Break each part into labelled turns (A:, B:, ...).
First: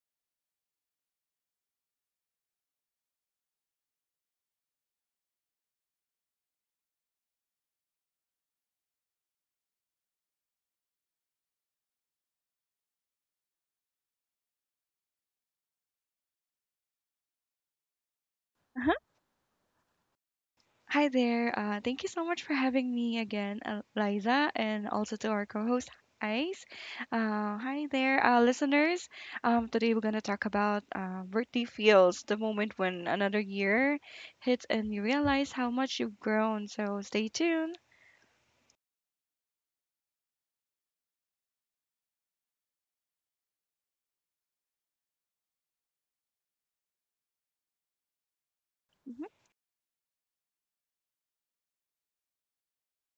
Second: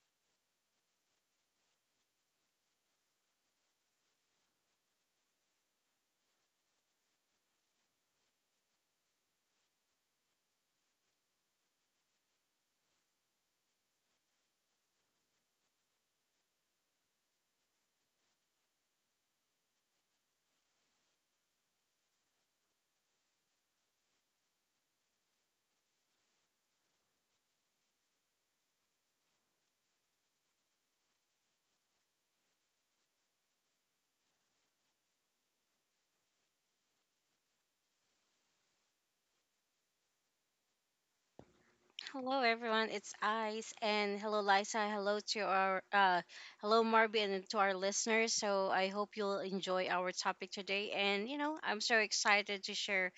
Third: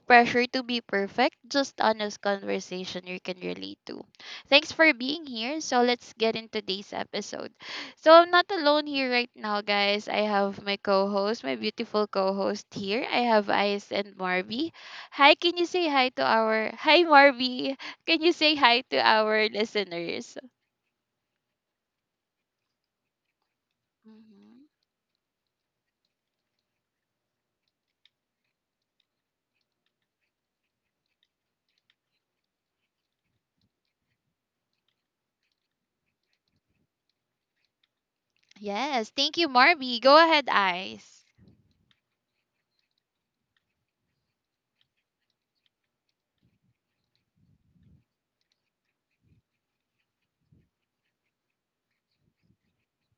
A: pressure to be perfect, just honest conversation you can relate to. Thanks for being here. So let's get into today's episode. So I'm not alone here right now, guys. I have my co-host, my beautiful co-host here. I have Ice and Marby. Hi, can you say hi to our Hi Marby? Can you say hi
B: Uh-huh.
A: to our listeners?
B: Hi there. Thank you so much for having me again, Liza,
A: Mm-hmm.
B: and also to our co-host, Ice. Hi there, listeners. Today we're gonna talk about birthday feels, the moment when another year hits and you realize how much you've grown. So stay tuned.
A: Yes. Thank you, Marby. Go ahead, Ice.
C: Hello everyone, it's Ice and hello Liza, hello to our hello Marby and to our listeners. So I hope you'll enjoy our topic today and you know, I'm so excited to share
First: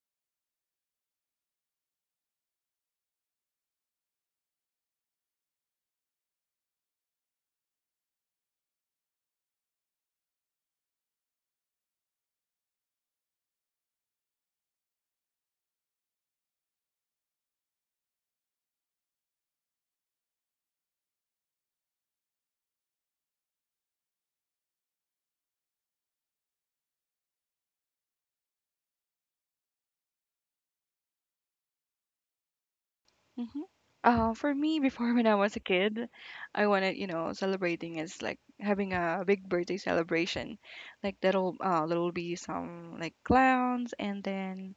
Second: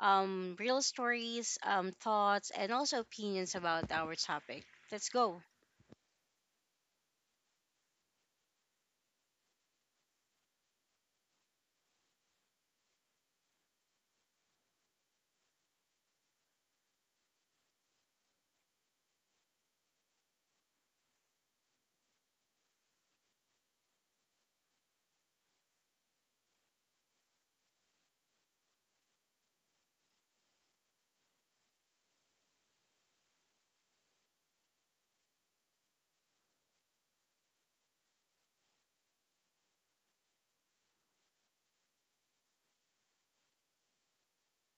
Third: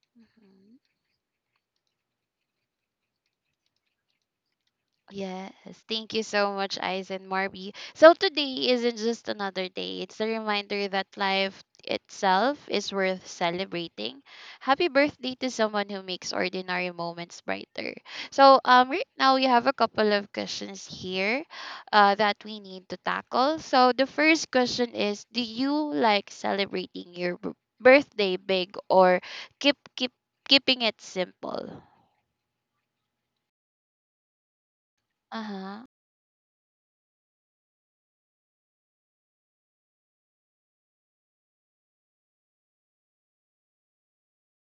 A: Mm-hmm.
C: real stories, thoughts and also opinions about our topic. Let's go.
A: Yes, thank you so much, Eyes and Marby. So today isn't just another day. It's a reminder that life itself is worth celebrating. Happy birthday to someone who makes ordinary moments brighter. So right now we have a couple of questions here that we need to tackle. So the first question is, do you like celebrating your birthday big or keep keep keeping it simple?
B: hmm for me, before when I was a
A: Uh-huh.
B: kid, I wanted, you know, celebrating is like having a big birthday celebration. Like that'll there'll be some like clowns and then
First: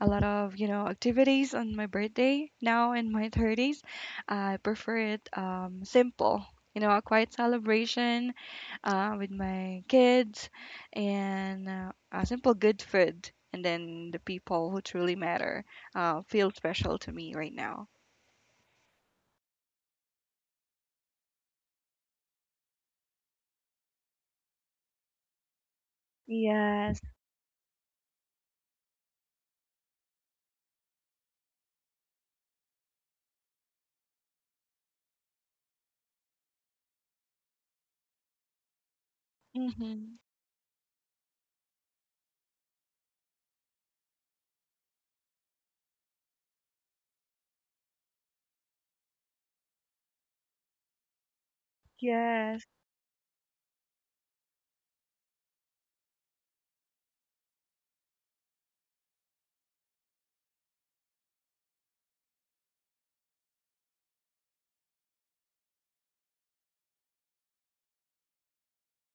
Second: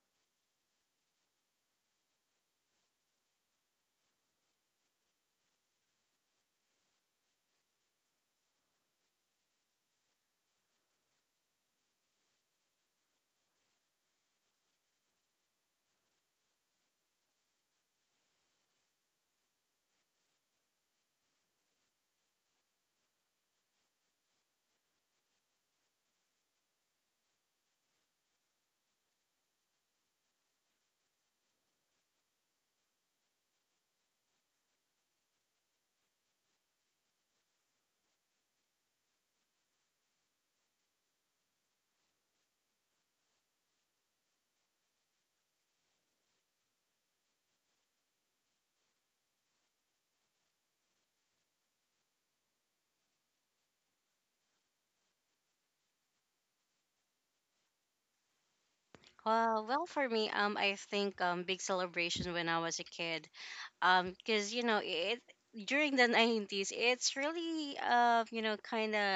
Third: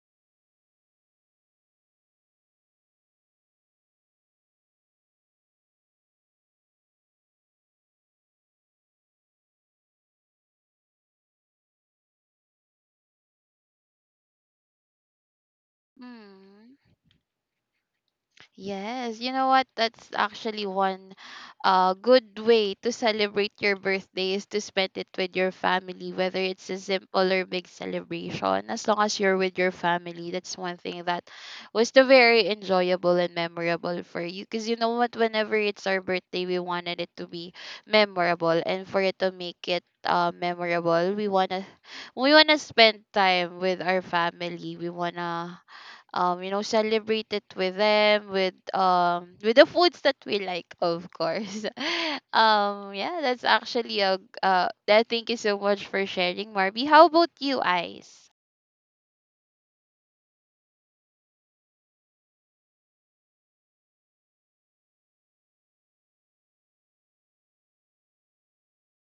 B: a lot of, you know, activities on my birthday. Now in my 30s, I prefer it simple. You know, a quiet celebration with my kids and a simple good food. And then the people who truly matter feel
A: Mm.
B: special to me right now.
A: Yes, you know what? That's actually one good way to celebrate your birthday, is to spend it with your family, whether it's a
B: Yes.
A: simple or big celebration. As long as you're with your family, that's one thing that was the very enjoyable and memorable for you. Because you know what? Whenever it's our birthday, we wanted it to be memorable, and for it to make it
B: Mhm.
A: memorable, we wanna spend time with our family. We wanna, celebrate it with them with the foods that we like, of course.
B: Yes.
A: Yeah, that's actually a g- that thank you so much for sharing, Marby. How about you, Eyes?
C: Well for me, I think big celebration when I was a kid. Because you know it during the nineties, it's really you know kind of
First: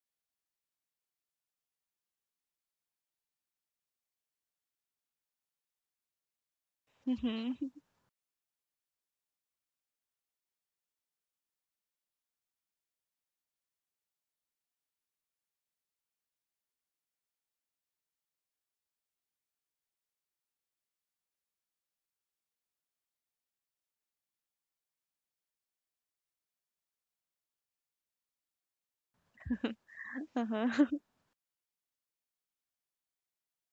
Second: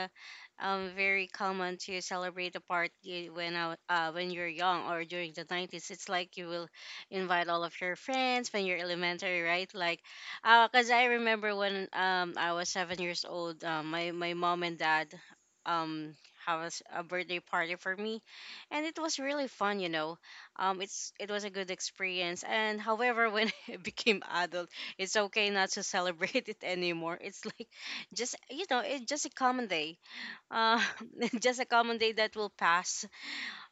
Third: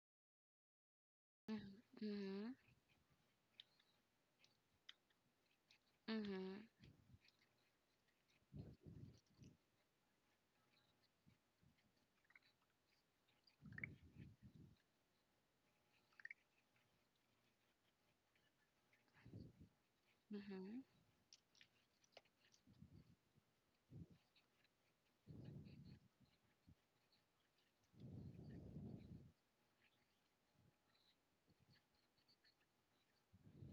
C: very common to celebrate
A: Mhm,
C: a party when you're young or during the nineties. It's like you
A: mhm,
C: will invite
B: Mhm.
C: all of your friends when you're elementary, right? Like, because I remember when I was 7 years old, um my mom and dad um have a birthday party for me and it was really fun you know.
A: mhm,
C: Um it's it was a good experience and however when I became adult it's okay not to celebrate it anymore. It's like just you know it's just a common day, uh
B: Uh-huh.
C: just a common day that will pass.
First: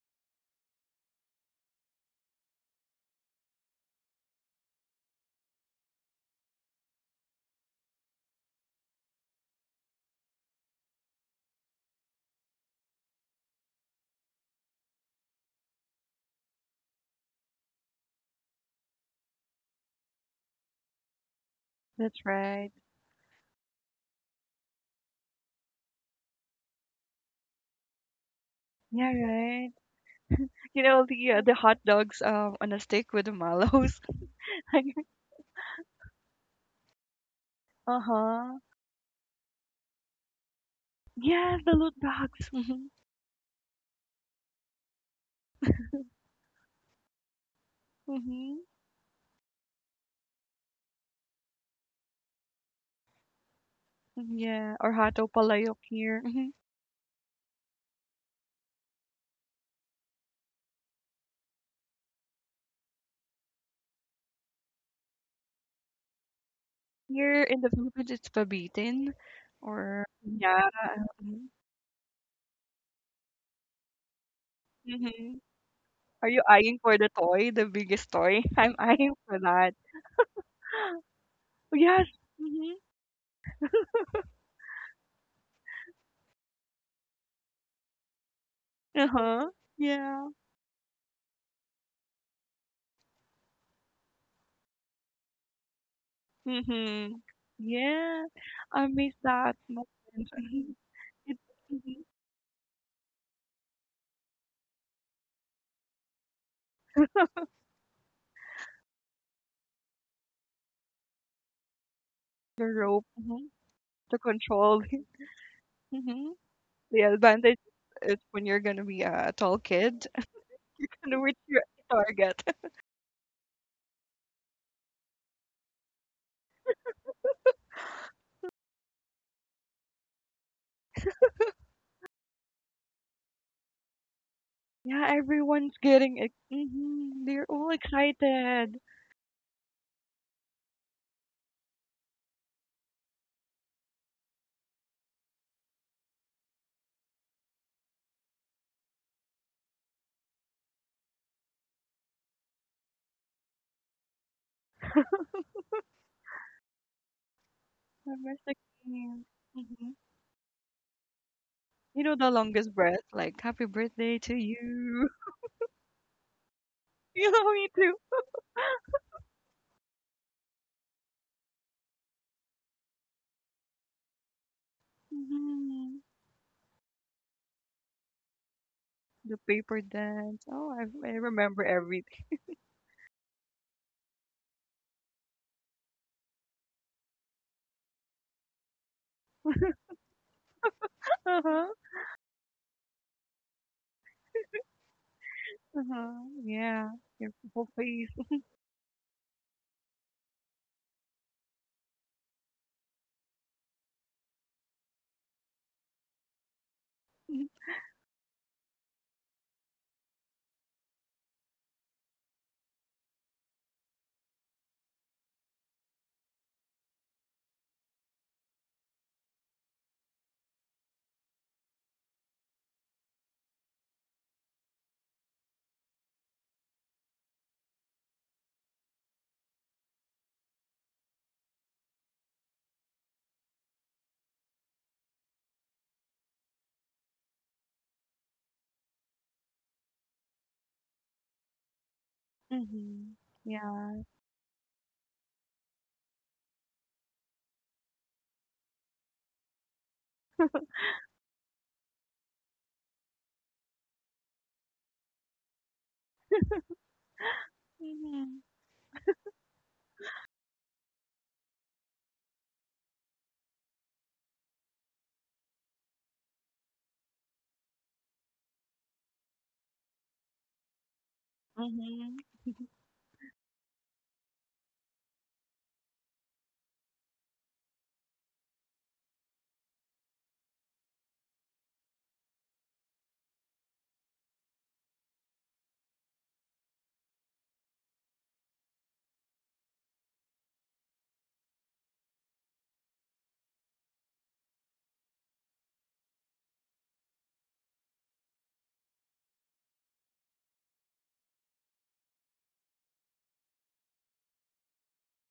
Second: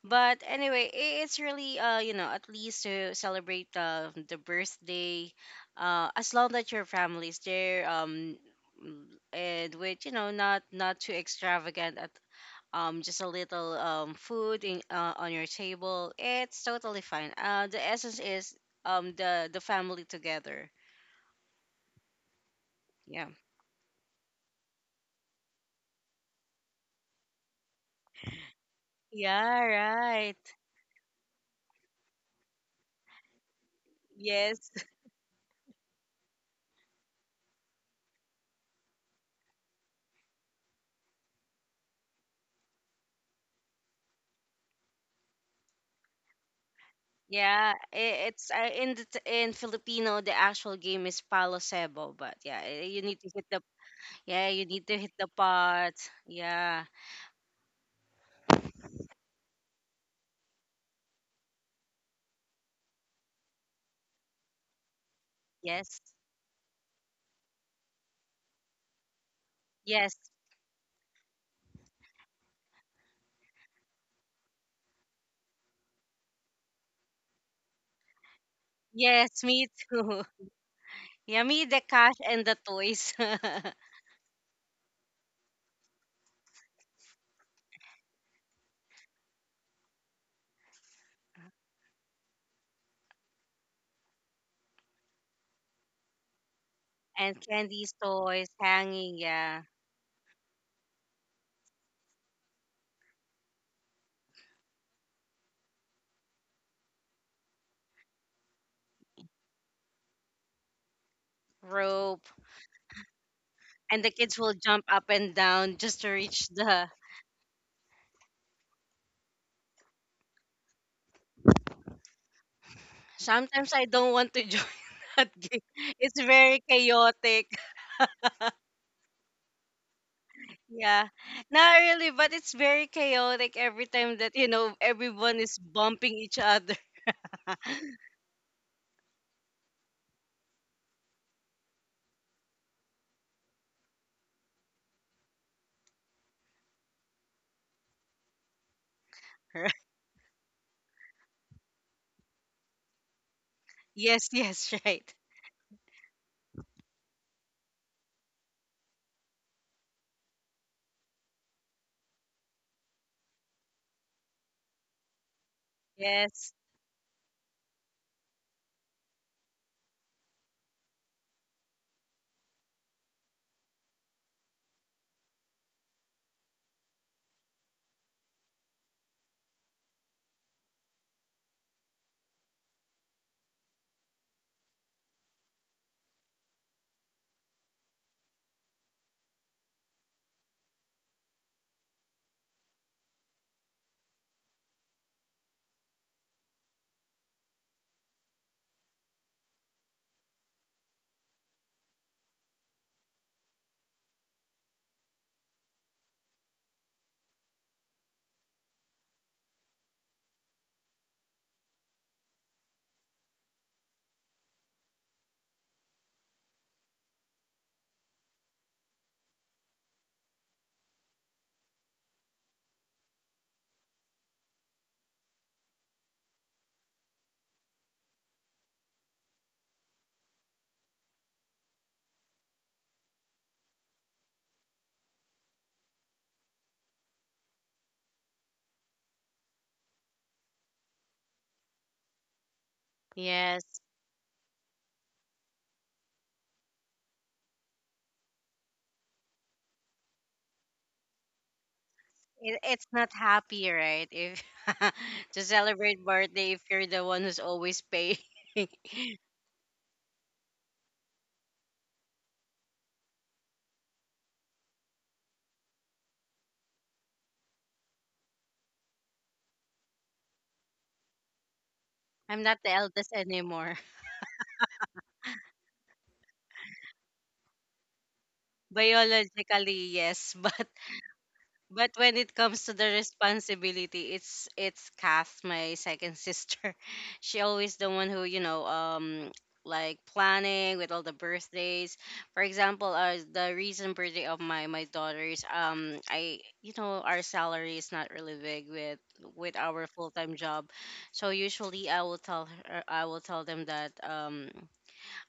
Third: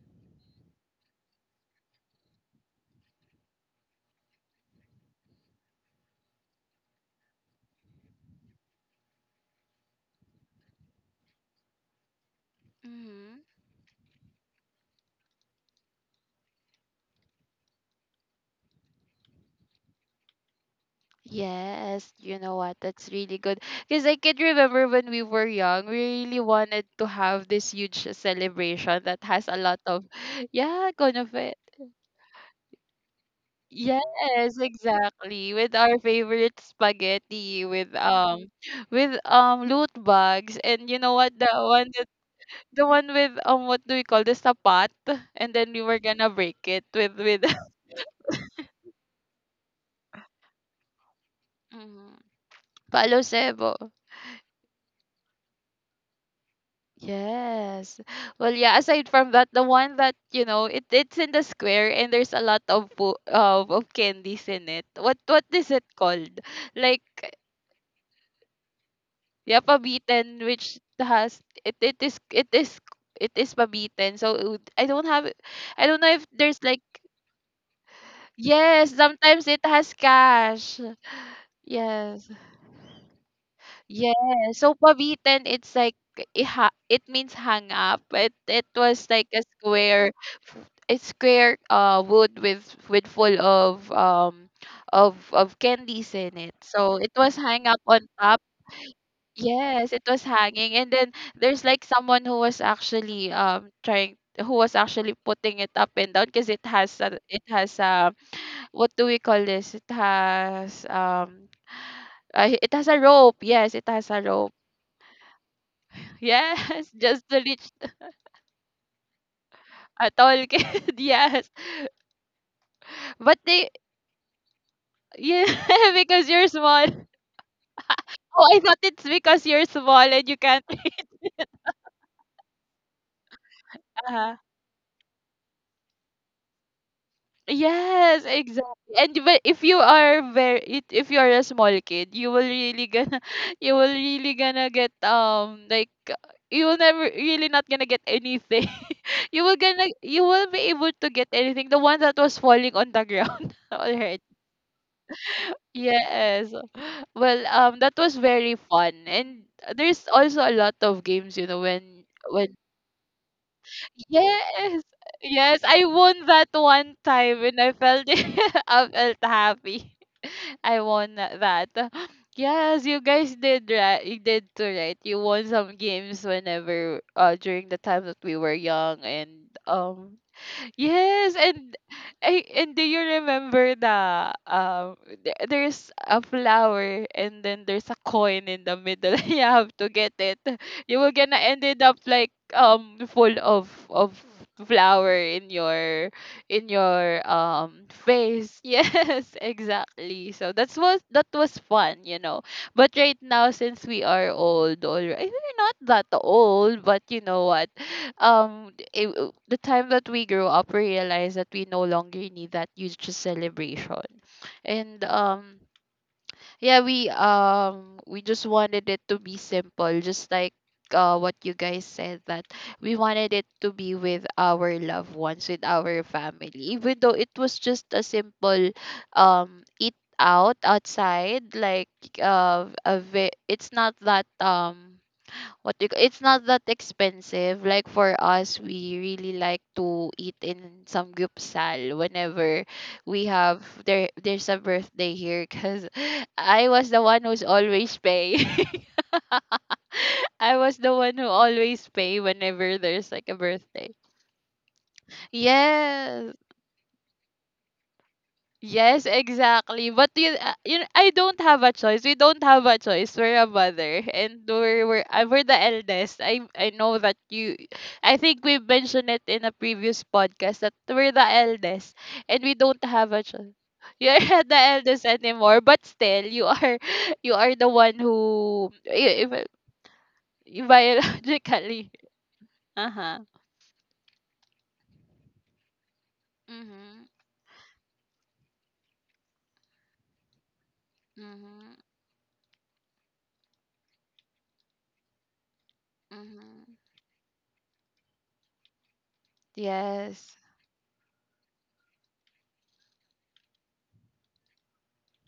C: But anyway it's really you know at least to celebrate the birthday as long that your family is there, mm, and with you know not too extravagant at just a
A: mhm.
C: little food on your table. It's totally fine. The essence is the family together.
A: Yes,
B: That's
A: you know
B: right.
A: what? That's
C: Yeah.
A: really good. Because I can remember when we were young, we really wanted to have this huge celebration
B: Yeah,
A: that has a
C: Yeah.
B: right.
A: lot of,
C: Right.
B: You
A: yeah,
B: know
A: kind of.
B: the hot dogs on a stick with the mallows.
A: Yes,
C: Yes.
A: exactly. With our favorite spaghetti, with
B: Uh-huh.
A: loot bags, and you know what?
B: Yes, the loot bags. Mhm.
A: The one with, what do we call this? A pot, and then we were gonna break it with
C: Yeah. It's
B: Mhm.
C: in Filipino the actual game is palo sebo,
A: Mhm.
C: but yeah, you need
A: Palo
C: to hit the,
A: Cebo.
C: yeah, you
B: Yeah,
C: need
B: or
C: to hit
B: hato
C: the
B: palayok
C: pot.
B: here. Mhm.
C: Yeah.
A: Yes. Well, yeah, aside from that, the one that, you know, it it's in the square and there's a lot of of candies in it. What is it
C: Yes.
A: called? Like
B: Here in the Philippines, it's pabitin,
A: Yeah,
B: or
C: Yes.
A: pabitin,
B: yeah.
A: which has
B: Mhm.
A: it is pabitin. So it would-
B: Mhm.
A: I don't know
B: Are
A: if
B: you
A: there's
B: eyeing
A: like,
B: for the toy, the biggest toy? I'm
A: yes,
B: eyeing for
C: Yes.
A: sometimes it
C: Me
B: that.
A: has
C: too.
A: cash.
C: Yeah. Me
B: Oh,
C: the
B: yes.
C: cash
A: Yes.
C: and the
B: Mhm.
C: toys.
A: Yes. So pabitin, it's like iha, it means hang up. It was like a
B: Uh-huh.
A: square,
B: Yeah.
A: wood with full of of candies in it. So it
B: Mhm.
A: was
C: And
A: hang up
C: candies,
A: on
B: Yeah,
A: top.
C: toys,
B: I miss
C: hanging,
B: that
C: yeah,
B: moment.
A: Yes, it was hanging.
B: Mhm.
A: And then
B: It,
A: there's like
B: mhm.
A: someone who was actually trying who was actually putting it up and down because it has, what do we call this? It has,
C: rope,
B: The
A: it has a
B: rope,
A: rope. Yes, it
C: and
A: has
C: the
B: the
A: a
C: kids will
A: rope.
B: control.
C: jump up and down just to
B: hmm
C: reach the.
A: Yes,
B: The
A: just to
B: advantage
A: reach
B: is when you're gonna be a tall kid,
A: a tall kid.
B: and which
A: Yes.
B: you're a target.
A: But they
C: Sometimes I don't want to join that
A: yeah
C: game. It's
A: because you're
C: very
A: small.
C: chaotic.
A: Oh, I thought it's because you're small and you can't.
C: Yeah. Not really, but it's very chaotic every time that
A: uh
C: you know
B: Yeah,
C: everyone is
B: everyone's
C: bumping
B: getting ex
C: each other.
B: hmm they're all
A: Yes,
B: excited.
A: exactly. And but if you are very if you are a small kid, you will really gonna you will really gonna get you will never really not gonna get anything.
C: Right?
A: You will be able to get anything. The one that was falling on the ground. Alright.
C: Yes, yes, right.
A: Yes. Well, that
B: I
A: was
B: miss the
A: very fun.
B: game.
A: And
B: hmm
A: there's also a lot of games, you know,
B: You know the
A: when
B: longest breath, like happy birthday to
A: Yes.
B: you.
A: Yes, I won that
C: Yes.
A: one
B: You
A: time
B: know
A: and
B: me
A: I
B: too.
A: felt I felt happy. I won that. Yes, you guys did, right? You did too, right? You won some
B: hmm
A: games whenever during the time that we were young
B: The
A: and
B: paper
A: um
B: dance. Oh, I
A: Yes,
B: remember
A: and
B: everything.
A: I and do you remember the there's a flower and then there's a coin in the middle? You have to get it. You will gonna
B: Uh-huh.
A: ended up like full of flower in your
B: Mhm, yeah, your full face.
A: face. Yes, exactly. So that's was that was fun, you know. But right now, since we are old already, we're not that old, but you know what? The time that we grew up, we realized that we no longer need that huge celebration, and we just wanted it to be simple, just like, what you guys said, that we wanted it to be with our loved ones, with our family, even though it was just a simple eat out outside, like, it's not that what do you, ca- it's not that expensive. Like for us, we really like to eat in some gyupsal whenever
B: Mhm,
A: we have
C: Yes.
B: yeah.
A: there. There's a birthday here, because I was the one who's always pay. I was the one who always pay
C: It,
A: whenever
C: it's
A: there's
C: not
A: like a
C: happy,
A: birthday.
C: right? If to celebrate
A: Yes,
C: birthday if you're the one who's always paying.
B: Mhm,
A: Yes, exactly. I don't have a choice. We don't have a choice. We're a mother, and we're the eldest. I know that you. I think we mentioned it in a previous podcast that we're the eldest,
B: mhm,
A: and
C: I'm
A: we
C: not the
A: don't have
C: eldest
A: a choice.
C: anymore.
A: You're not the eldest anymore, but still, you are you are the one who
C: Biologically, yes, but
A: biologically.
C: when it comes to the
A: Uh huh.
C: responsibility, it's Kath, my second sister.
A: Mhm.
C: She always the one who you know like planning with all the
A: Mhm.
C: birthdays. For example, the recent birthday of my daughters, I you
A: Mhm.
C: know our salary is not really big with our full time
A: Yes.
C: job, so usually I will tell her, I will tell them that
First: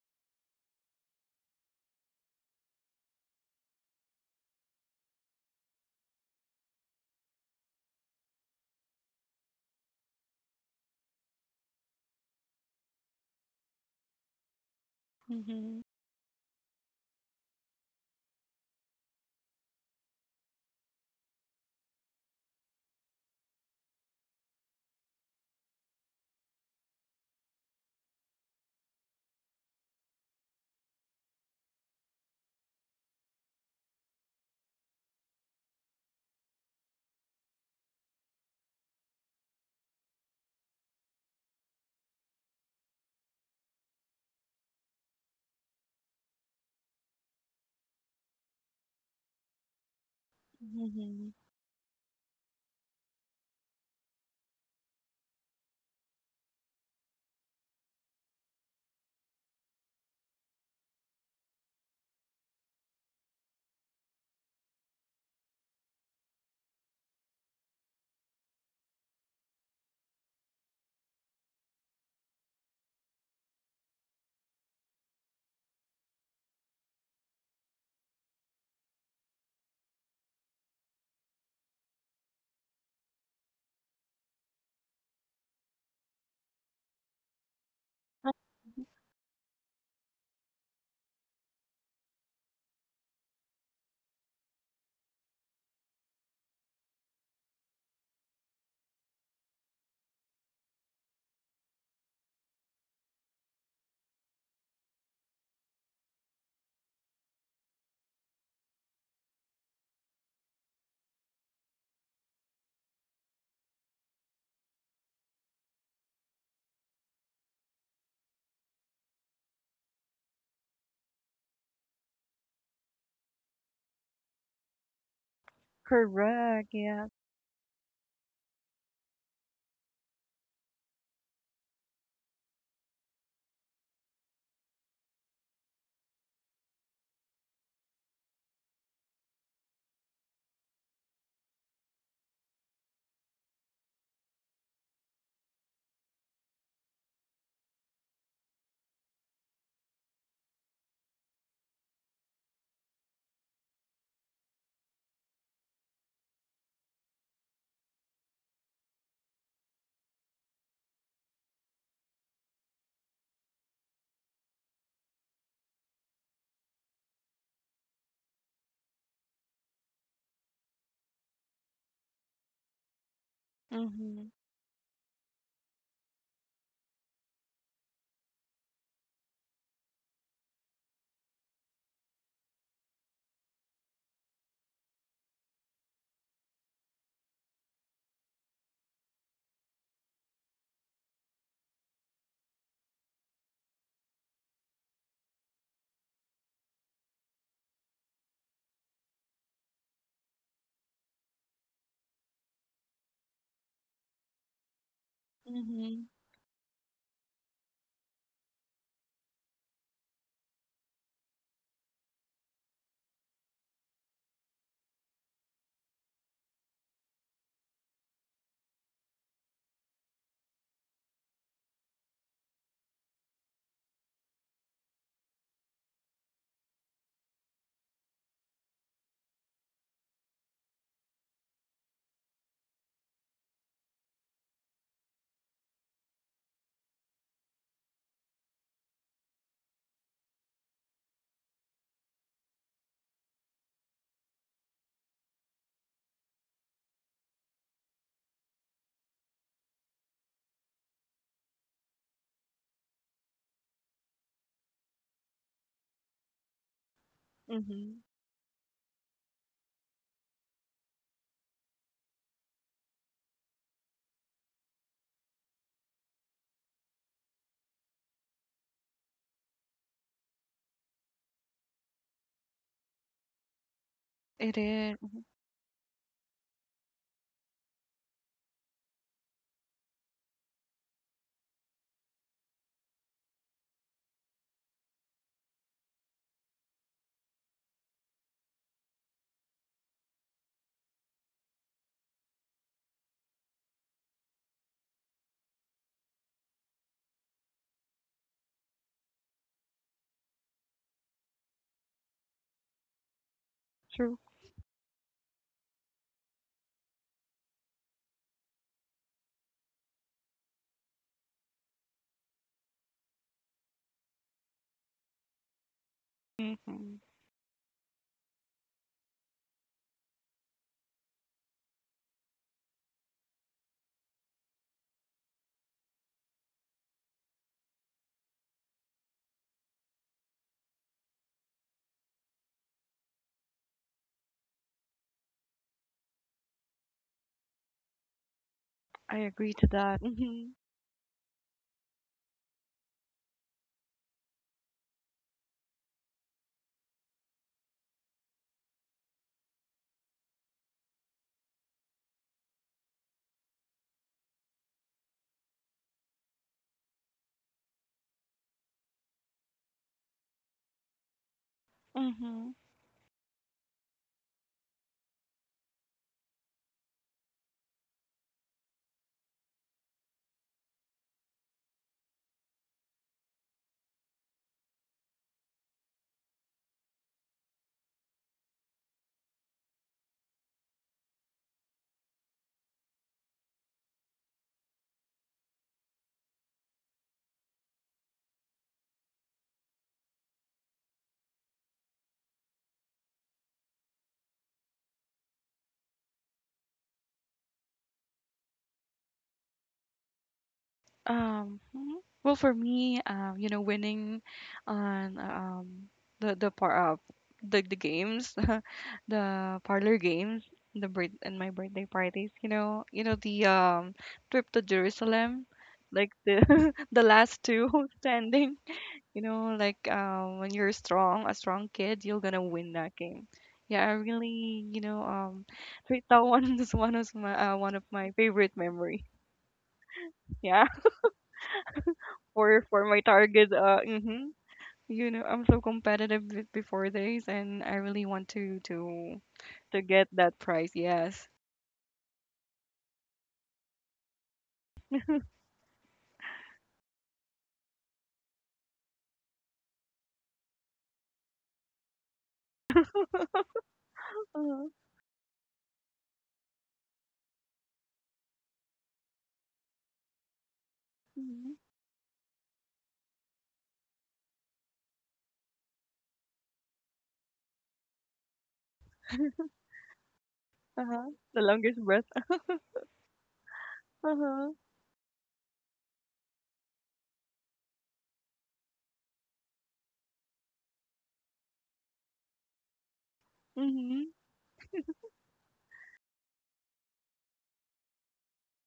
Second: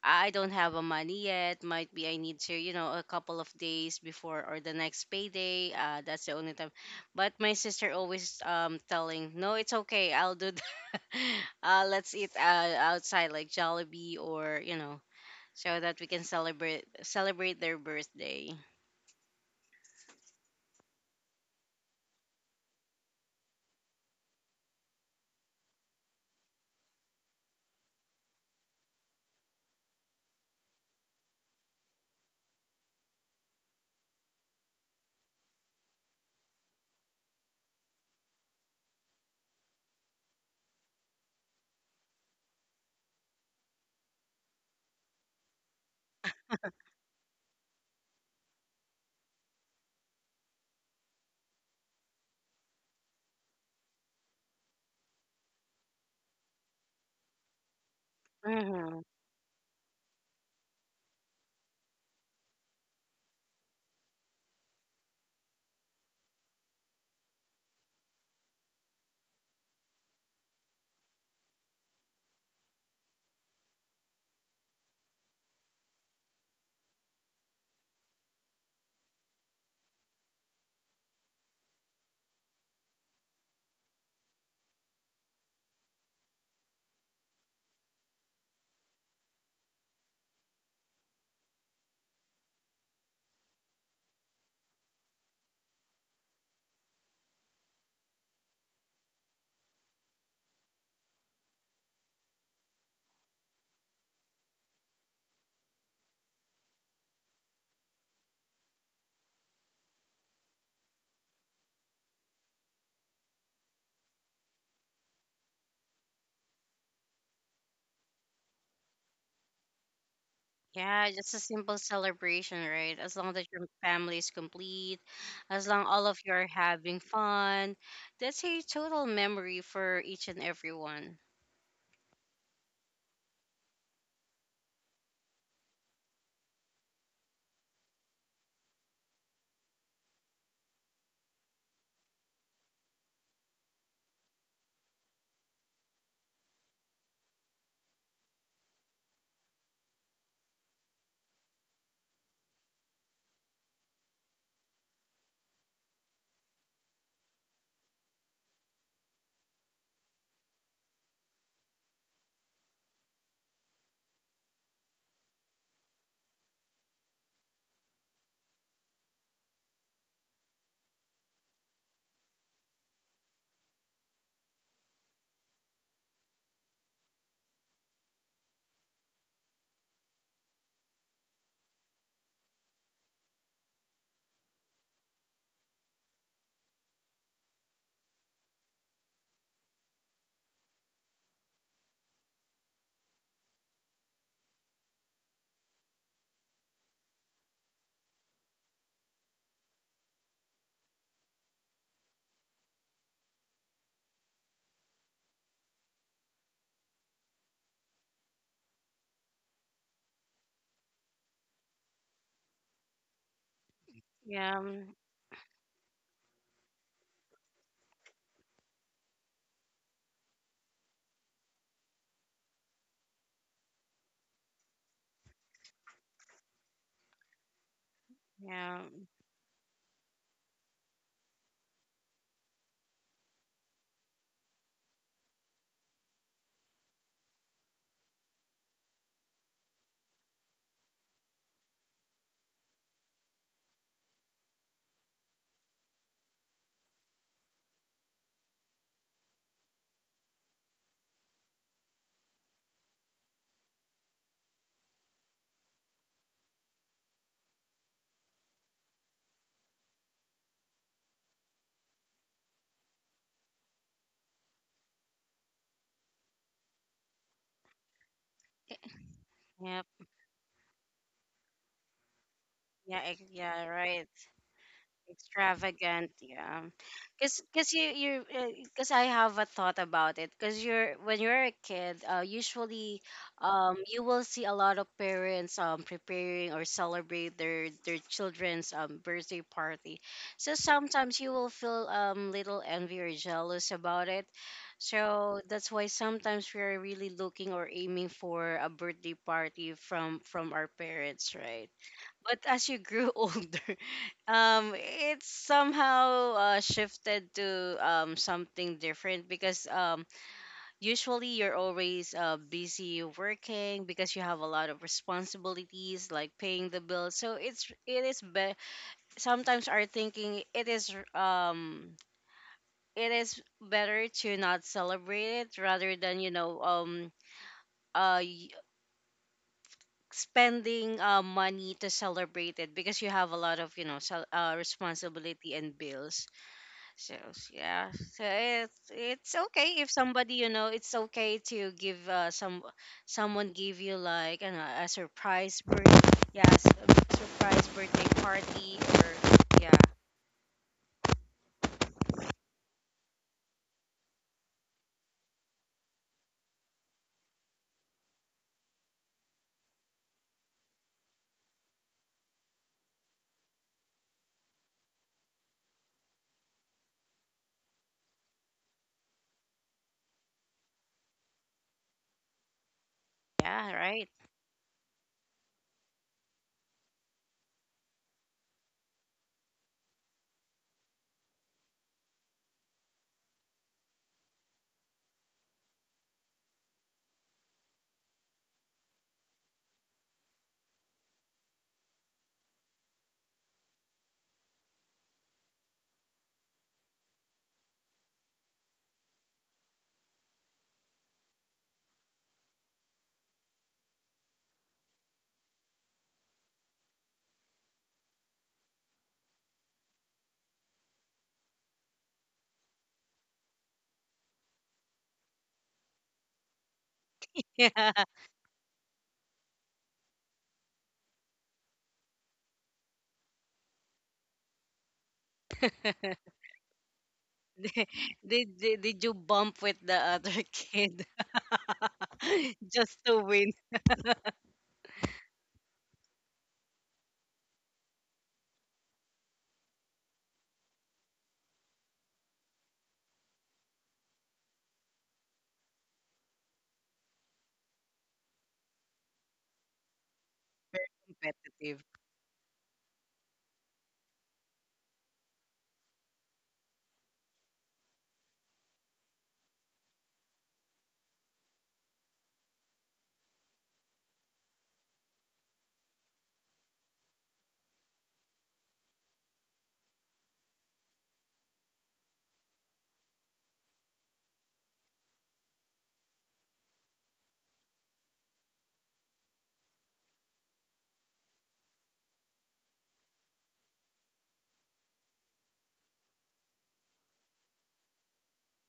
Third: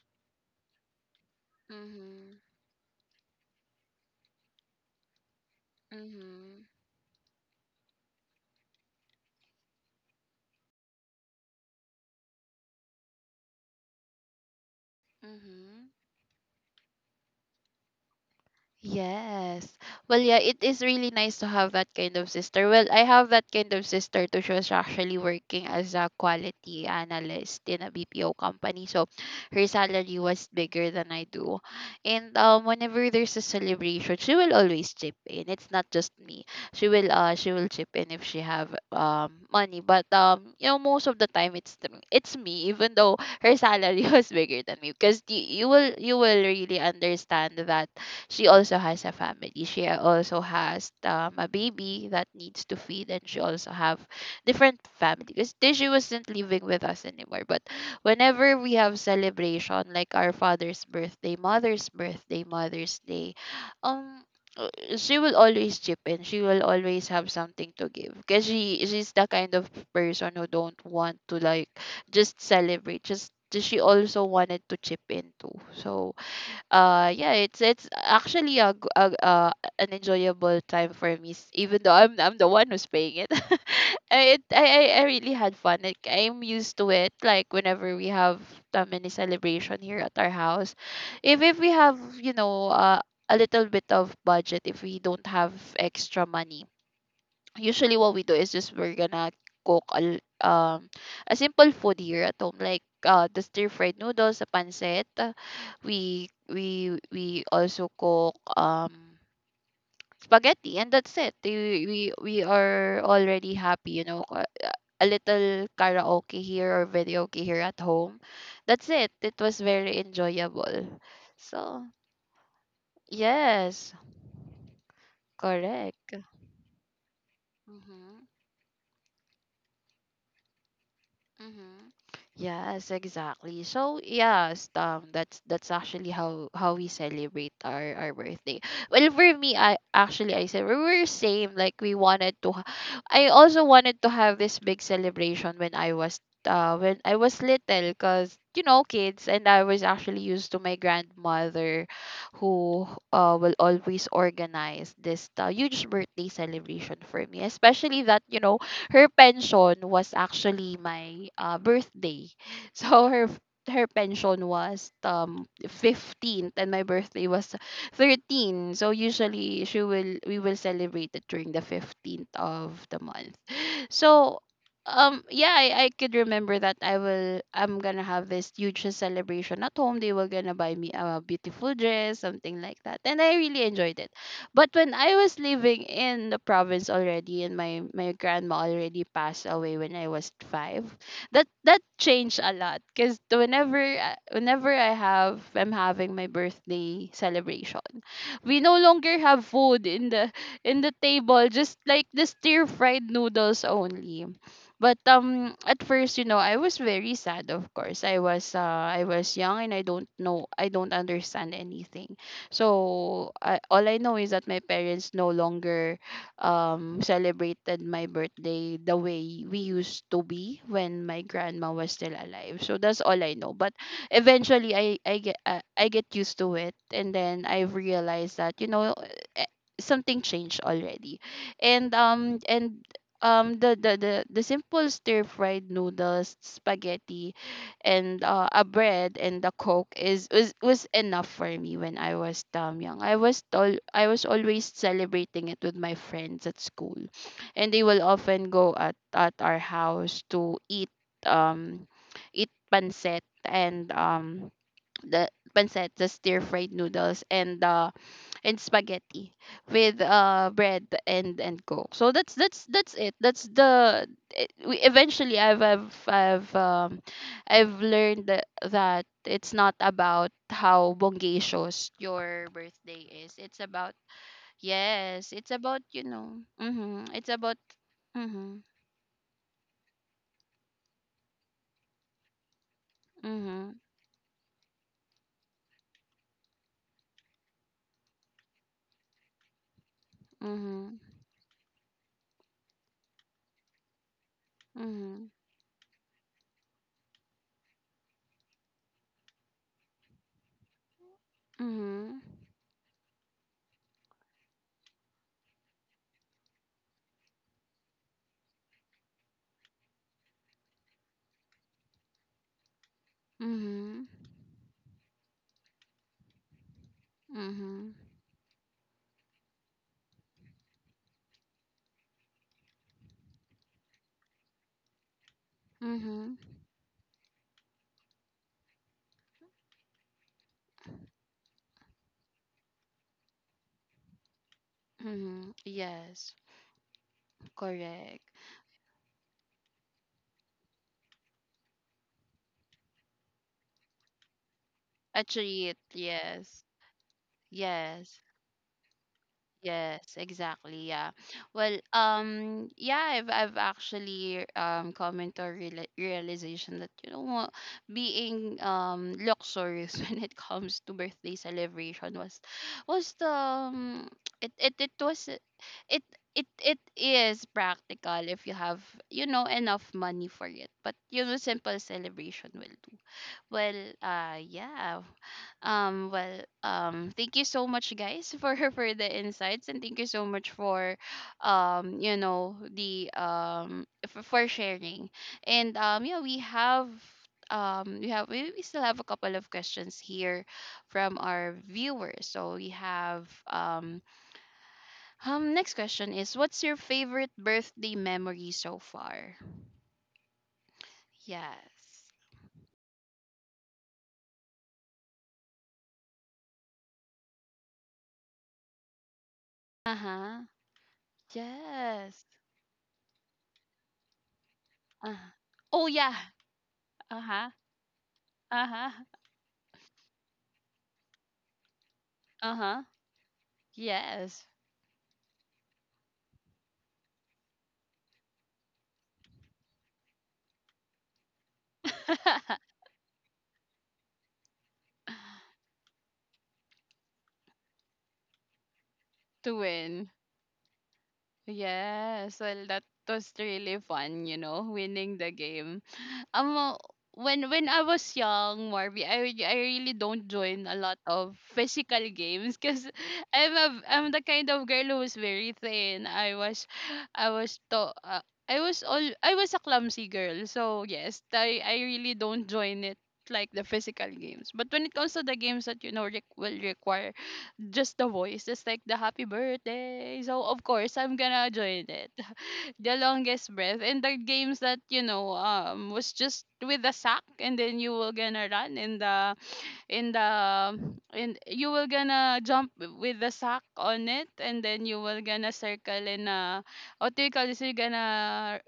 C: I don't have a money yet. Might be I need
A: Mhm.
C: to, you know, a couple of days before or the next payday. That's the only
A: Mhm.
C: time. But my sister always telling, no, it's okay. I'll do that. Uh, let's eat outside like Jollibee or you know, so
B: mhm,
A: Mhm.
C: that we can celebrate their birthday.
A: Yes. Well, yeah, it is really nice to have that kind of sister. Well, I have that kind of sister too. She was actually working as a quality analyst in a BPO company. So her salary was bigger than I do. And whenever there's a celebration, she will always chip in. It's not just me. She will chip in if she have money. But you know, most of the time it's it's me, even though her salary was bigger than me. Because you will really understand that she also has a family. She also has,
B: mhm.
A: a baby that needs to feed, and she also have different family because she wasn't living with us anymore. But whenever we have
C: hmm
A: celebration, like our father's birthday, Mother's Day, um, uh, she will always chip in. She will always have something to give, because she's the kind of person who don't want to like just celebrate. Just she also wanted to chip in too. So yeah, it's actually a, g- a- an enjoyable time for me, even though I'm the one who's paying it. I- it I really had fun. Like, I'm used to it. Like whenever we have family celebration here at our house, if we have, you know, a little bit of budget, if we don't have extra money, usually what we do is just we're gonna cook um a simple food here at home, like, the stir fried noodles, the pancit, we also cook spaghetti, and that's it. We are already happy, you know, a little karaoke here or video here at home. That's it, it was very enjoyable.
C: Yeah, just a simple
A: So
C: celebration, right? As long that your
A: yes,
C: family is complete, as long all
A: correct.
C: of you are
B: Correct,
C: having
B: yeah.
C: fun,
A: Mm-hmm.
C: that's a total memory for each and everyone.
A: Mm-hmm. Yes, exactly. So yes, that's actually how we celebrate our birthday. Well, for me, I actually I said we were same. Like, we wanted to, I also wanted to have this big celebration when I was little, cause you know kids, and I was actually used to my grandmother, who will always organize this huge birthday celebration for me, especially that, you know, her pension was actually my birthday. So her pension was 15th and my birthday was 13th. So usually, she will we will celebrate it during the 15th of the month.
B: Mhm,
A: So yeah, I could remember that I'm gonna have this huge celebration at home. They were gonna buy me a beautiful dress, something like that. And I really enjoyed it. But when I was living in the province already and my grandma already passed away when I was 5, that changed a lot, cuz whenever I'm having my birthday celebration, we no longer have food in the table, just like the stir fried noodles only. But at
B: mhm,
A: first, you know, I was very sad, of course. I was young and I don't understand anything. So all I know is that
C: Yeah,
A: my parents no longer, celebrated my birthday the way we used to be when my grandma was still alive. So that's all I know. But eventually, I get I get used to it, and then I realized that
C: yeah,
A: eh, something changed already, and the simple stir fried noodles spaghetti and a bread and a coke was enough for me when I was damn young. I was always celebrating it with my friends at school, and they will often go at our house to eat um eat pancit and the pancit the stir fried noodles
B: mhm.
A: and spaghetti with bread and coke. So that's it. That's the it, we eventually I've learned that it's not
C: yep,
A: about how bongacious your
C: yeah,
A: birthday is. It's
C: yeah,
A: about
C: right.
B: It is
A: yes, it's about
C: Extravagant, yeah.
A: Mhm. It's
C: because
A: about
C: because you you
A: mhm.
C: because I have a thought about it because you're when you're a kid, usually
A: Mhm.
C: you will see a lot of parents preparing or celebrate their children's birthday party, so
A: Mhm.
C: sometimes you will feel little envy or jealous about it.
A: Mhm.
C: So that's why sometimes we are really looking or aiming for a birthday party from our parents, right?
A: Mhm.
C: But as you grew older,
B: true.
C: it somehow shifted to something different because usually you're always busy working
A: Mhm.
C: because you have a lot of responsibilities like paying the
B: Mhm.
C: bills. So it's
A: Mhm.
C: it is be- sometimes our thinking, it is better to not celebrate it rather than you
A: Mhm.
C: know uh spending money to celebrate it because you have a lot of you know responsibility
A: Mhm.
C: and bills.
A: Yes.
C: Yeah, so
A: Correct.
B: I
C: it's
B: agree to
C: okay if
B: that.
C: somebody, you
B: Mhm,
C: know, it's okay to give some, someone give you like, you know, a
A: A
C: surprise
A: treat,
C: birth yes,
A: yes.
C: a surprise birthday
A: Yes.
C: party or yeah.
A: Yes, exactly. Yeah. Well, yeah, I've actually come into a realization that you know what being luxurious when it comes to birthday celebration
B: mhm.
A: was the it, it it was it it it is practical if you have you know enough money for it. But you know simple celebration will do.
C: Yeah,
A: Well,
C: right.
A: yeah. Well, thank you so much, guys, for the insights, and thank you so much for, you know, the for sharing. And yeah, we have we still have a couple of questions here from our viewers. So we have next question is, what's your favorite birthday memory so far?
B: Mhm.
A: Yes.
B: Well, for me, you know, winning on the the par uh, the games, the
A: Uh
B: parlor
A: huh.
B: games, the birth and my birthday
A: Yes.
B: parties. You know the trip to
A: Uh.
B: Jerusalem,
A: Oh
B: like
A: yeah.
B: the the last
A: Uh-huh.
B: two
C: Yeah.
B: standing.
A: Uh-huh.
B: You know, like when you're strong, a strong kid, you're gonna win
A: Uh-huh.
B: that game. Yeah, I
A: Yes.
B: really, you know, that one is one of my
C: Did,
B: favorite
C: did
B: memory.
C: you bump with the other
B: Yeah.
C: kid
B: For
C: just
B: my
C: to win
B: target mhm. You know I'm so competitive before this and I really want
A: To
B: to get
A: win.
B: that prize. Yes.
A: Yes, well, that was really fun, you know, winning the game. Um, uh, when I was young, Marby, I really don't join a lot of
C: competitive?
A: physical games because I'm a I'm the kind of
B: Uh-huh.
A: girl who's very thin. I was to I was all I was a clumsy girl, so yes,
B: Mhm,
A: I really don't join it like the physical games. But when it comes to the games that you know will require just the voice, just like the happy birthday. So of course
B: uh-huh.
A: I'm
B: The
A: gonna
B: longest
A: join
B: breath.
A: it. The longest breath and the
B: Uh-huh.
A: games that you know was just with the sack and then you will gonna run in the and you will gonna jump with the sack on
B: Mm-hmm.
A: it and then you will gonna circle in a, what do you call this? You're gonna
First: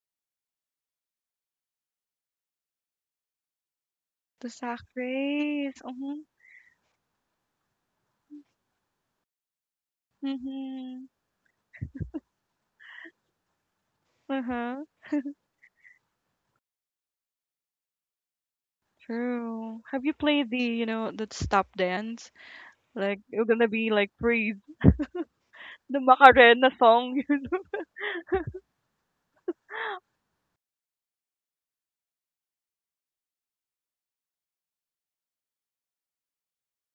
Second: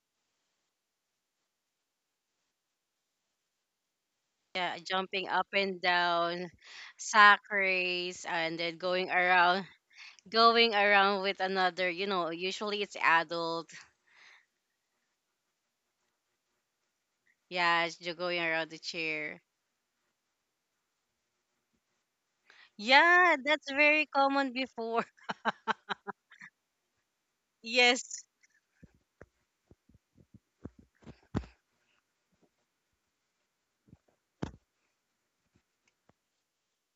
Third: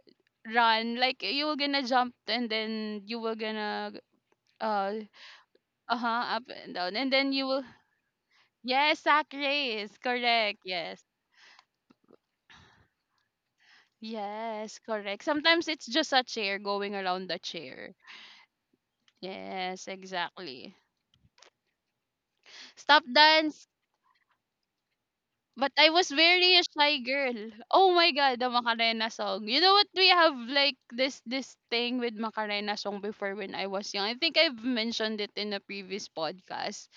A: run, like you will gonna jump and then you will gonna
B: The
C: Yeah,
B: sack
A: uh
C: jumping up and
B: race.
A: uh
B: Uh-huh.
A: huh up
C: down,
A: and down and then
C: sack
A: you will.
C: race, and then
A: Yes, sack race. Correct.
C: going
A: Yes.
B: Mm-hmm.
C: around with another. You know, usually it's adult.
A: Yes,
B: Uh-huh.
A: correct. Sometimes it's just a chair, going around the
C: Yeah,
A: chair.
C: going around the chair.
B: True.
A: Yes,
B: Have you played the,
A: exactly.
B: you know, the stop dance,
A: Stop
B: like
C: Yeah,
B: you're
A: dance.
B: gonna
C: that's
B: be
C: very
B: like
C: common
B: freeze,
C: before.
A: But I
B: the
A: was very a
B: Macarena
A: shy
B: song?
A: girl. Oh my
C: Yes.
A: God, the Macarena song. You know what? We have like this thing with Macarena song before when I was young. I think I've mentioned it in a previous podcast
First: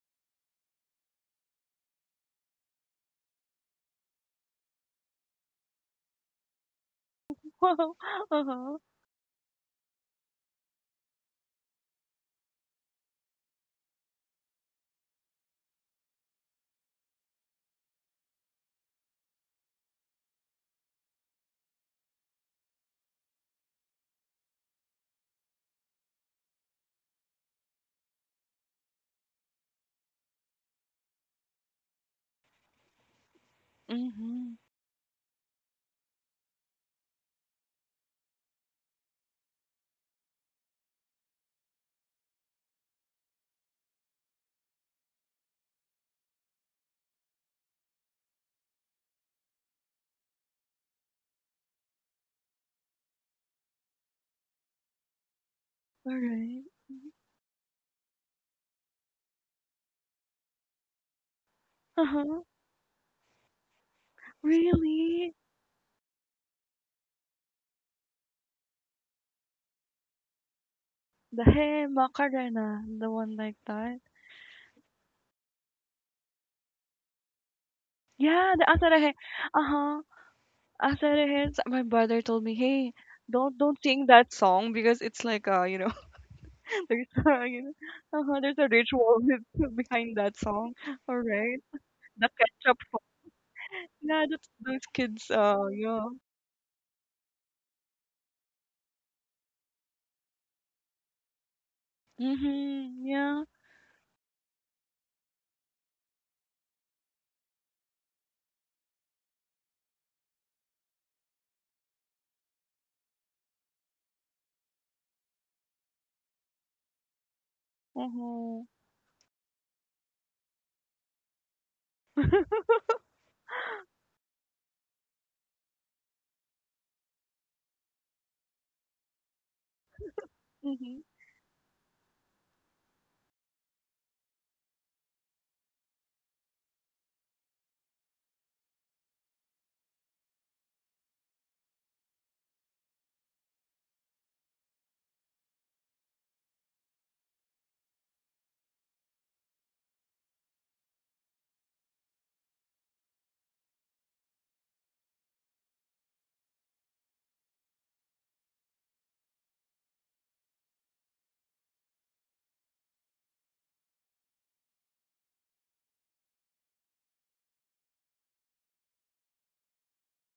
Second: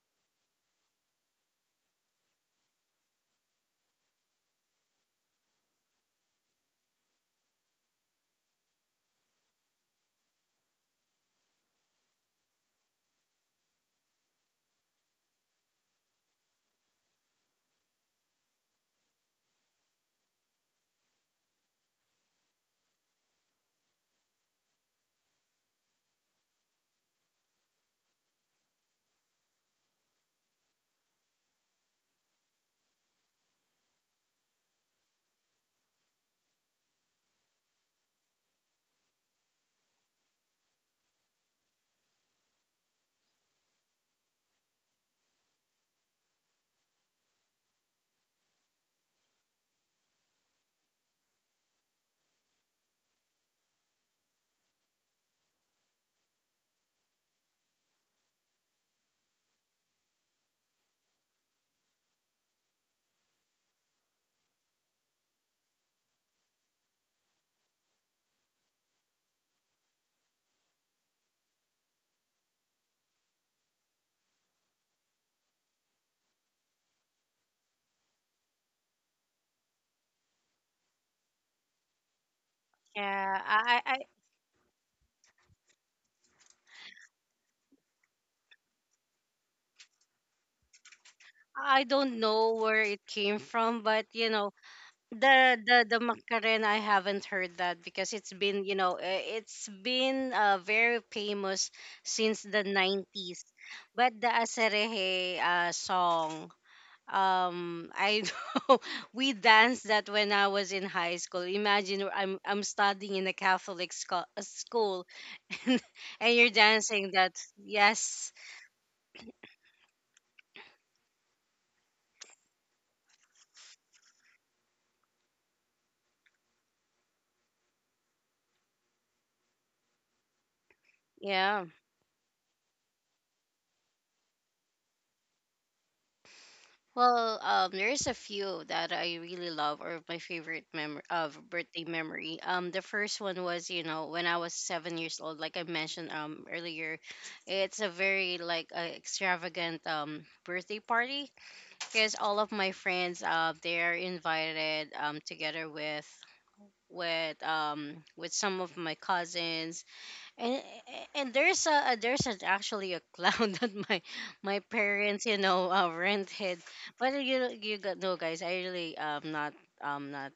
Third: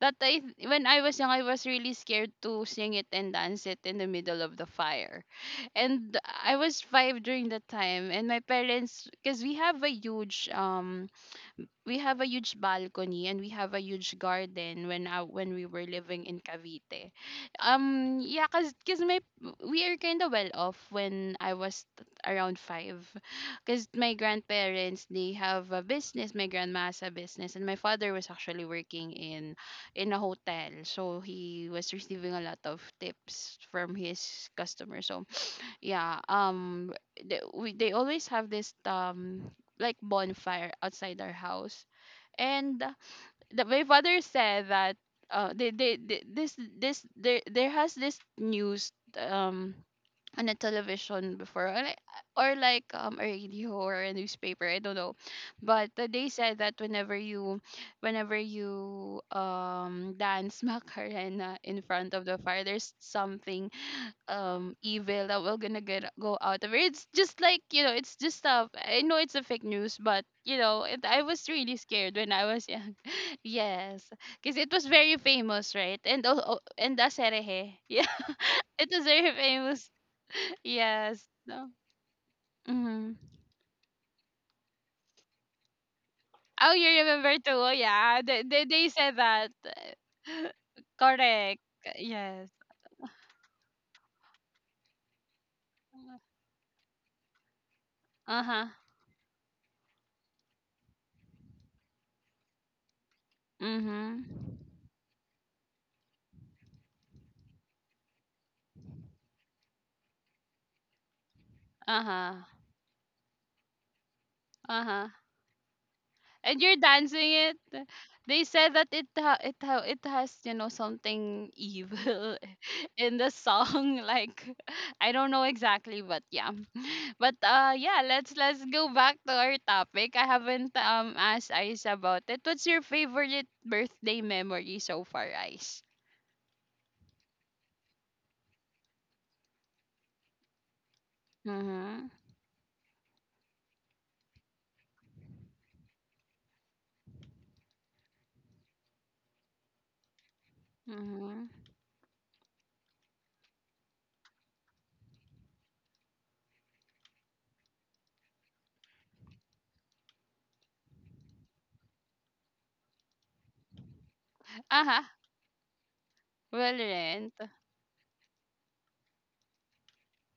A: that I, when I was young I was really scared to sing it and dance it in the middle of the fire, and I was five during that
B: know
A: time, and my
B: uh-huh.
A: parents, because we have a huge we have a huge balcony and we have a huge garden when when we were living in Cavite. Yeah, cuz my, we are kind of well off when I was around 5 cuz my grandparents they have a business, my grandma has a business and my father was actually working in a hotel. So he was receiving a lot of tips from his
B: Mm-hmm.
A: customers. So yeah, they always have this like bonfire outside our house, and my father said that they this this there there has this news um on the television before, or like a radio or a newspaper, I don't know, but
B: All
A: they said
B: right.
A: that whenever you dance Macarena in front of the
B: Uh-huh.
A: fire, there's something evil
B: Really?
A: that we're gonna get go out of it. It's just like you know, it's just stuff. I know it's a fake news, but you know, it, I
B: The
A: was really
B: hey,
A: scared when I was
B: Macarena,
A: young.
B: the one like that.
A: Yes, because it was very famous, right? And oh, oh and that's herehe. Yeah,
B: Yeah, the
A: it was
B: Asarehe.
A: very famous.
B: Uh-huh.
A: Yes.
B: Asarehe.
A: No.
B: My brother told me, "Hey,
A: Hmm.
C: Yeah,
B: don't sing that song because it's like you know,
A: Oh, you
B: there's
A: remember
B: a,
A: too?
B: you
A: Oh,
B: know,
A: yeah.
B: uh-huh,
A: They
B: there's
A: they,
B: a
A: they said
B: ritual
A: that.
B: with- behind that song." All
A: Correct.
B: right.
C: I don't
B: The
A: Yes.
C: know
B: ketchup
C: where it
B: song.
C: came from, but
B: Yeah,
C: you know,
B: that's those kids
C: the
B: yeah.
C: Macarena, I haven't heard that because it's
A: Uh huh.
C: been, you know, it's been very famous since the
B: Mhm.
C: 90s.
B: Yeah.
C: But
A: Mhm.
C: the Asereje song, I know we danced that when I was in high school.
A: Uh
C: Imagine
A: huh.
C: I'm studying in a Catholic
A: Uh
C: school
A: huh.
C: and you're
A: And you're
C: dancing
A: dancing
C: that.
A: it.
C: Yes.
A: They
B: Mhm.
A: said that it has you know something evil in the song. Like, I don't know exactly, but yeah. But yeah. Let's go back to our topic. I haven't
B: Mhm.
A: asked
C: Yeah.
A: Ice about it. What's your favorite birthday memory so far, Ice?
C: Well, there's a few that I really love or my favorite mem of birthday
A: Mhm.
C: memory. The first one was, you know, when I was 7 years old, like I mentioned earlier. It's a very like extravagant birthday party
A: Mhm.
C: because all of my friends they're invited together with some of my cousins and and there's a actually a clown that my
A: Uh huh.
C: parents you know rented.
A: Well,
C: But
A: rent.
C: you got no guys. I really not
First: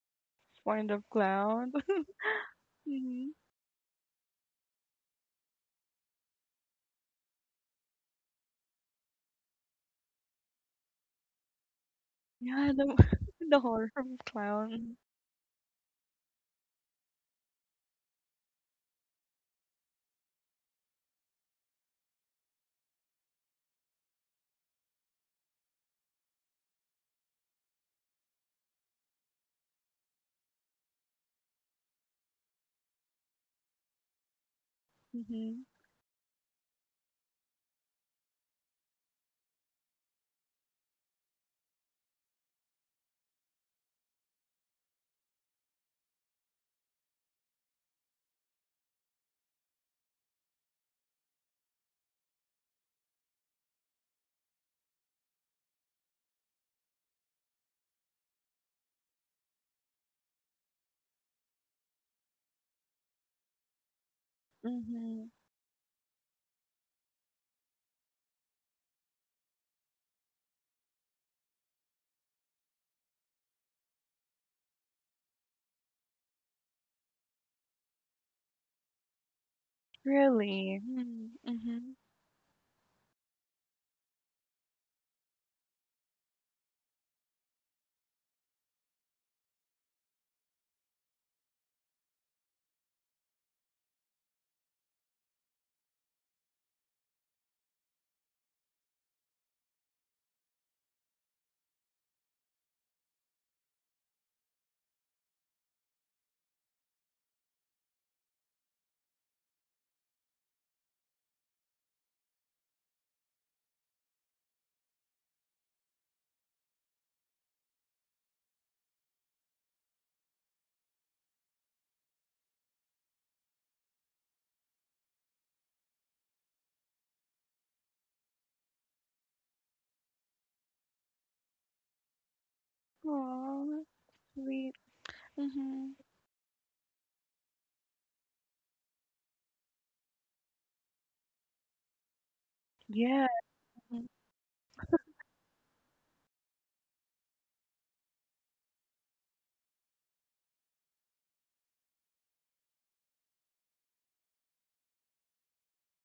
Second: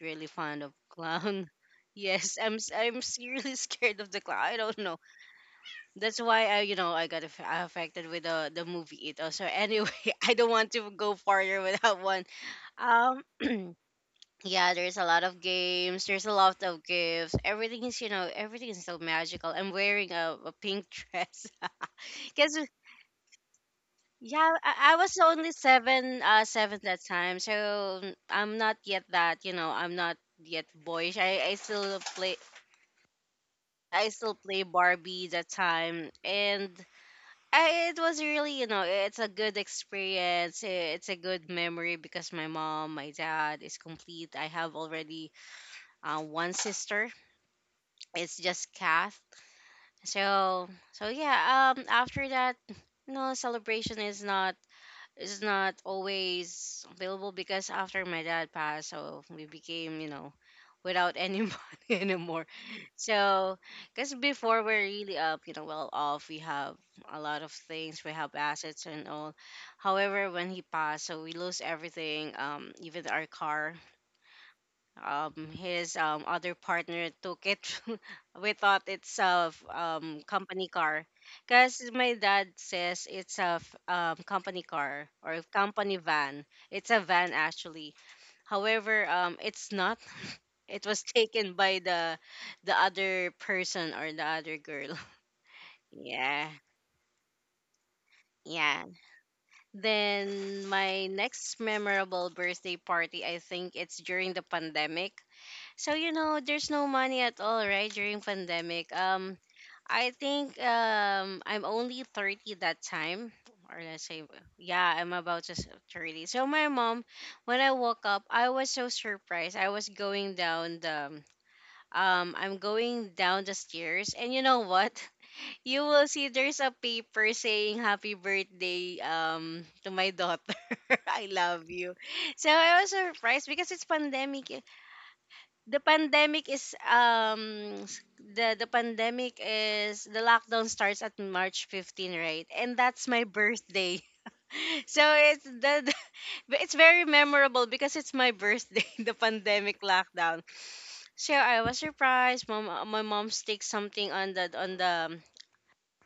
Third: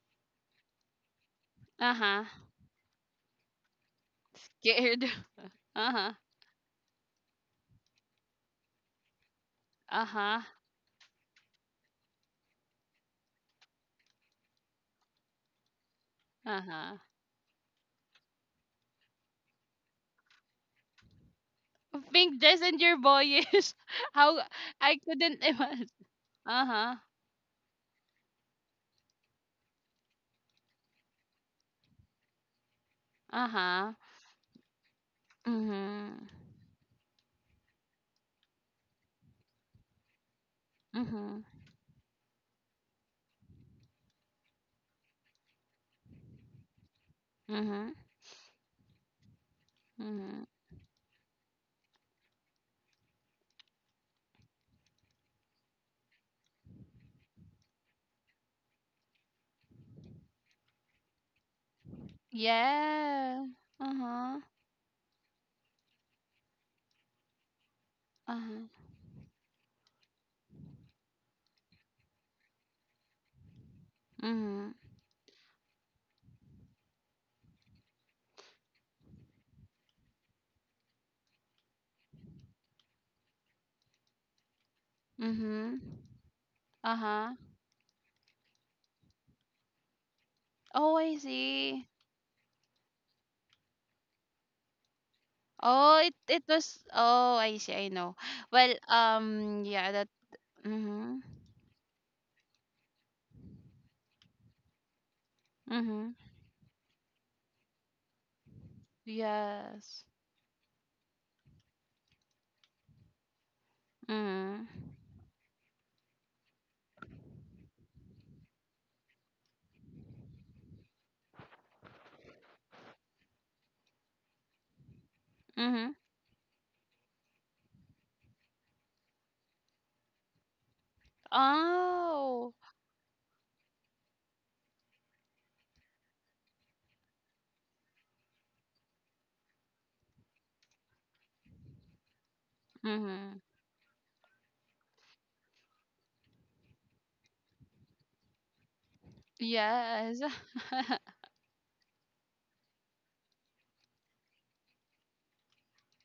C: really fond of
B: Point of
C: clown.
B: clown.
A: Uh huh.
C: Yes,
B: Mhm.
C: really scared of the clown. I don't know.
A: Scared. Uh huh.
C: That's why I you know I got affected with the movie it. So anyway,
A: Uh
C: I
A: huh.
C: don't want to go farther without one.
B: Yeah, the
C: Um.
B: the horror from
C: Yeah, there's
B: clown.
C: a lot of games, there's a
A: Uh
C: lot of
A: huh.
C: gifts, everything is you know everything is so magical. I'm wearing a pink dress
A: Pink
C: because
A: dress and you're boyish. How.
C: yeah,
A: I
C: I was
A: couldn't
C: only
A: imagine.
C: seven, uh
A: Uh
C: seven
A: huh.
C: that time, so I'm not yet that you know I'm not yet boyish. I still play,
A: Uh huh.
C: I still play Barbie that
B: Mhm.
C: time.
A: Mhm.
C: And I, it was really you know it's a good experience it's a
A: Mhm.
C: good memory because my mom my dad is complete. I have already one sister,
A: Mhm.
C: it's just Cast.
A: Mhm.
C: So so yeah, after that, no celebration is not, is not always available because after my dad passed, so we became, you know, without any money anymore.
A: Yeah.
C: So
A: Uh
C: because
A: huh.
C: before we're really
B: Mhm.
C: up, you know, well off, we have a lot of things, we
A: Uh
C: have
A: huh.
C: assets and all. However, when he passed, so we lose everything, even our car,
A: Mhm.
C: his other partner took it. We thought it's a company
B: Really?
C: car
B: Mm,
C: because
B: mhm.
C: my dad says it's a company car or a
A: Mhm.
C: company van. It's
A: Uh
C: a van
A: huh.
C: actually, however it's not, it
A: Oh,
C: was
A: I
C: taken by
A: see.
C: the other person or the other girl.
A: Oh, it
C: Yeah.
A: was. Oh, I see. I know. Well,
C: Yeah.
A: yeah. That.
C: Then my
A: Mhm.
C: next memorable birthday party, I think it's during the pandemic. So you
A: Mhm.
C: know, there's no money at all, right? During pandemic.
A: Yes.
C: I think I'm only 30 that time, or let's say,
A: Mhm.
C: yeah, I'm about to 30. So my mom, when I woke up, I was so surprised. I was going down the, I'm going down the stairs, and you know what? You
A: Mhm.
C: will see there's a paper saying "Happy Birthday to my daughter. I love you." So
A: Oh.
C: I was surprised
B: Aw,
C: because it's
B: that's
C: pandemic.
B: sweet. Mhm.
C: The pandemic is the lockdown starts at March 15, right? And that's my
B: Yeah.
A: Mhm.
C: birthday.
B: Mm.
C: So it's the it's very memorable because it's my birthday, the pandemic
A: Yes.
C: lockdown. So I was surprised. Mom, my mom staked something on the on the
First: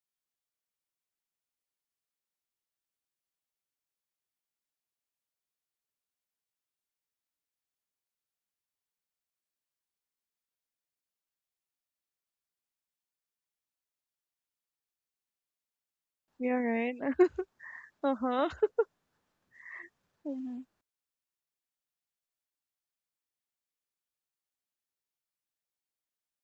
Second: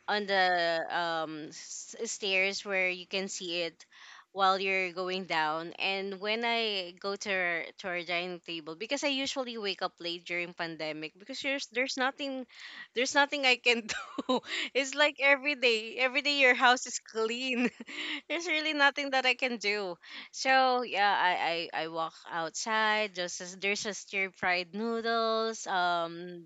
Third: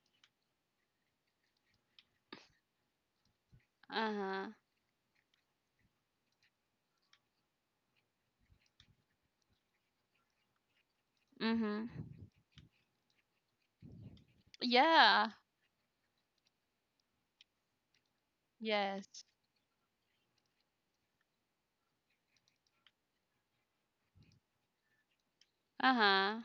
C: on the um s- stairs where you can see it
A: Uh-huh.
C: while you're going down. And when I go to to our dining table, because I usually wake up late during pandemic because there's
A: Mhm.
C: there's nothing there's nothing I can do. It's like
A: Yeah.
C: every day, every day
B: You
C: your house
B: alright?
C: is clean. There's
B: Uh-huh.
C: really nothing that
A: Yes.
C: I can do.
B: Mhm.
C: So yeah, I walk outside just as there's a stir fried noodles,
A: Uh-huh.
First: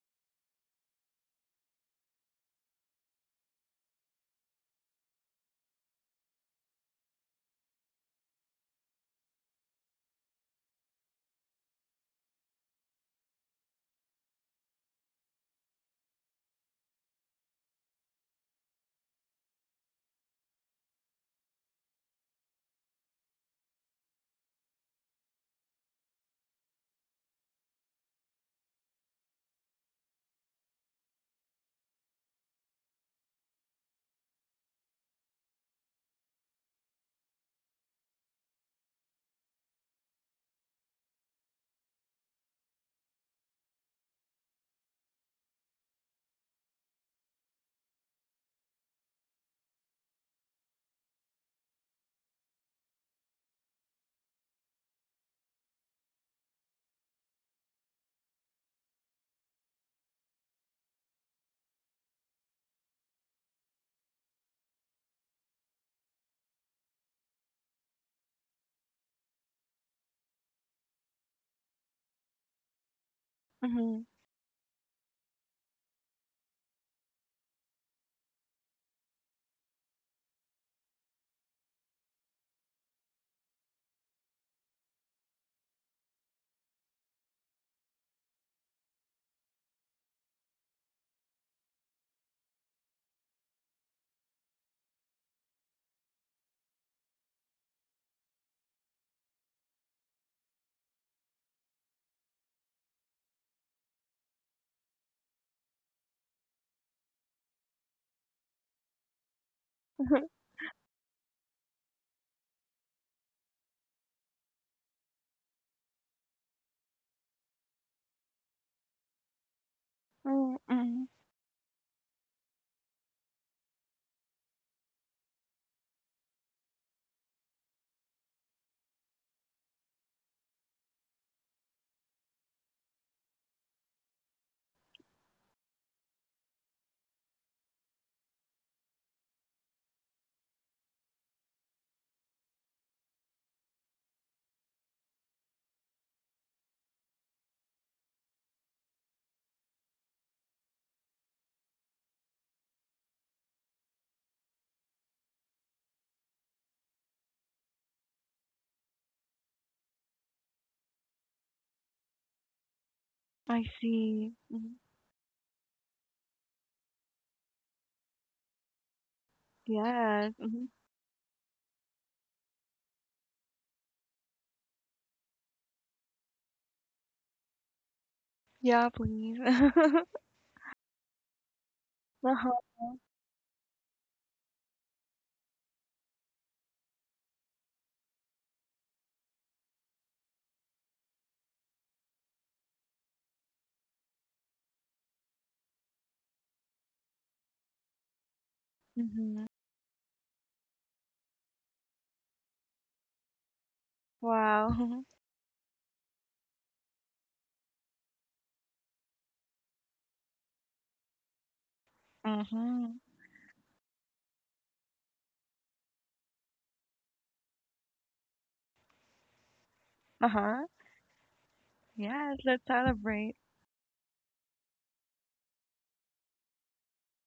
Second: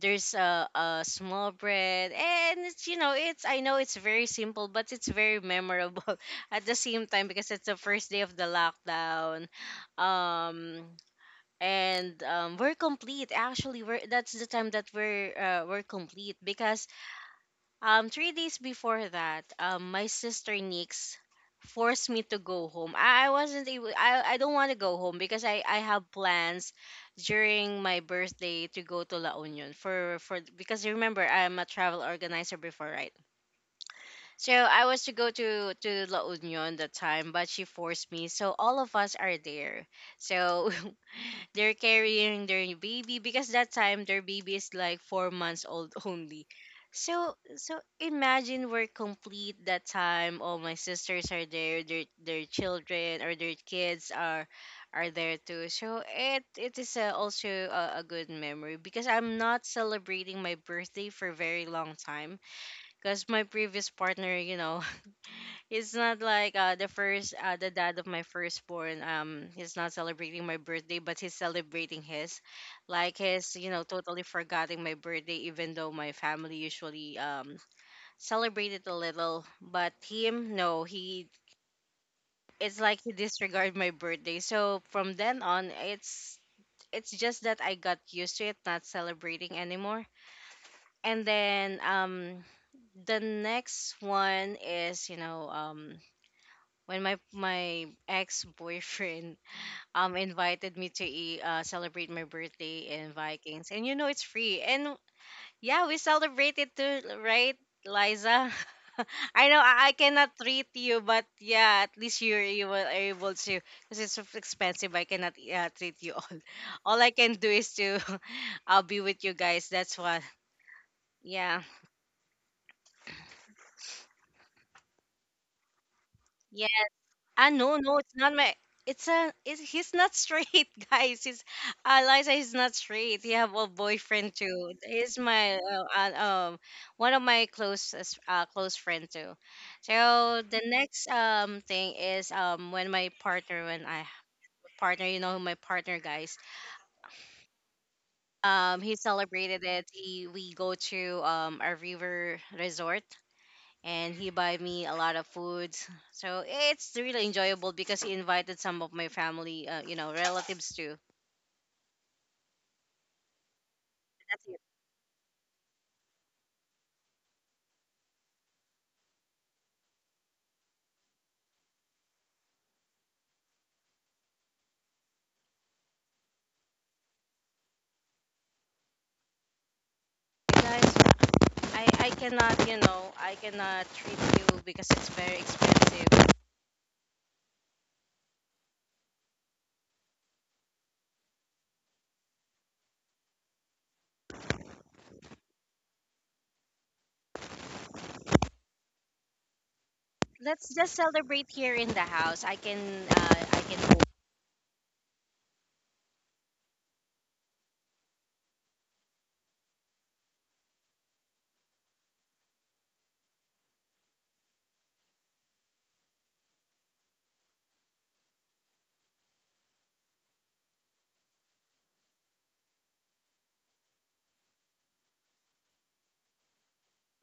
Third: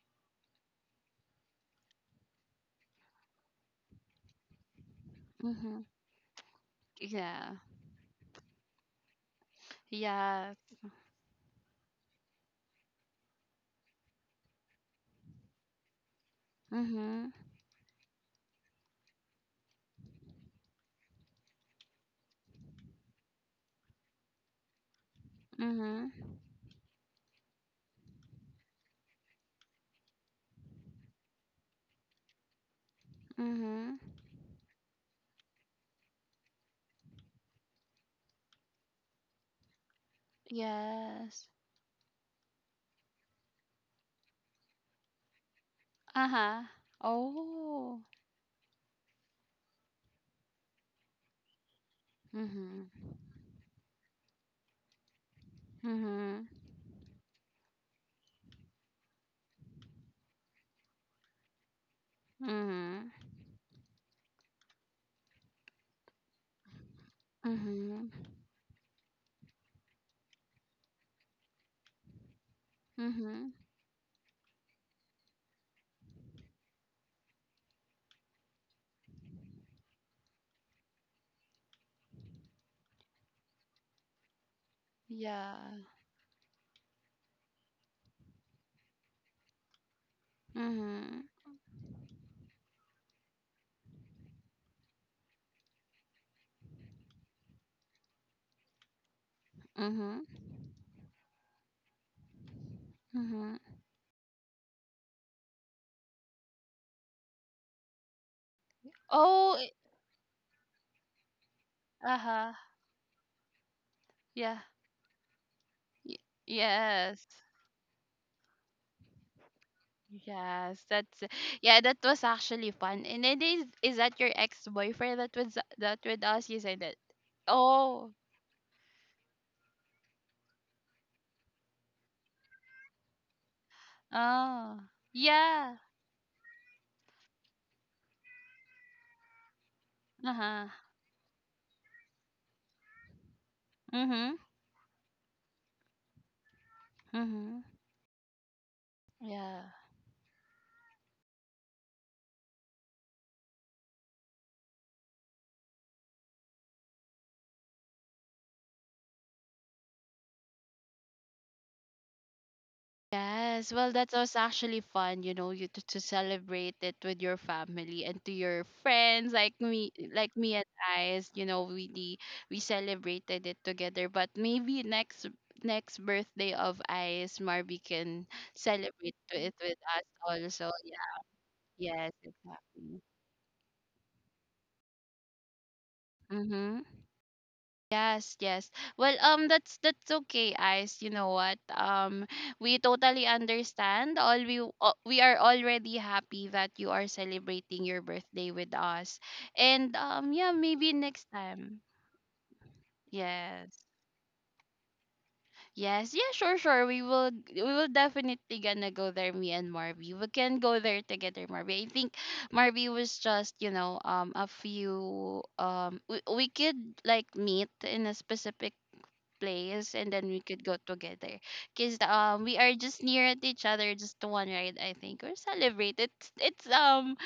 C: there's a small bread and it's you know it's, I know it's very simple but it's very
A: Mhm.
C: memorable at the same time because
A: Yeah.
C: it's the first day of the lockdown.
A: Yes.
C: Um and We're complete actually, we're that's the time that we're complete because
A: Mhm.
C: 3 days before that, my sister Nix forced me to go home. I wasn't able. I don't want to go home because I have
A: Mhm.
C: plans during my birthday to go to La Union for because remember I'm a travel organizer before, right?
A: Mhm.
C: So I was to go to La Union that time, but she forced me. So all of us are there. So
A: Yes.
C: they're carrying their baby because that time their baby is like 4 months old only.
A: Uh-huh.
C: So
A: Oh.
C: imagine we're complete that time. All my sisters are there. Their
A: Mhm.
C: children or their kids are there too. So it
A: Mhm.
C: it is also a good memory because I'm not celebrating my birthday for very long time
A: Mhm.
C: because my previous partner, it's not like the dad of
A: Mhm.
C: my firstborn. He's not celebrating my birthday, but he's celebrating his, like
A: Mhm.
C: his,
B: Mhm.
C: totally forgetting my birthday. Even though my family usually celebrate it a little, but him, no, he. It's like he disregard my birthday. So from then
A: Yeah.
C: on, it's just that I got used to it, not celebrating anymore.
A: Mhm.
C: And then the next one is when my ex boyfriend
A: Mhm.
C: invited me to eat, celebrate my birthday in
A: Mhm.
C: Vikings, and you know it's free, and yeah, we celebrated too, right, Liza? I
A: Oh.
C: know
A: I-
C: I cannot treat you, but yeah, at least you're
A: Uh-huh.
C: you were able to because it's so
A: Yeah.
C: expensive. I cannot treat you
A: Y-
C: all. All I
A: yes.
C: can do is to I'll be with you guys. That's what.
B: Mm,
A: Yes,
B: mm.
A: that's
C: Yeah.
A: yeah, that was actually fun. And it is that your ex-boyfriend that was that with us? You
C: Yeah.
A: said that.
C: Ah, no, no,
A: Oh.
C: it's not my. It's a. It's, he's not straight, guys. He's Liza is not straight. He have a boyfriend too.
A: Oh.
C: He's my
A: Yeah.
C: uh, um one of my closest close friend too. So the
A: Uh-huh.
C: next thing is when my partner when I
A: Mm-hmm.
C: partner you know my partner guys
A: Mm-hmm.
C: he
A: Yeah.
C: celebrated it. He we go to a river resort and he buy me a lot of foods. So it's really enjoyable because he invited some of my family, you know, relatives too.
B: I
A: Yes, well, that was
B: see.
C: That's it.
B: Mhm.
A: actually fun, you know, you to celebrate it with your family and to your friends, like
B: Yes.
A: me and
B: Mhm.
A: I, you know, we celebrated it together. But maybe next, next birthday of Ice, Marby can
B: Yeah,
A: celebrate to
B: please.
A: it with us also.
C: Guys,
A: Yeah.
C: I
A: Yes,
B: Uh-huh.
C: cannot, you
A: exactly.
C: know, I cannot treat you because it's very expensive.
A: Mm-hmm. Yes, yes. Well, that's okay, Ice. You know what? We totally understand. All we are already happy that you are celebrating your birthday with us,
B: Mhm.
A: and yeah,
C: Let's
A: maybe
C: just
A: next
C: celebrate
A: time.
C: here in the house.
A: Yes,
C: I can cook.
B: Wow.
A: yes, yeah, sure, sure. We will definitely gonna go there. Me and Marvy, we can go there together, Marvy. I think Marvy
B: Mhm.
A: was just you know a few we could like meet in a specific place and then we
B: Uh-huh.
A: could go together because
B: Yes,
A: we
B: let's
A: are just near
B: celebrate.
A: at each other, just one ride I think, or celebrate,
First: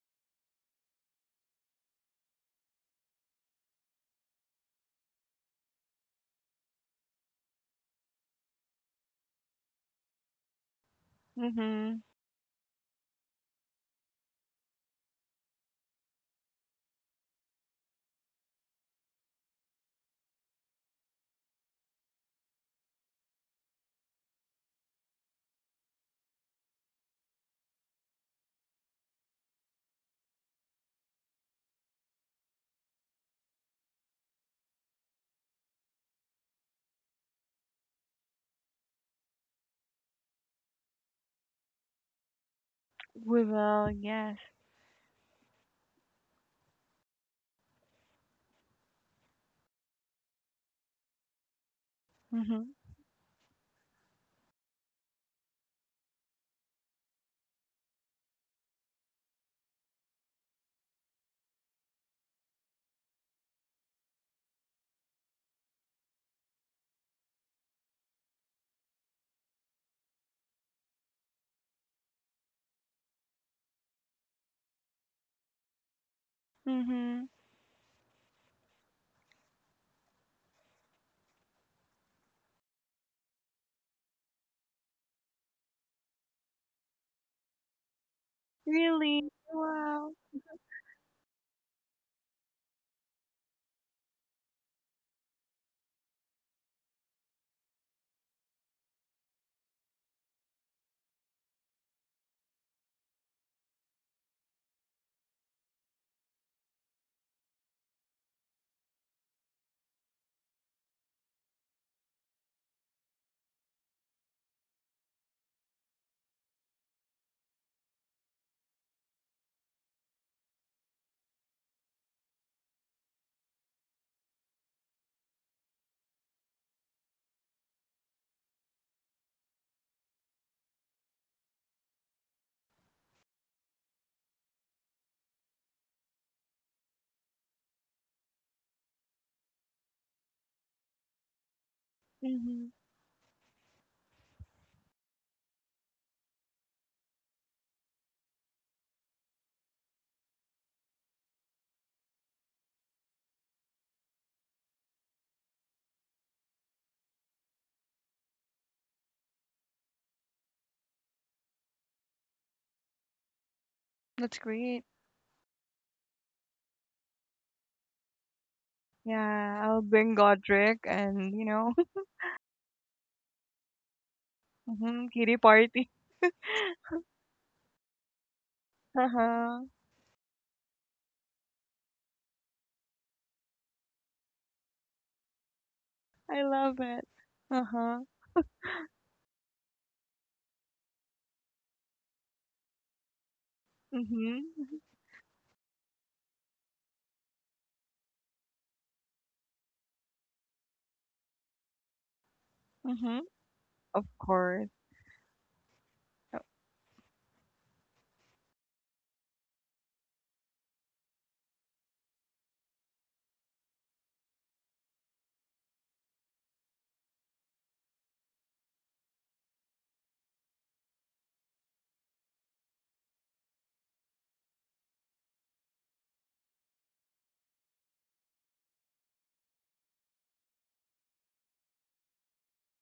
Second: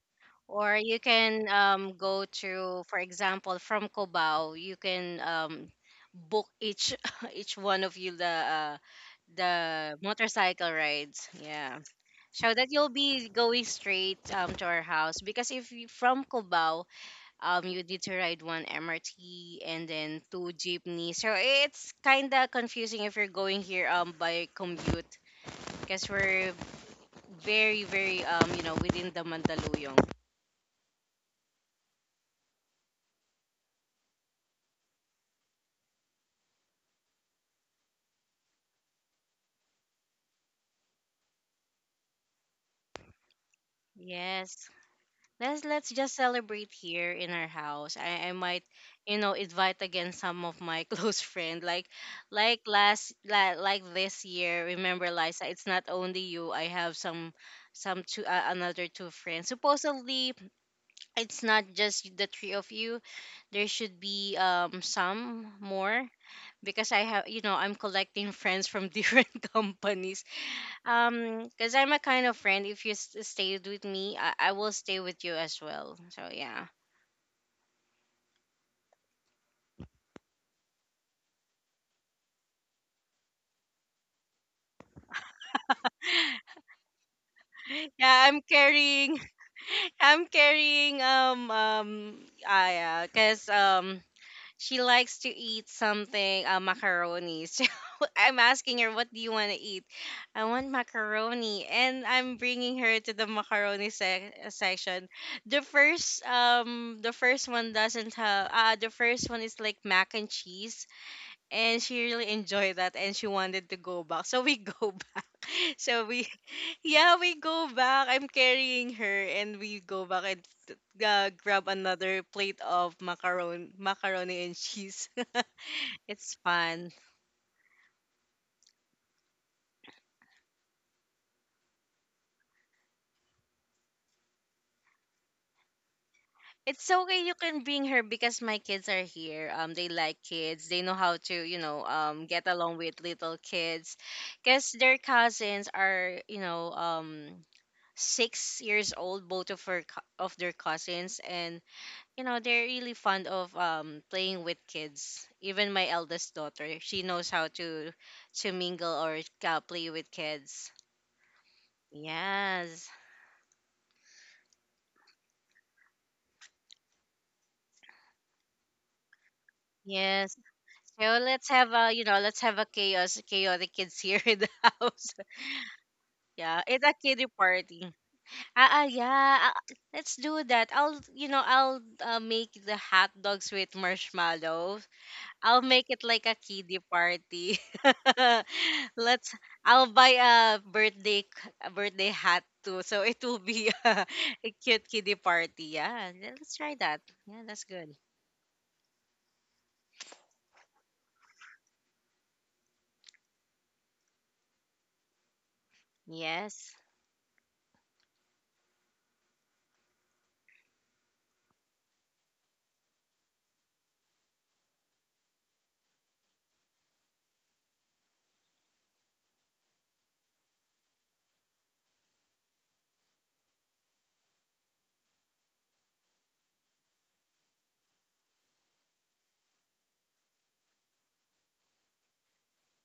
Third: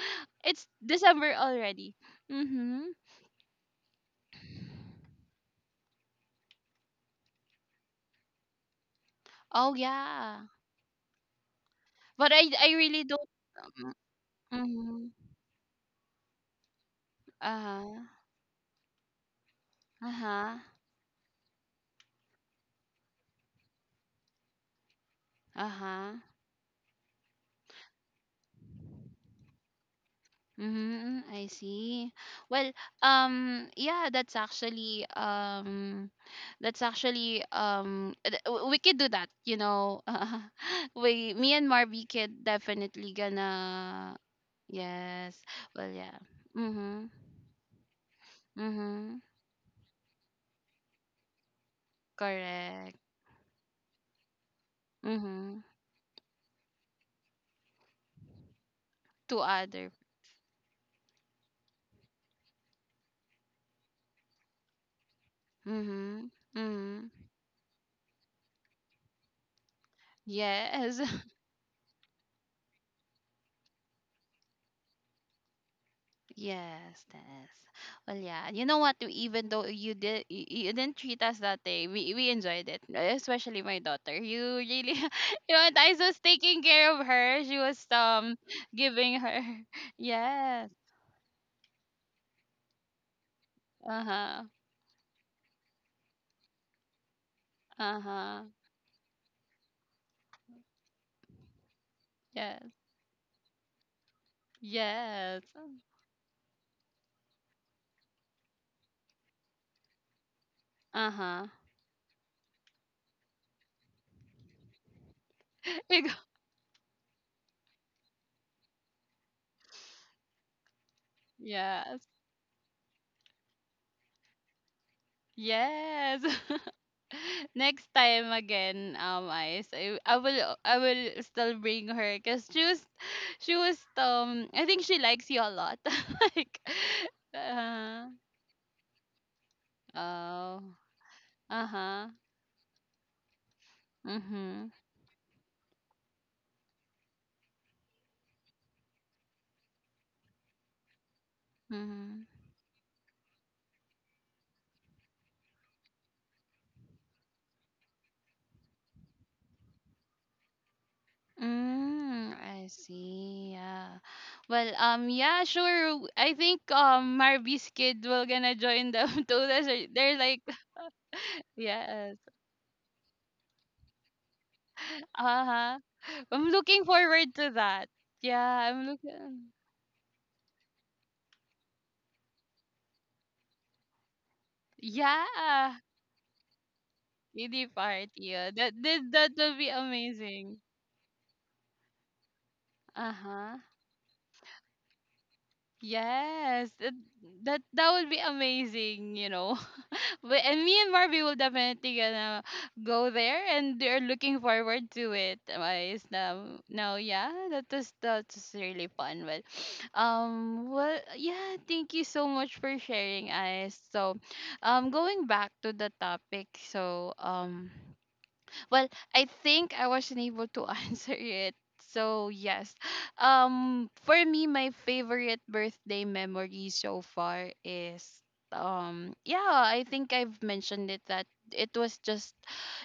A: it's
C: Or you
A: december
C: can
A: already.
C: go to,
A: Mm-hmm.
C: for example, from Cubao, you can book each each one of you the
A: Oh yeah.
C: motorcycle rides. Yeah.
B: Mhm.
A: But i
C: So that
A: i
C: you'll
A: really
C: be
A: don't.
C: going
A: um,
C: straight to our house
A: mhm.
C: because if you from Cubao, you need
A: Uh-huh.
C: to ride one MRT and then two
A: Uh-huh.
C: jeepney. So it's kind of confusing if you're going here by commute because
A: Uh-huh.
C: we're very very you know within the Mandaluyong.
A: Mm-hmm, mm, I see. Well, yeah, that's actually we could do that, you know. Me and Marby could definitely
B: We will,
A: gonna,
B: yes.
C: Yes.
A: yes.
C: Let's
A: Well,
C: just
A: yeah.
C: celebrate
A: Mm-hmm.
C: here in our house. I might,
A: Mm-hmm.
C: you know, invite again some of my close friend. Like
B: Mhm.
A: Correct.
C: last like this year, remember Liza,
A: Mm-hmm.
C: it's not only you. I have some two another two
A: To
C: friends.
A: other.
C: Supposedly it's not just the three of you. There should be some more
A: Mm-hmm.
C: because I
A: Mm-hmm.
C: have you know, I'm collecting friends from different companies.
A: Yes.
C: Because I'm a kind of friend. If you s- stayed with me, I will stay with you as well. So yeah,
A: Yes,
B: Mhm.
A: yes. Well, yeah. You know what? Even though you, you didn't treat us that day, we enjoyed it. Especially my daughter. You really, you know, what, I was taking care of her. She was
C: yeah. I'm carrying.
A: giving
B: Really?
A: her.
B: Wow.
C: I'm
A: Yes.
C: carrying. Ah, yeah. Because
A: Uh huh.
C: she likes to eat something. Macaroni.
A: Uh
C: So I'm
A: huh.
C: asking her, what do you want to eat? I want macaroni, and I'm
A: Yes.
C: bringing her to the macaroni sec- section.
A: Yes.
C: The first one doesn't have. The first one is like mac and cheese
A: Uh huh.
C: and she really enjoyed that and she wanted to go back so we go back so we yeah we go back, I'm carrying her and we go back and grab
A: Yes.
C: another plate of macaroni and cheese.
A: Yes.
C: It's fun.
A: Next time again, Ice, I will still bring her because she was I think she likes you a lot. Like,
C: It's so okay, you can bring her
A: uh,
C: because my kids are here, they like
A: oh,
C: kids, they know how to, you
A: uh
C: know,
A: huh,
C: get
B: Mhm.
C: along with little kids because
A: mhm,
C: their cousins are, you know, 6 years old, both of her of their cousins. And you
A: mhm.
C: know they're really fond of playing with kids. Even my eldest daughter, she knows how to mingle or play with kids.
A: Mm, I
C: Yes.
A: see. Yeah.
B: That's
A: Well,
B: great.
A: yeah, sure. I think Marby's kid will gonna join them too.
B: Yeah,
A: That's-
B: I'll
A: a-
B: bring
A: They're
C: Yes.
A: like,
B: Godric
C: So
B: and, you
C: let's have
B: know,
C: a, you
A: yes.
C: know, let's have a chaos chaotic kids here in the
B: mhm,
C: house.
B: kitty
A: Uh-huh.
B: party.
A: I'm
C: Yeah, it's
A: looking
C: a kiddie
A: forward to
C: party.
A: that. Yeah,
C: ah
A: I'm
C: uh, yeah
A: looking.
C: uh,
B: Uh-huh.
C: let's do that. I'll, you know, I'll make the hot dogs with marshmallow. I'll
A: Yeah,
C: make it like a
B: I
C: kiddie
B: love it.
C: party.
A: kiddie
B: Uh-huh.
A: party. That that
C: Let's.
A: that will be
C: I'll buy a
A: amazing.
C: a birthday hat too, so
A: Uh
C: it will
A: huh.
C: be
B: Mm-hmm.
C: cute kiddie party. Yeah, yeah, let's
A: Yes,
C: try that. Yeah,
A: that
C: that's
A: that
C: good.
A: would be amazing. You know, but and me and Marby will definitely gonna go
B: Mm-hmm.
A: there, and they're
B: Of
A: looking
B: course.
A: forward to it. Guys,
C: Yes,
A: no, yeah, that was really fun. But well, yeah, thank you so much for sharing, guys. So, going back to the topic, so. Well, I think I wasn't able to answer it. So yes. For me my favorite birthday memory so far is yeah, I think I've mentioned it that it was just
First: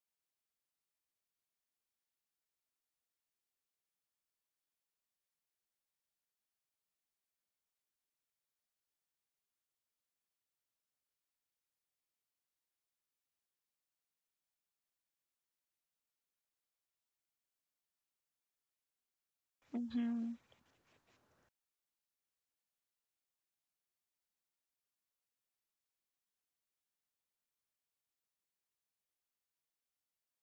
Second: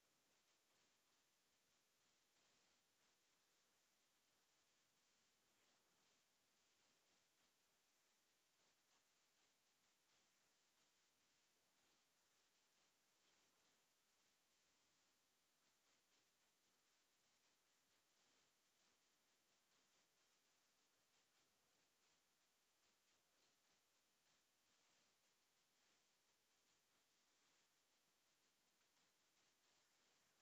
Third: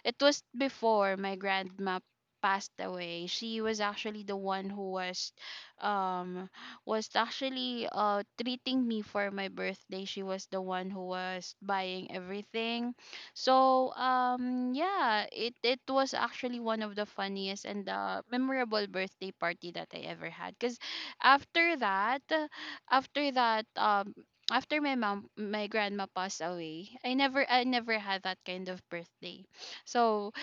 A: it was before my grandma passed away. She was actually the one who was um actually treating me for my birthday. She was the one who was buying everything. So yeah, it was actually one of the funniest and memorable birthday party that I ever
B: Mm-hmm.
A: had. Cause after that, after that after my mom my grandma passed away, I never had that kind of birthday. So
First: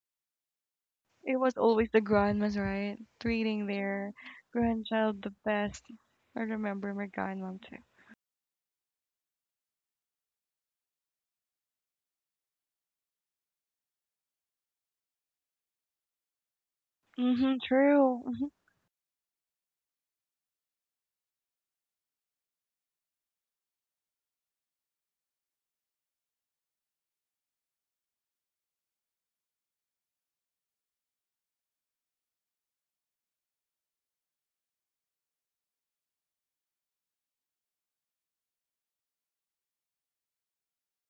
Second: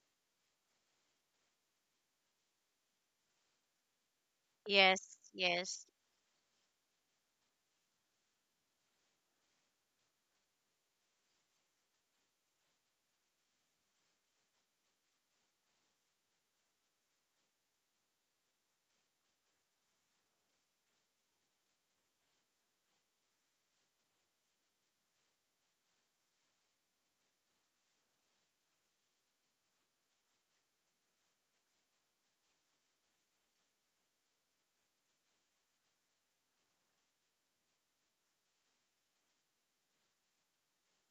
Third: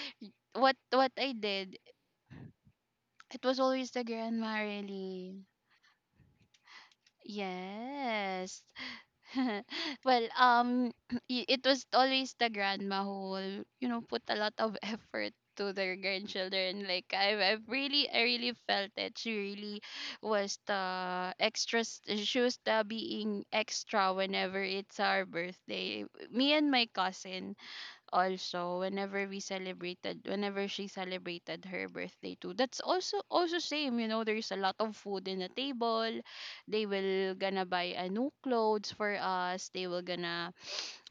A: what I
B: It was
A: did,
B: always the grandmas, right?
A: it was
B: Treating
A: always the
B: their
A: grandma
C: yes,
B: grandchild the
A: really.
B: best.
C: yes,
B: I remember my grandmom too.
A: Yes. Well, it was always the grandma who will, you know, put a lot of effort to their grandchildren. Like I've,
B: Mm-hmm.
A: I've really, I
B: True. Mm-hmm.
A: really felt that she really was the extra. She was the being extra whenever it's our birthday. Me and my cousin, also whenever she celebrated her birthday too. That's also same, you know, there's a lot of food in the table. They will gonna buy a new clothes for us, they will gonna,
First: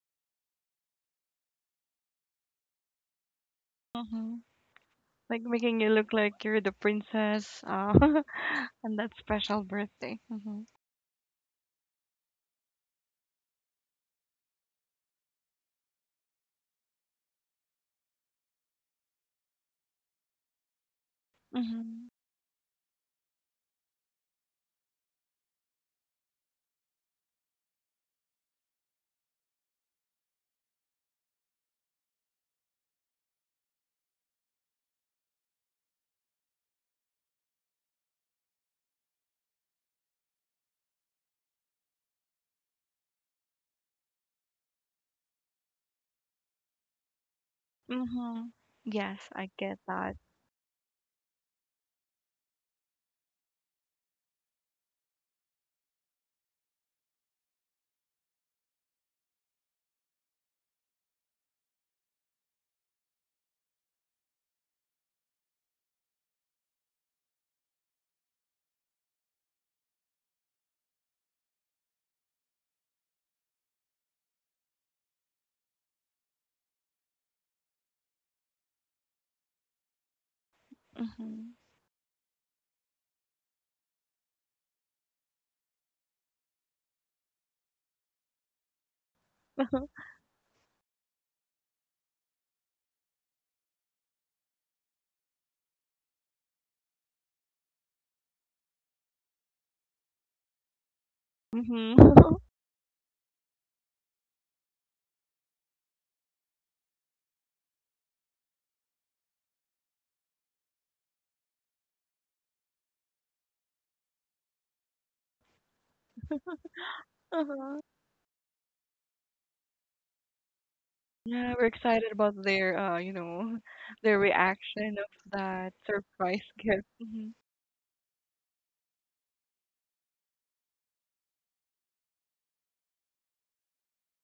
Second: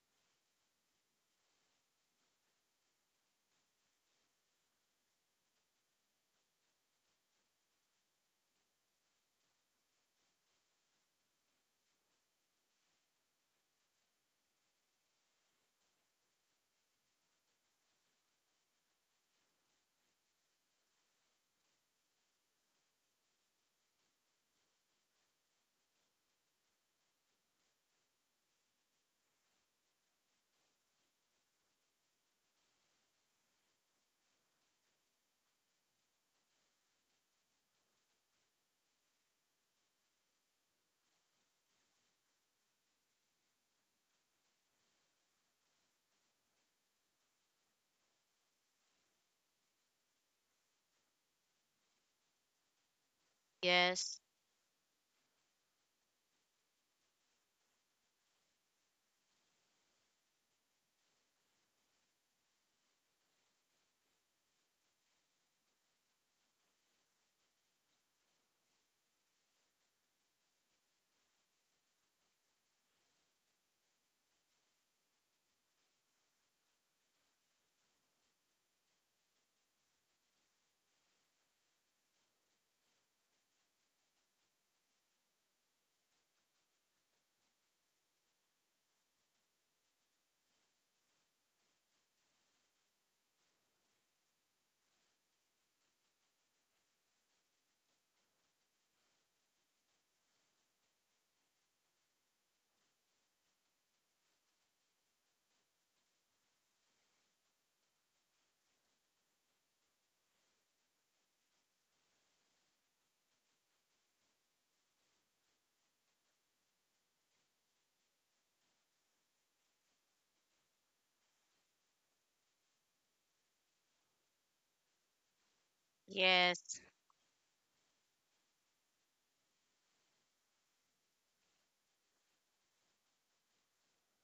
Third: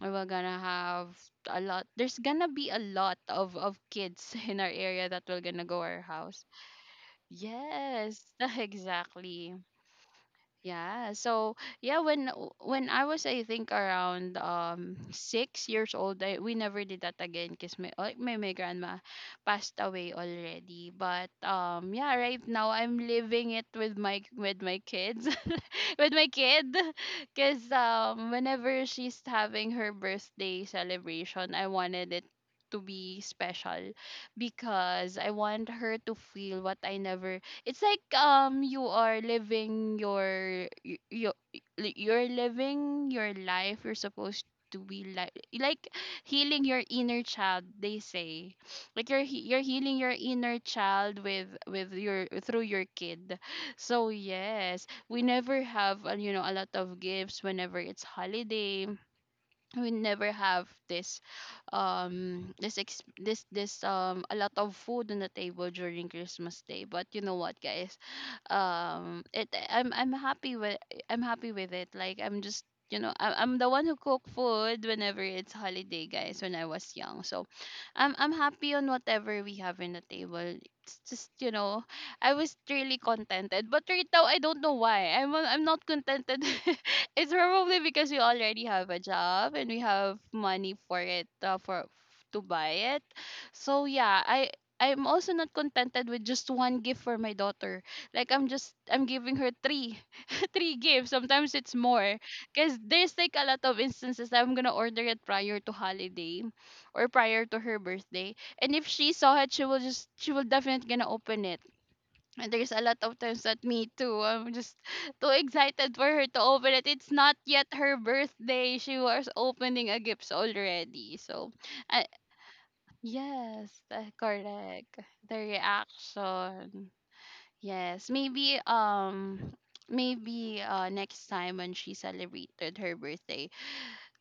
A: we are gonna have a lot, there's gonna be a lot of kids
B: Mm-hmm.
A: in our area that will
B: Like
A: gonna go
B: making you
A: our
B: look
A: house.
B: like you're the princess.
A: Yes,
B: And that
A: exactly.
B: special birthday. Mm-hmm.
A: Yeah. So yeah, when I was, I think around 6 years old, I, we never did that again because my, my grandma passed away already. But
B: Mm-hmm.
A: yeah, right now I'm living it with my kids, with my kid, because whenever she's having her birthday celebration, I wanted it to be special because I want her to feel what I never. It's like you are living your you're living your life. You're supposed to be like healing your inner child, they
B: Mm-hmm.
A: say. Like
B: Yes, I
A: you're
B: get
A: healing
B: that.
A: your inner child with your through your kid. So
C: yes,
A: yes, we never have you know, a lot of gifts whenever it's holiday. We never have this this this a lot of food on the table during Christmas day. But you know what, guys, it I'm happy with, I'm happy with it. Like I'm just, you know, I'm the one who cook food whenever it's holiday, guys, when I was young. So I'm happy on whatever we have in the table. It's just,
B: Mm-hmm.
A: you know, I was really contented. But right now, I don't know why. I'm not contented. It's probably because we already have a job and we have money for it, for to buy it. So yeah, I'm also not contented with just one gift for my daughter. Like I'm giving her three three gifts. Sometimes it's
B: Mhm.
A: more because there's like a lot of instances that I'm gonna order it prior to holiday or prior to her birthday. And if she saw it, she will definitely gonna open it. And there's a lot of times that me too. I'm just too excited for her to open it. It's not yet
B: Uh-huh.
A: her birthday. She was opening a gift already.
B: Yeah,
A: So,
B: we're
A: I,
B: excited about their, you know,
A: yes,
B: their reaction
A: correct.
B: of
A: The
B: that surprise
C: yes,
B: gift.
A: reaction. Yes, maybe maybe next time when she celebrated her birthday.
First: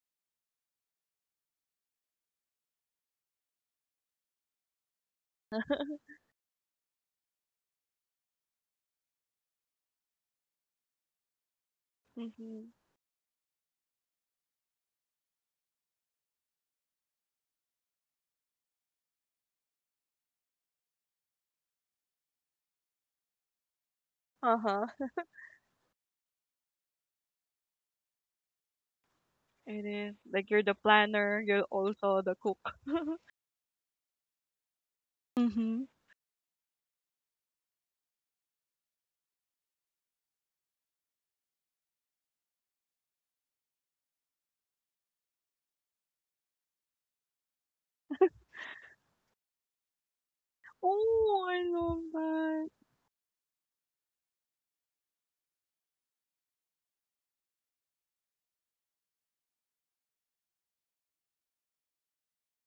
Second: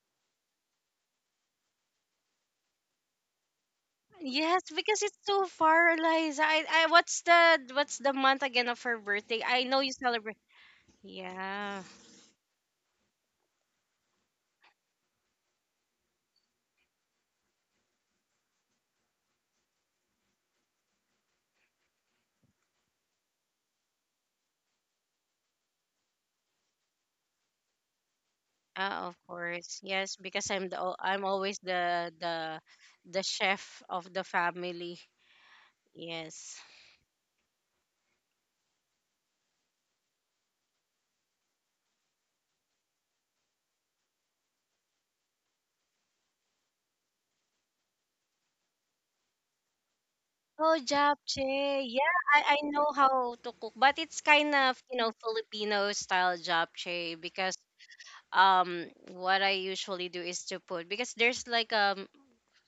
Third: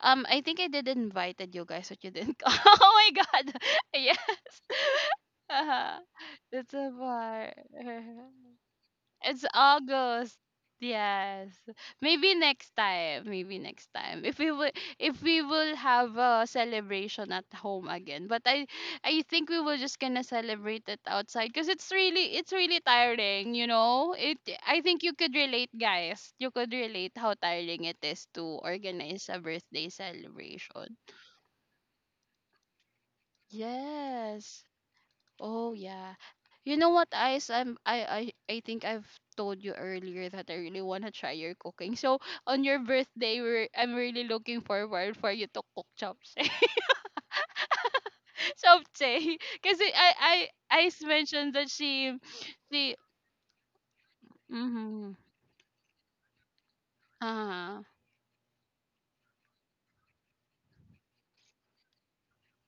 A: I think I did invited you guys but you didn't. Oh my god. Yes.
C: yes. Because it's so far,
A: Uh-huh.
C: Eliza.
A: It's
C: I,
A: a bar.
C: what's the month again of her birthday?
A: It's
C: I know you
A: August.
C: celebrate.
A: Yes.
C: Yeah.
A: Maybe next
B: hmm
A: time. Maybe next time. If we will have a celebration at home again. But I think we will just gonna celebrate it outside because it's really tiring, you know? It I
B: Uh-huh.
A: think you could relate, guys. You could relate how tiring it is to
C: Ah, of
A: organize a
C: course.
B: It
A: birthday
B: is
C: Yes,
B: like
C: because
B: you're
C: I'm
B: the
A: celebration.
C: I'm
B: planner,
C: always
B: you're
C: the
B: also the cook.
C: the the chef of the
A: Yes.
C: family.
A: Oh
B: Mm-hmm.
A: yeah.
C: Yes.
A: You know what, Ice? I think I've told you earlier that I really wanna try your cooking. So on your birthday, I'm really looking forward for you to cook chopsay. Chopsay, because I
C: Oh,
A: Ice
B: Oh,
A: mentioned
B: I
A: that
C: japchae.
B: love
C: Yeah, I
B: that.
C: know
A: she
C: how to cook, but it's kind of, you know,
A: mhm
C: Filipino style japchae because
A: ah
C: what I usually do is to put because there's like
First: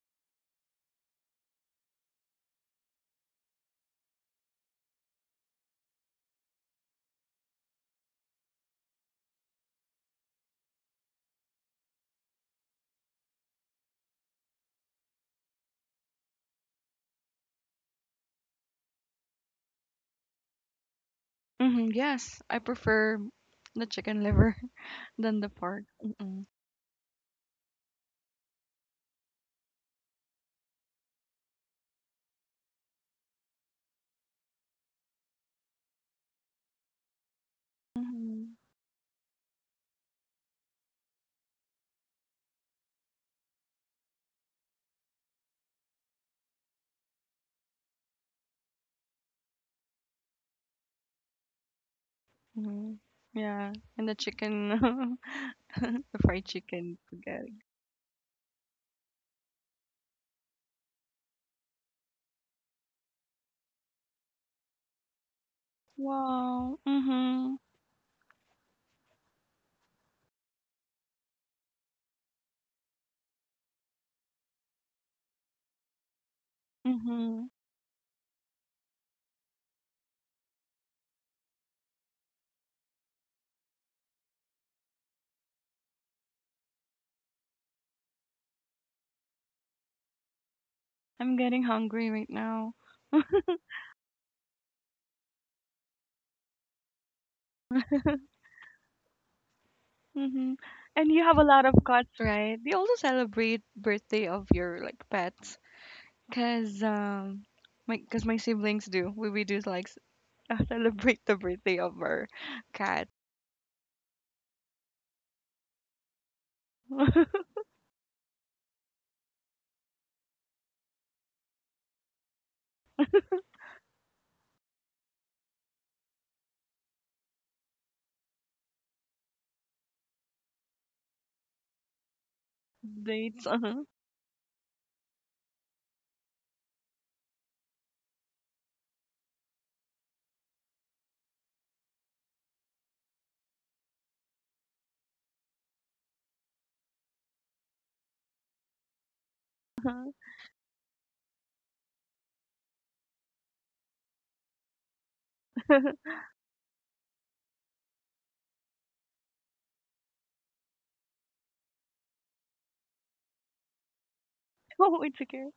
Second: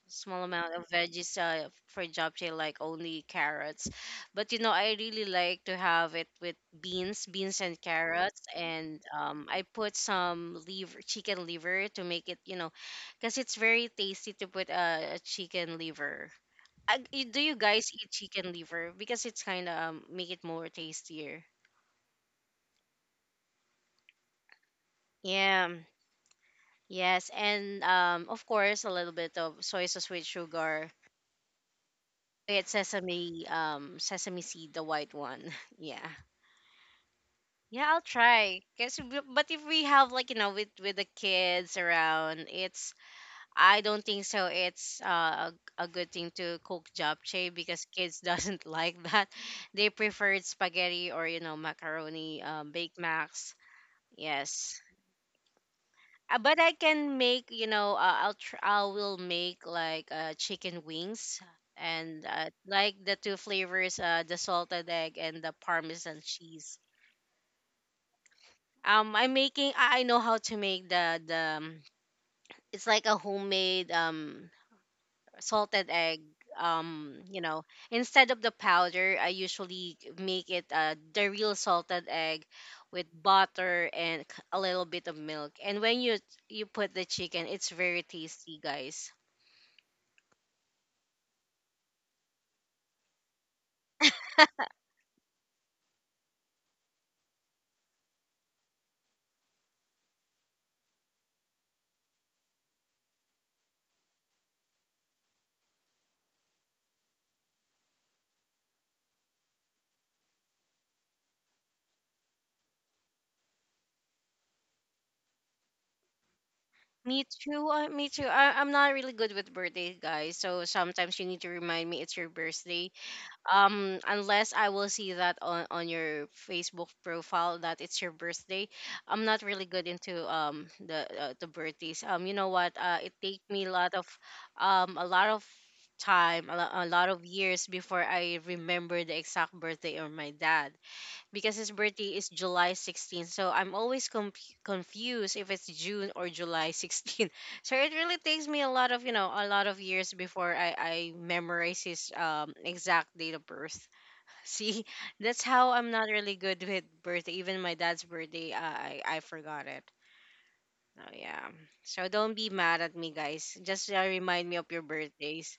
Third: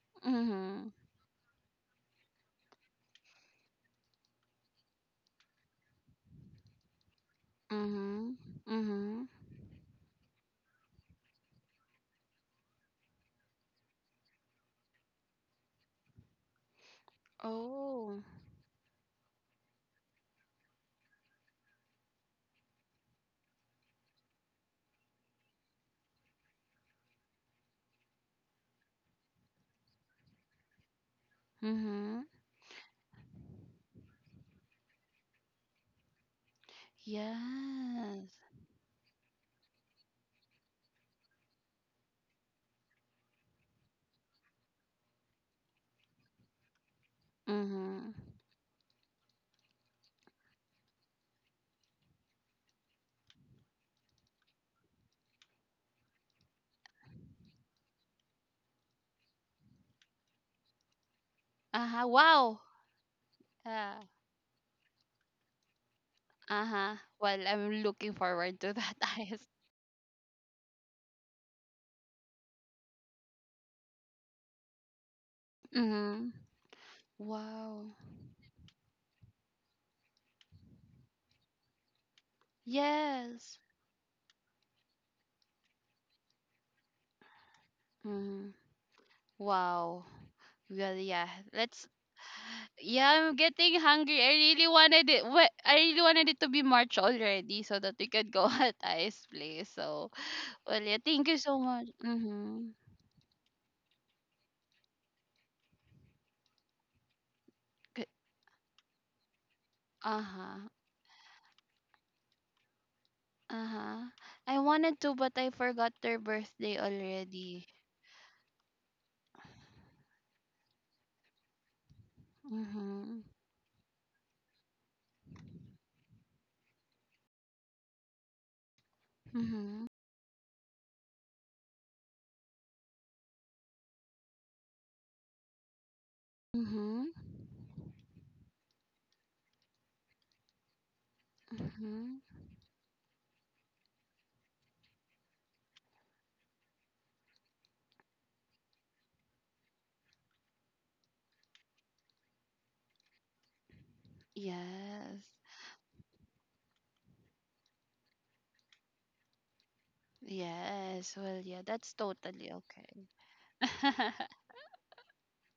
C: small amount of
A: mhm
C: veggies for japchae like only carrots, but you know I really like to have it with beans and
A: mhm
C: carrots and,
A: mhm
C: I put some liver chicken liver to make it, you know, because it's very tasty to put a chicken liver. Do you guys eat
A: oh
C: chicken liver because it's kind of make it more tastier.
B: Mm-hmm. Yes, I prefer the chicken liver than the
C: Yeah.
B: pork. Mm-mm.
C: Yes, and of course a little bit of soy sauce with sugar.
A: mhm
C: It's sesame sesame seed, the white one. Yeah. Yeah, I'll
A: yes
B: Mm-hmm.
C: try guess but if we have like, you know, with the kids around, it's I don't think so it's a good thing to cook japchae because kids
A: mhm
C: doesn't like that. They prefer spaghetti or, you know, macaroni,
B: Mm-hmm.
C: baked macs.
B: Yeah, and the
C: Yes.
B: chicken, the fried
C: But I
B: chicken
C: can make,
B: spaghetti.
C: you know, I will make like chicken wings
A: aha
C: and,
A: wow
C: like the two
A: yeah.
C: flavors, the salted egg and the parmesan cheese.
B: Wow.
A: Uh-huh. Well,
B: Mm-hmm.
A: I'm looking forward to that,
C: I'm
A: Ice.
C: making. I know how to make the the. Um, it's like a homemade salted egg.
A: Mm-hmm.
C: You
B: Mm-hmm.
C: know,
A: Wow.
C: instead of the powder, I usually make it the real salted egg with
A: Yes.
C: butter and a little bit of milk. And when you put the chicken, it's very
A: Mm-hmm.
C: tasty, guys.
A: Wow. Well, yeah.
B: I'm getting
A: Let's.
B: hungry right now.
A: Yeah, I'm getting hungry. I really wanted it. What I really wanted it to be March already, so that we could go at Ice Place. So,
B: Mm-hmm.
A: well, yeah.
B: And you
A: Thank
B: have
A: you
B: a
A: so
B: lot of
A: much.
B: cats, right? Do
A: Mm-hmm.
B: you also celebrate birthday of your like pets? Cause My cause my siblings do. We do like
A: Uh huh.
B: celebrate the birthday of our cat.
A: Uh huh. I wanted to, but I forgot their birthday
C: Me too.
A: already.
C: Me too. I, I'm not really good with birthdays, guys. So sometimes you need to remind me it's your birthday.
A: Mm-hmm.
C: Unless I will see that on your Facebook profile that it's your birthday. I'm not really good
A: Mm-hmm.
C: into the birthdays. You know what? It take
B: Dates.
C: me a
B: Uh-huh.
C: lot of um a lot of time a lot
A: Mm-hmm.
C: of years before I remember the exact birthday of my dad because his birthday
A: Mm-hmm.
C: is July 16th. So I'm always confused if it's June or July 16th. So it really takes me a lot of, you know, a lot of
B: Uh-huh.
C: years before I memorize his exact date of birth. See,
A: Yes.
C: that's how I'm not really good with birthday. Even my dad's birthday, I forgot it. Oh,
A: Yes. Well,
C: yeah.
A: yeah. That's
C: So don't be
A: totally
C: mad at
A: okay.
C: me, guys. Just remind me of your
B: Oh, it's okay.
C: birthdays.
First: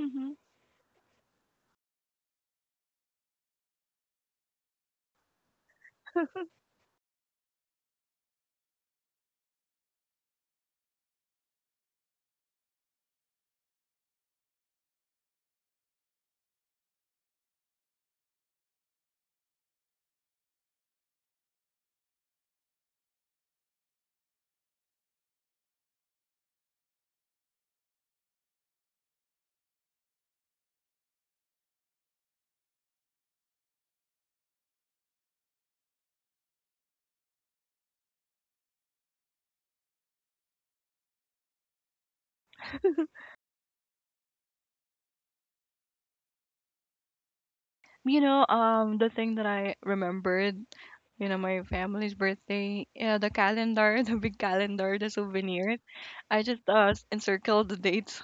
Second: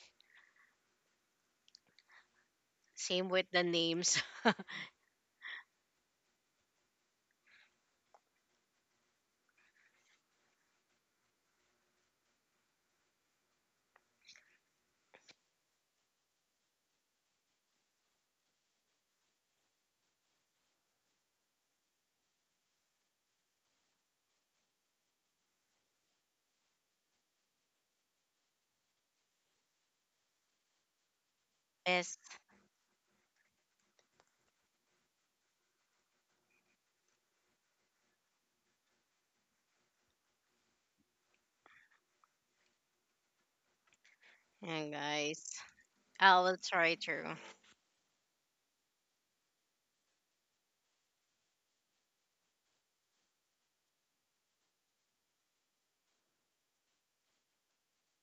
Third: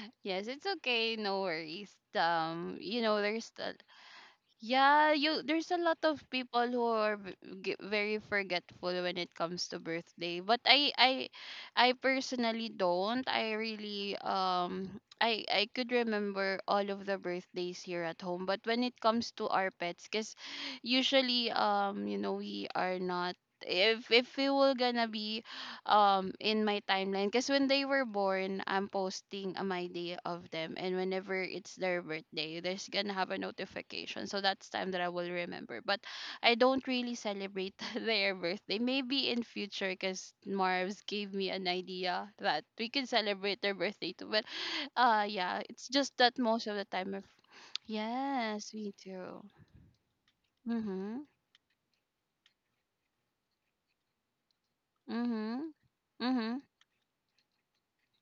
B: Mm-hmm.
A: Yes, it's okay. No worries. You know,
C: Same with
A: there's
C: the
A: a,
C: names.
A: yeah, you there's a lot of people who are very forgetful when it comes to birthday. But I personally don't. I really I could remember all of the birthdays here at home. But when it comes to our pets, because usually you know, we are not, if we were gonna be in my timeline, because when they were born, I'm posting a my day of them, and whenever it's their
C: Yes.
A: birthday, there's gonna have a notification. So that's time that I will remember. But I don't really celebrate their birthday. Maybe in future, because Marv's gave me an idea that we can celebrate their birthday too. But
C: Yeah, guys.
A: yeah, it's just that
C: I will
A: most of the
C: try
A: time I've...
C: to.
B: You know,
A: Yes, we
B: the thing
A: do.
B: that I remembered,
A: Mm-hmm.
B: you know, my family's birthday, yeah, the calendar, the big calendar, the
A: Mm-hmm.
B: souvenir. I
A: Mm-hmm.
B: just encircled the dates,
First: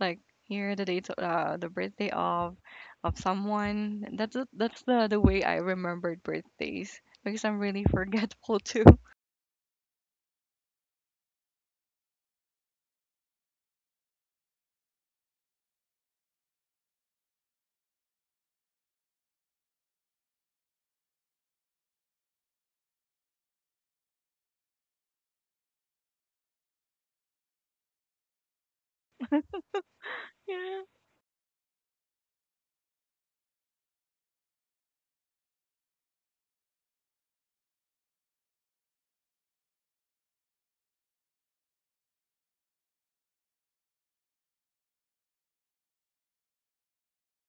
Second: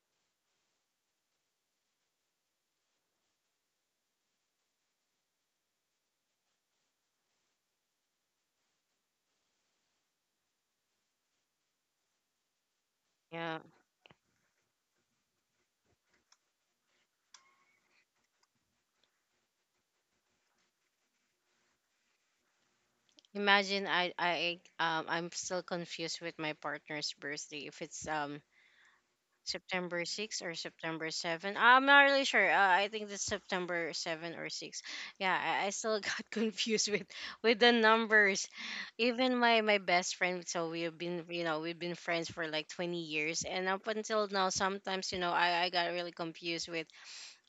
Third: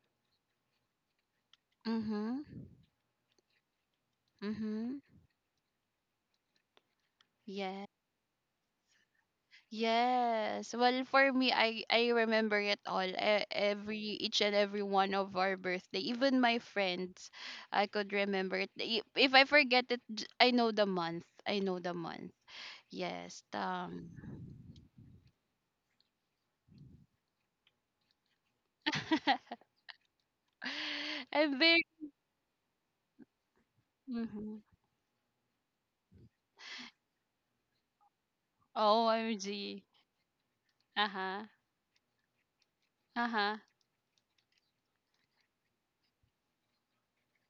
B: like here the date the birthday of
A: Mm-hmm.
B: someone. That's
A: Mm-hmm.
B: the way I remembered birthdays because I'm really
A: Yeah.
B: forgetful too.
A: Yes. Well, for me, I remember it all.
C: Yeah.
A: Every each and every one of our birthday, even my friends, I could remember it. If I forget it, I know the month. I know the month. Yes.
C: Imagine I I'm still confused with my partner's birthday if it's September 6 or
B: Yeah.
C: September 7.
A: I'm very.
C: I'm not really sure. I think it's September 7 or
A: Mm-hmm.
C: 6. Yeah, I still got confused with the numbers. Even my
A: OMG.
C: best friend, so we've
A: Uh
C: been, you
A: huh.
C: know, we've been friends for like 20
A: Uh
C: years
A: huh.
C: and up until now sometimes, you know, I got really confused with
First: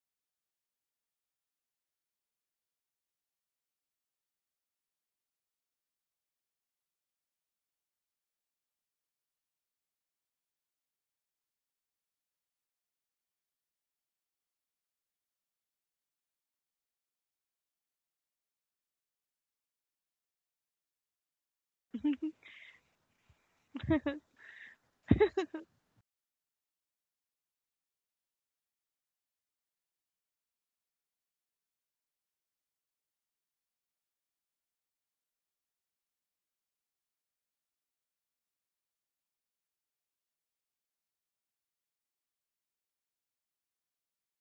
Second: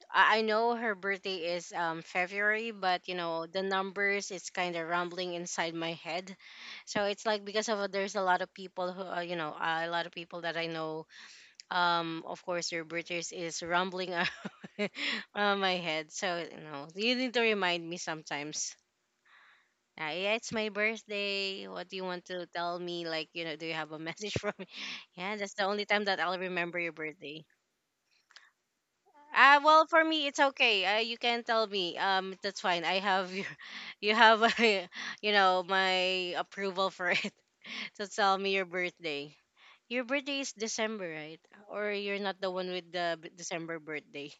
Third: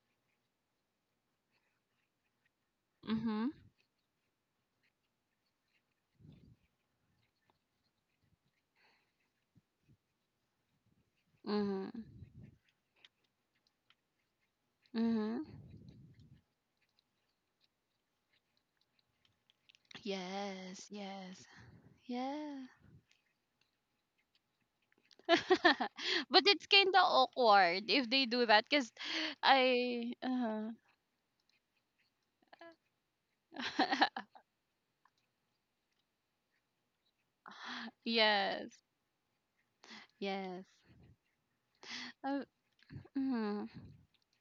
C: I know her birthday is February, but you know
A: Mhm.
C: the numbers is kind of rumbling inside my head. So it's like because of there's a lot of people who a lot of people that I know.
A: Mhm.
C: Of course, your British is rumbling
A: Mhm.
C: on my head. So you know you need to remind me sometimes. Yeah, it's my
A: Yes. Yes.
C: birthday. What do you want to
A: Yeah.
C: tell me? Like, you know, do you have a message for me? Yeah, that's the only time that I'll
A: But it's
C: remember
A: kind
C: your
A: of
C: birthday.
A: awkward if they do that because
C: Well, for
A: I.
C: me, it's okay. You can tell me. That's fine. I have your, you have, you know, my approval for it to tell me your
A: Yes.
C: birthday. Your birthday is
A: Yes.
C: December, right? Or you're not
A: Uh,
C: the one with the
A: mm,
C: December birthday?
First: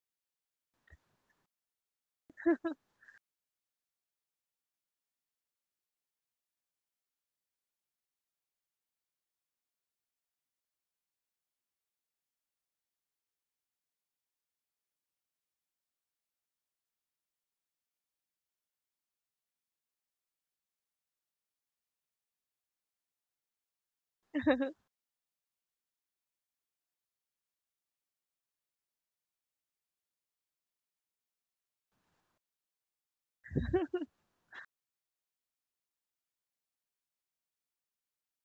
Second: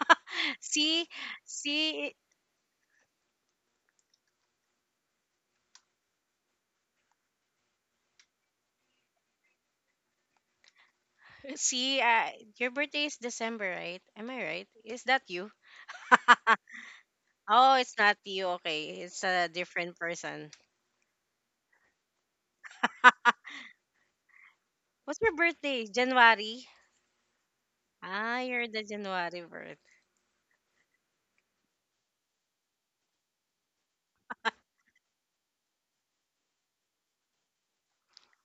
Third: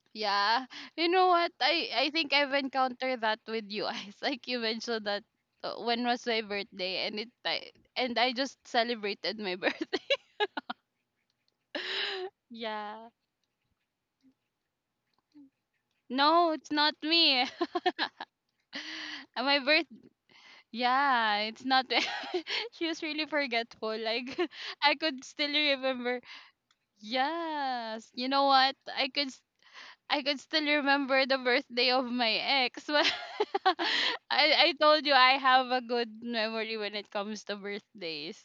A: yeah.
C: See,
A: You know what? I
C: see,
A: think I've encountered that with you guys. Like you mentioned that when was my birthday, and it I, and I just celebrated my birthday.
C: see. Your birthday
A: Yeah.
C: is December, right? Am I right? Is that you?
A: No, it's not me.
C: Oh, it's not you. Okay, it's a
A: My birth
C: different person.
A: yeah, it's not. She was really forgetful. Like I
C: What's
A: could
C: your
A: still
C: birthday?
A: remember.
C: January.
A: Yes. You
C: Ah,
A: know
C: you're
A: what?
C: the January.
A: I could still remember the birthday of my ex. But I told you I have a good memory when it comes to birthdays.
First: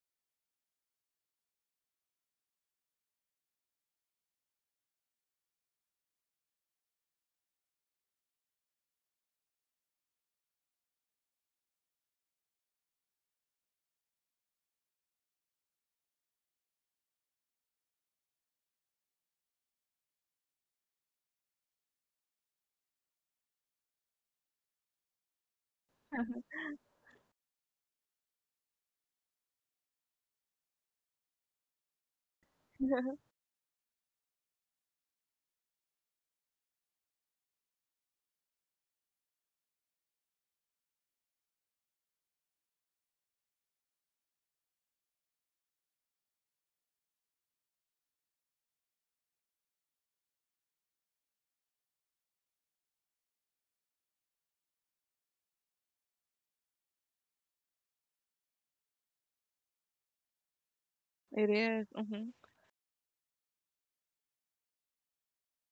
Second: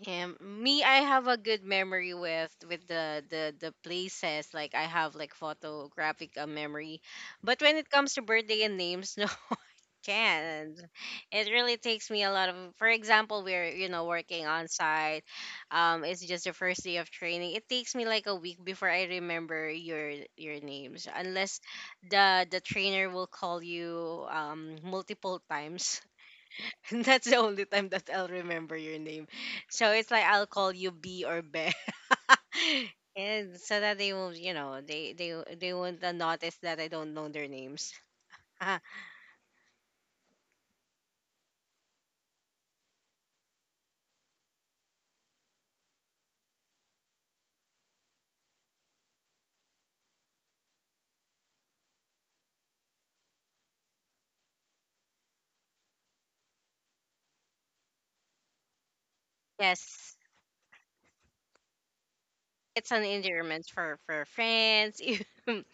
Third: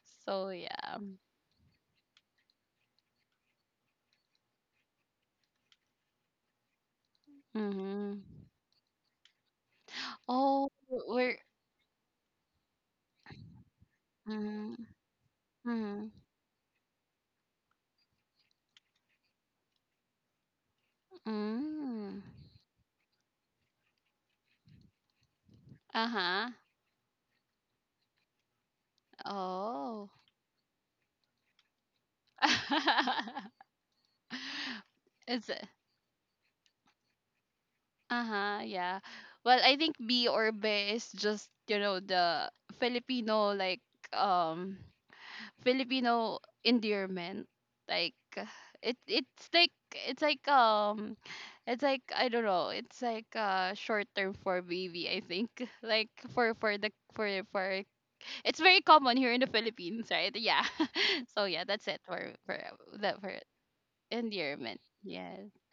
C: Yeah,
A: So
C: me, I
A: yeah.
C: have a good memory with with the places. Like I have like photographic memory, but when it comes
A: Mm-hmm.
C: to birthday and names, no, I
A: Oh,
C: can't.
A: we're
C: It really takes me a lot of. For example, we're you know working on
A: mm-hmm.
C: site.
A: Mm-hmm.
C: It's just the first day of training. It takes me like a week before I remember your names, unless
A: Mm.
C: the trainer will call you multiple times.
A: Uh-huh.
C: That's the only time that I'll remember your name. So
A: Oh.
C: it's like I'll call you B or Be. And so that they will, you know, they
A: It's
C: they won't notice that I don't know their names.
A: uh-huh, yeah. Well, I think B or B is just, you know, the Filipino, like um Filipino endearment. Like it's like it's like, I don't know, it's like short term for baby, I think. Like for the for it's very common here in the Philippines,
C: Yes.
A: right? Yeah. So
B: It
A: yeah, that's
B: is.
A: it
B: Mm-hmm.
A: for
C: It's an
A: that for
C: endearment for
A: endearment.
C: friends.
A: Yes.
C: Even-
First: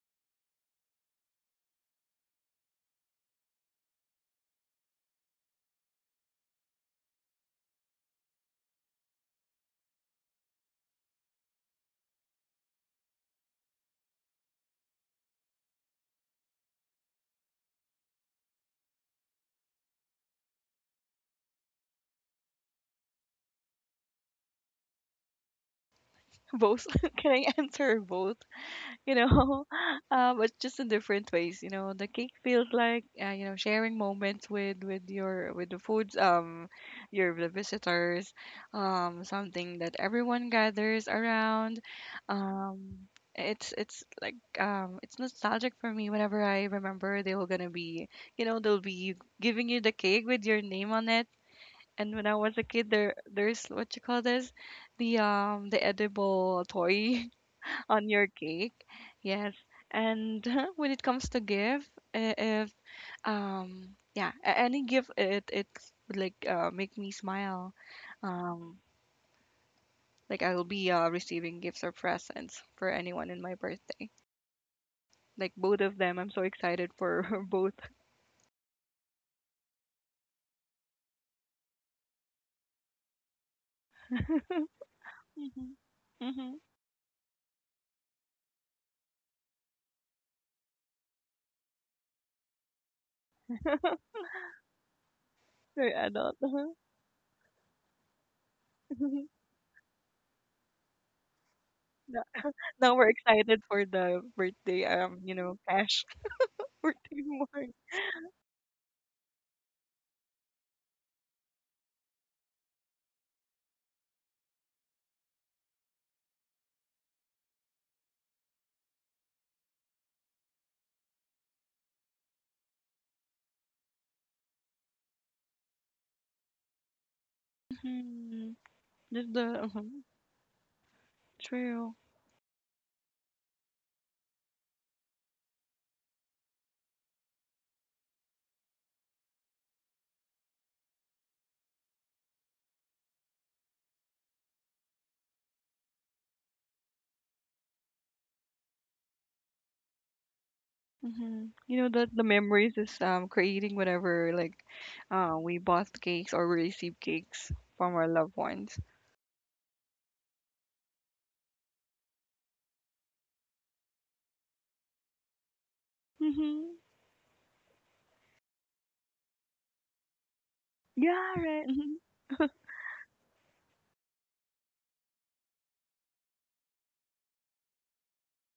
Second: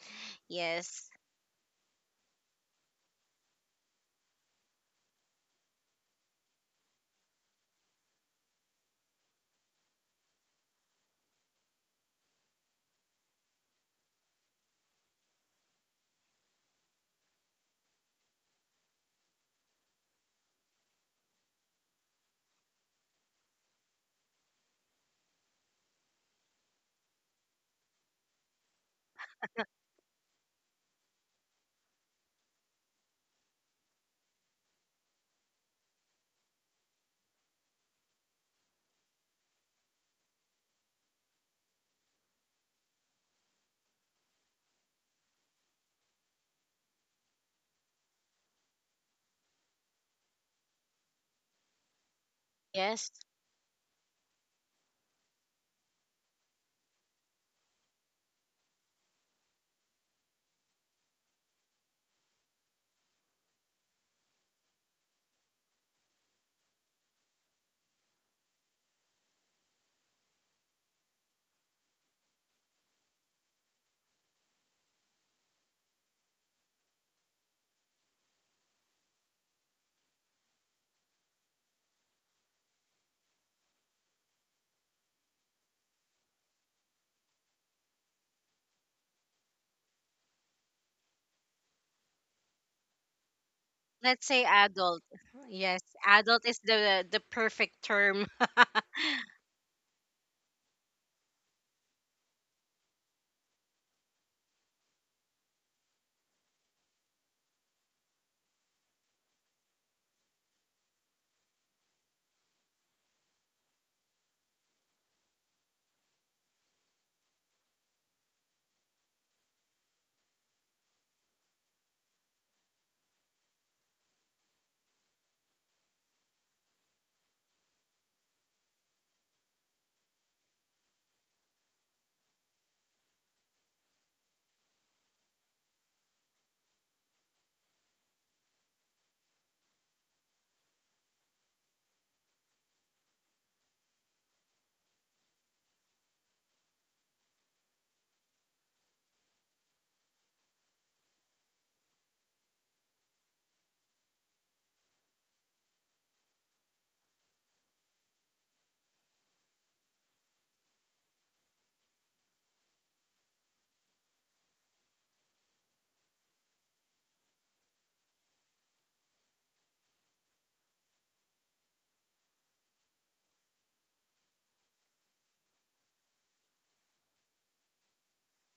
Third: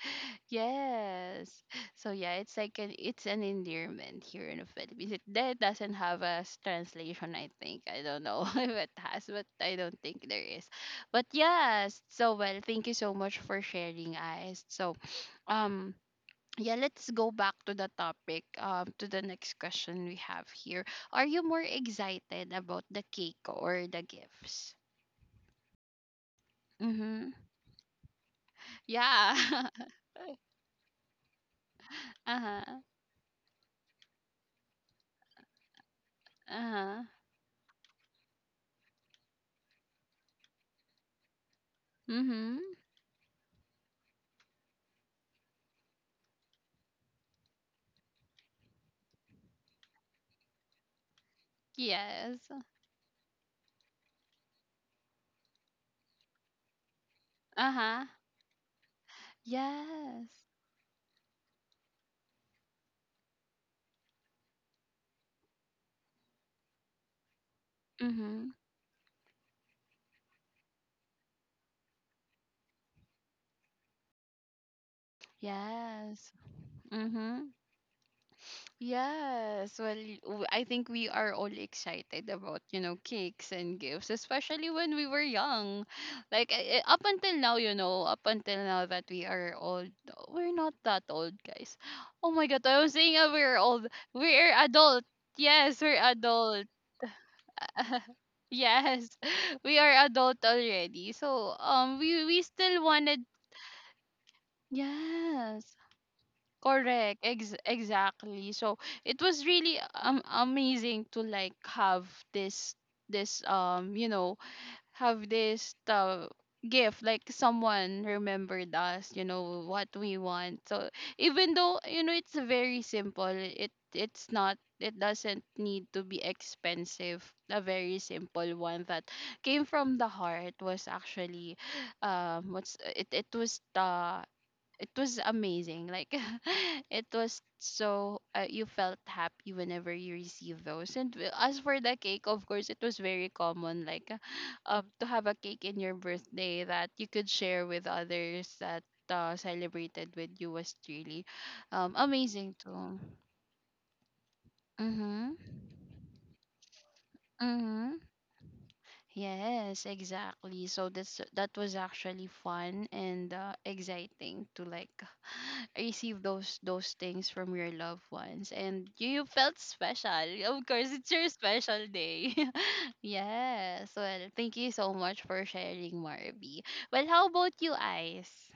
C: yes.
A: Yes. So yeah, it's like an it's an endearment here in the Philippines. It that doesn't have a translation, I think. I don't know if it has, but I don't think there is. But yes, so well, thank you so much for sharing, guys. So um yeah, let's go back to the topic. To the next question we have here. Are you more excited about the cake or the gifts?
B: Both.
A: Mm-hmm.
B: Can I answer both? You
A: Yeah.
B: know, but just in different ways. You know, the cake feels
A: Uh-huh.
B: like, you know, sharing moments with your with the foods,
A: Uh-huh.
B: your the visitors, something that everyone gathers around.
A: Mm-hmm.
B: Um, it's like it's nostalgic for me whenever I remember they were gonna be, you know, they'll be giving you the cake with your name on it. And when I
A: Yes.
B: was a kid,
C: Yes.
B: there's what you call this, the edible toy
A: Uh-huh.
B: on your cake. Yes.
A: Yes.
B: And when it comes to gift, if yeah, any gift it would like make me smile.
A: Mm-hmm.
B: Um like I'll be receiving gifts or presents for anyone in my birthday. Like both of them, I'm
A: Yes.
B: so excited for
A: Mm-hmm.
B: both.
A: Yes. Well, I think we are all excited about, you know, cakes and gifts, especially when we were
B: Mhm.
A: young. Like
B: Mhm.
A: up until now, you know, up until now that we are old, we're not that old, guys. Oh my God, I was saying we're old.
C: Let's say
A: We're
C: adult.
A: adult. Yes,
C: Yes,
B: They're
A: we're
B: adult.
C: adult is
A: adult.
C: the perfect term.
A: Yes, we are adult already. So
B: No-
A: we still
B: Now we're
A: wanted.
B: excited for the birthday, you know,
A: Yes.
B: cash. Birthday
A: Correct.
B: more.
A: Exactly. So it was really amazing to like have this this you know, have this gift, like someone remembered us, you know what we want. So even though, you know, it's very simple, it's not, it doesn't need to be expensive, a very
B: Mhm.
A: simple one that
B: Just the
A: came from the heart was actually
B: true.
A: what's it it was the it was amazing. Like it was so you felt happy whenever you received those. And as for the cake, of course it was very common, like to have a cake in your birthday that you could share with others that celebrated with you was really
B: Mm-hmm. You know that the
A: amazing
B: memories is
A: too.
B: creating whenever, like,
A: Mhm.
B: we bought cakes or we received cakes from
A: Mhm.
B: our loved ones.
A: Yes, exactly. So that's that was actually fun and exciting to like receive
B: Mm-hmm.
A: those things from your loved ones, and you felt special. Of course, it's your
B: Yeah, right.
A: special
B: Mm-hmm.
A: day. Yes. Well, thank you so much for sharing, Marby. Well, how about you, Ice?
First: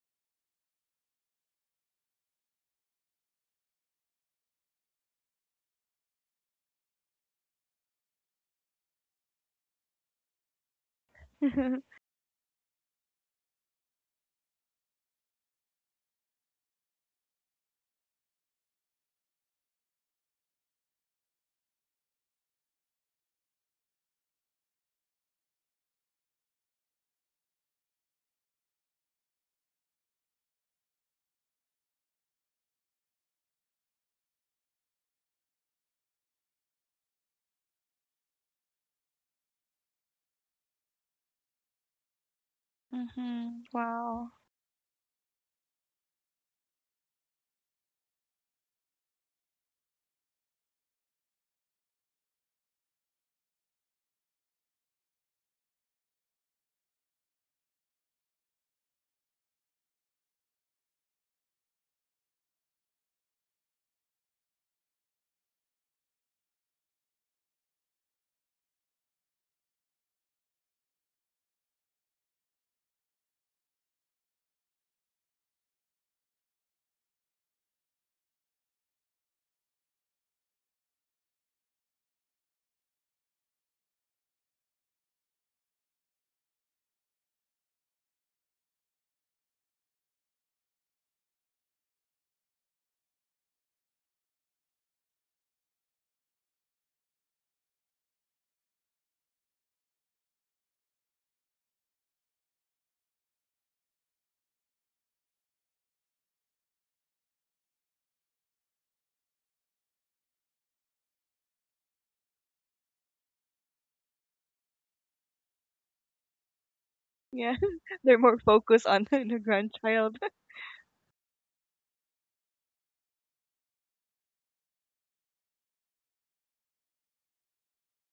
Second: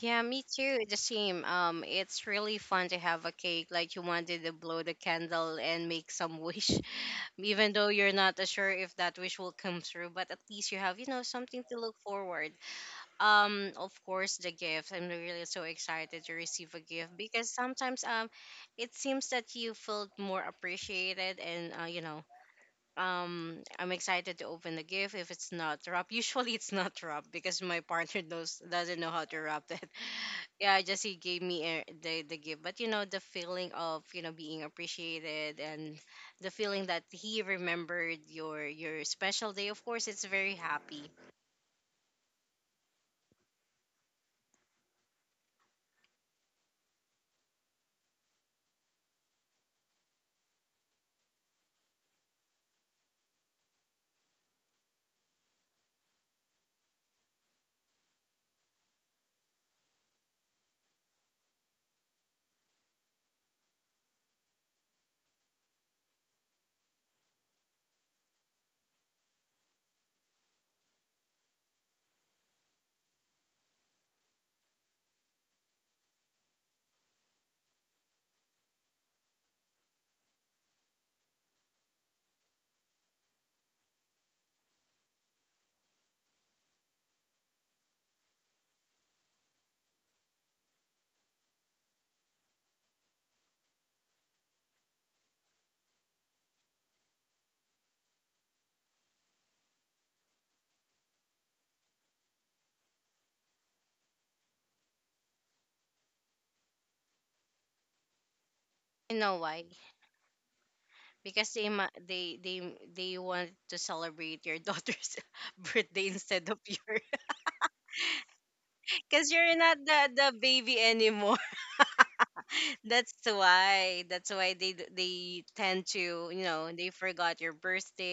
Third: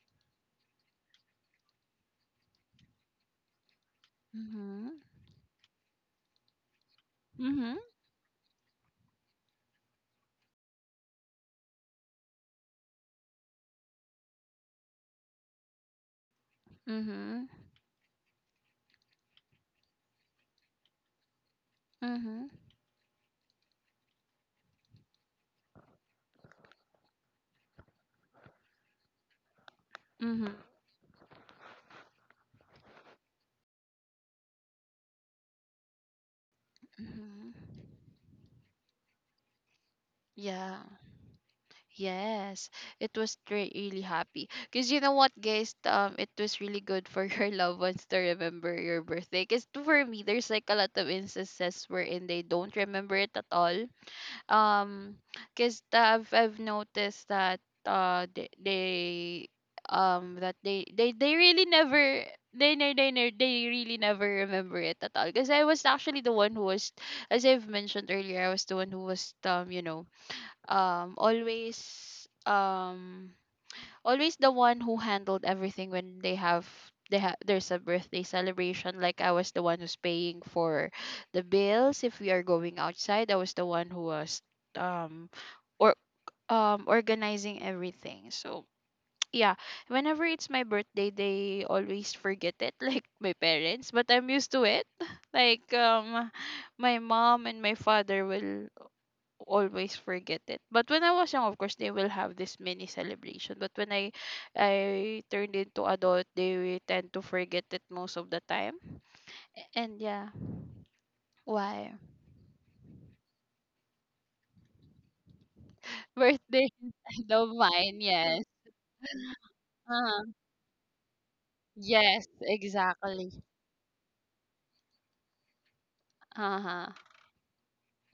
C: Yeah, me too. The same. It's really fun to have a cake. Like you wanted to blow the
A: Mhm.
C: candle and make some wish. Even
A: Mhm.
C: though you're not sure if that wish will come through, but at least you have, you know, something
B: Mm-hmm.
C: to look forward. Of course, the gift, I'm really so excited to receive a gift,
A: Mhm.
C: because sometimes it seems that you felt more appreciated and, you know,
A: Mhm.
C: I'm excited to open the gift if it's not wrapped. Usually it's not wrapped because my partner knows doesn't know how to wrap it.
A: Mhm.
C: Yeah, just he gave me a, the gift. But you know the feeling of, you know, being appreciated and the feeling that he
A: Mhm.
C: remembered your special day. Of course, it's very
A: Yeah.
C: happy.
A: Yes, really
B: Wow.
A: happy. Because you know what, guys? It was really good for your loved ones to remember your birthday. Because for me, there's like a lot of instances wherein they don't remember it at all. Um, because I've noticed that they that they really never they really never remember it at all. Because I was actually the one who was, as I've mentioned earlier, I was the one who was always always the one who handled everything when they have there's a birthday celebration. Like I was the one who's paying for the bills. If we are going outside, I was the one who was um or organizing everything. So yeah, whenever it's my birthday, they always forget it, like my parents, but I'm used to it, like my mom and my father will always forget it. But when I was young, of course, they will have this mini celebration. But when I turned into adult, they tend to forget it most of the time.
C: You know why?
A: And yeah,
C: Because they ma-
A: why
C: they want to celebrate your daughter's birthday instead of
A: birthday
C: yours.
A: inside of
B: Yeah,
A: mine?
B: they're more
A: Yes.
B: focused on
C: Because
B: the
C: you're not the
B: grandchild.
A: Uh-huh.
C: the baby anymore.
A: Yes,
C: That's
A: exactly.
C: why. That's why they d- they tend to, you
A: Uh
C: know,
A: huh.
C: they forgot your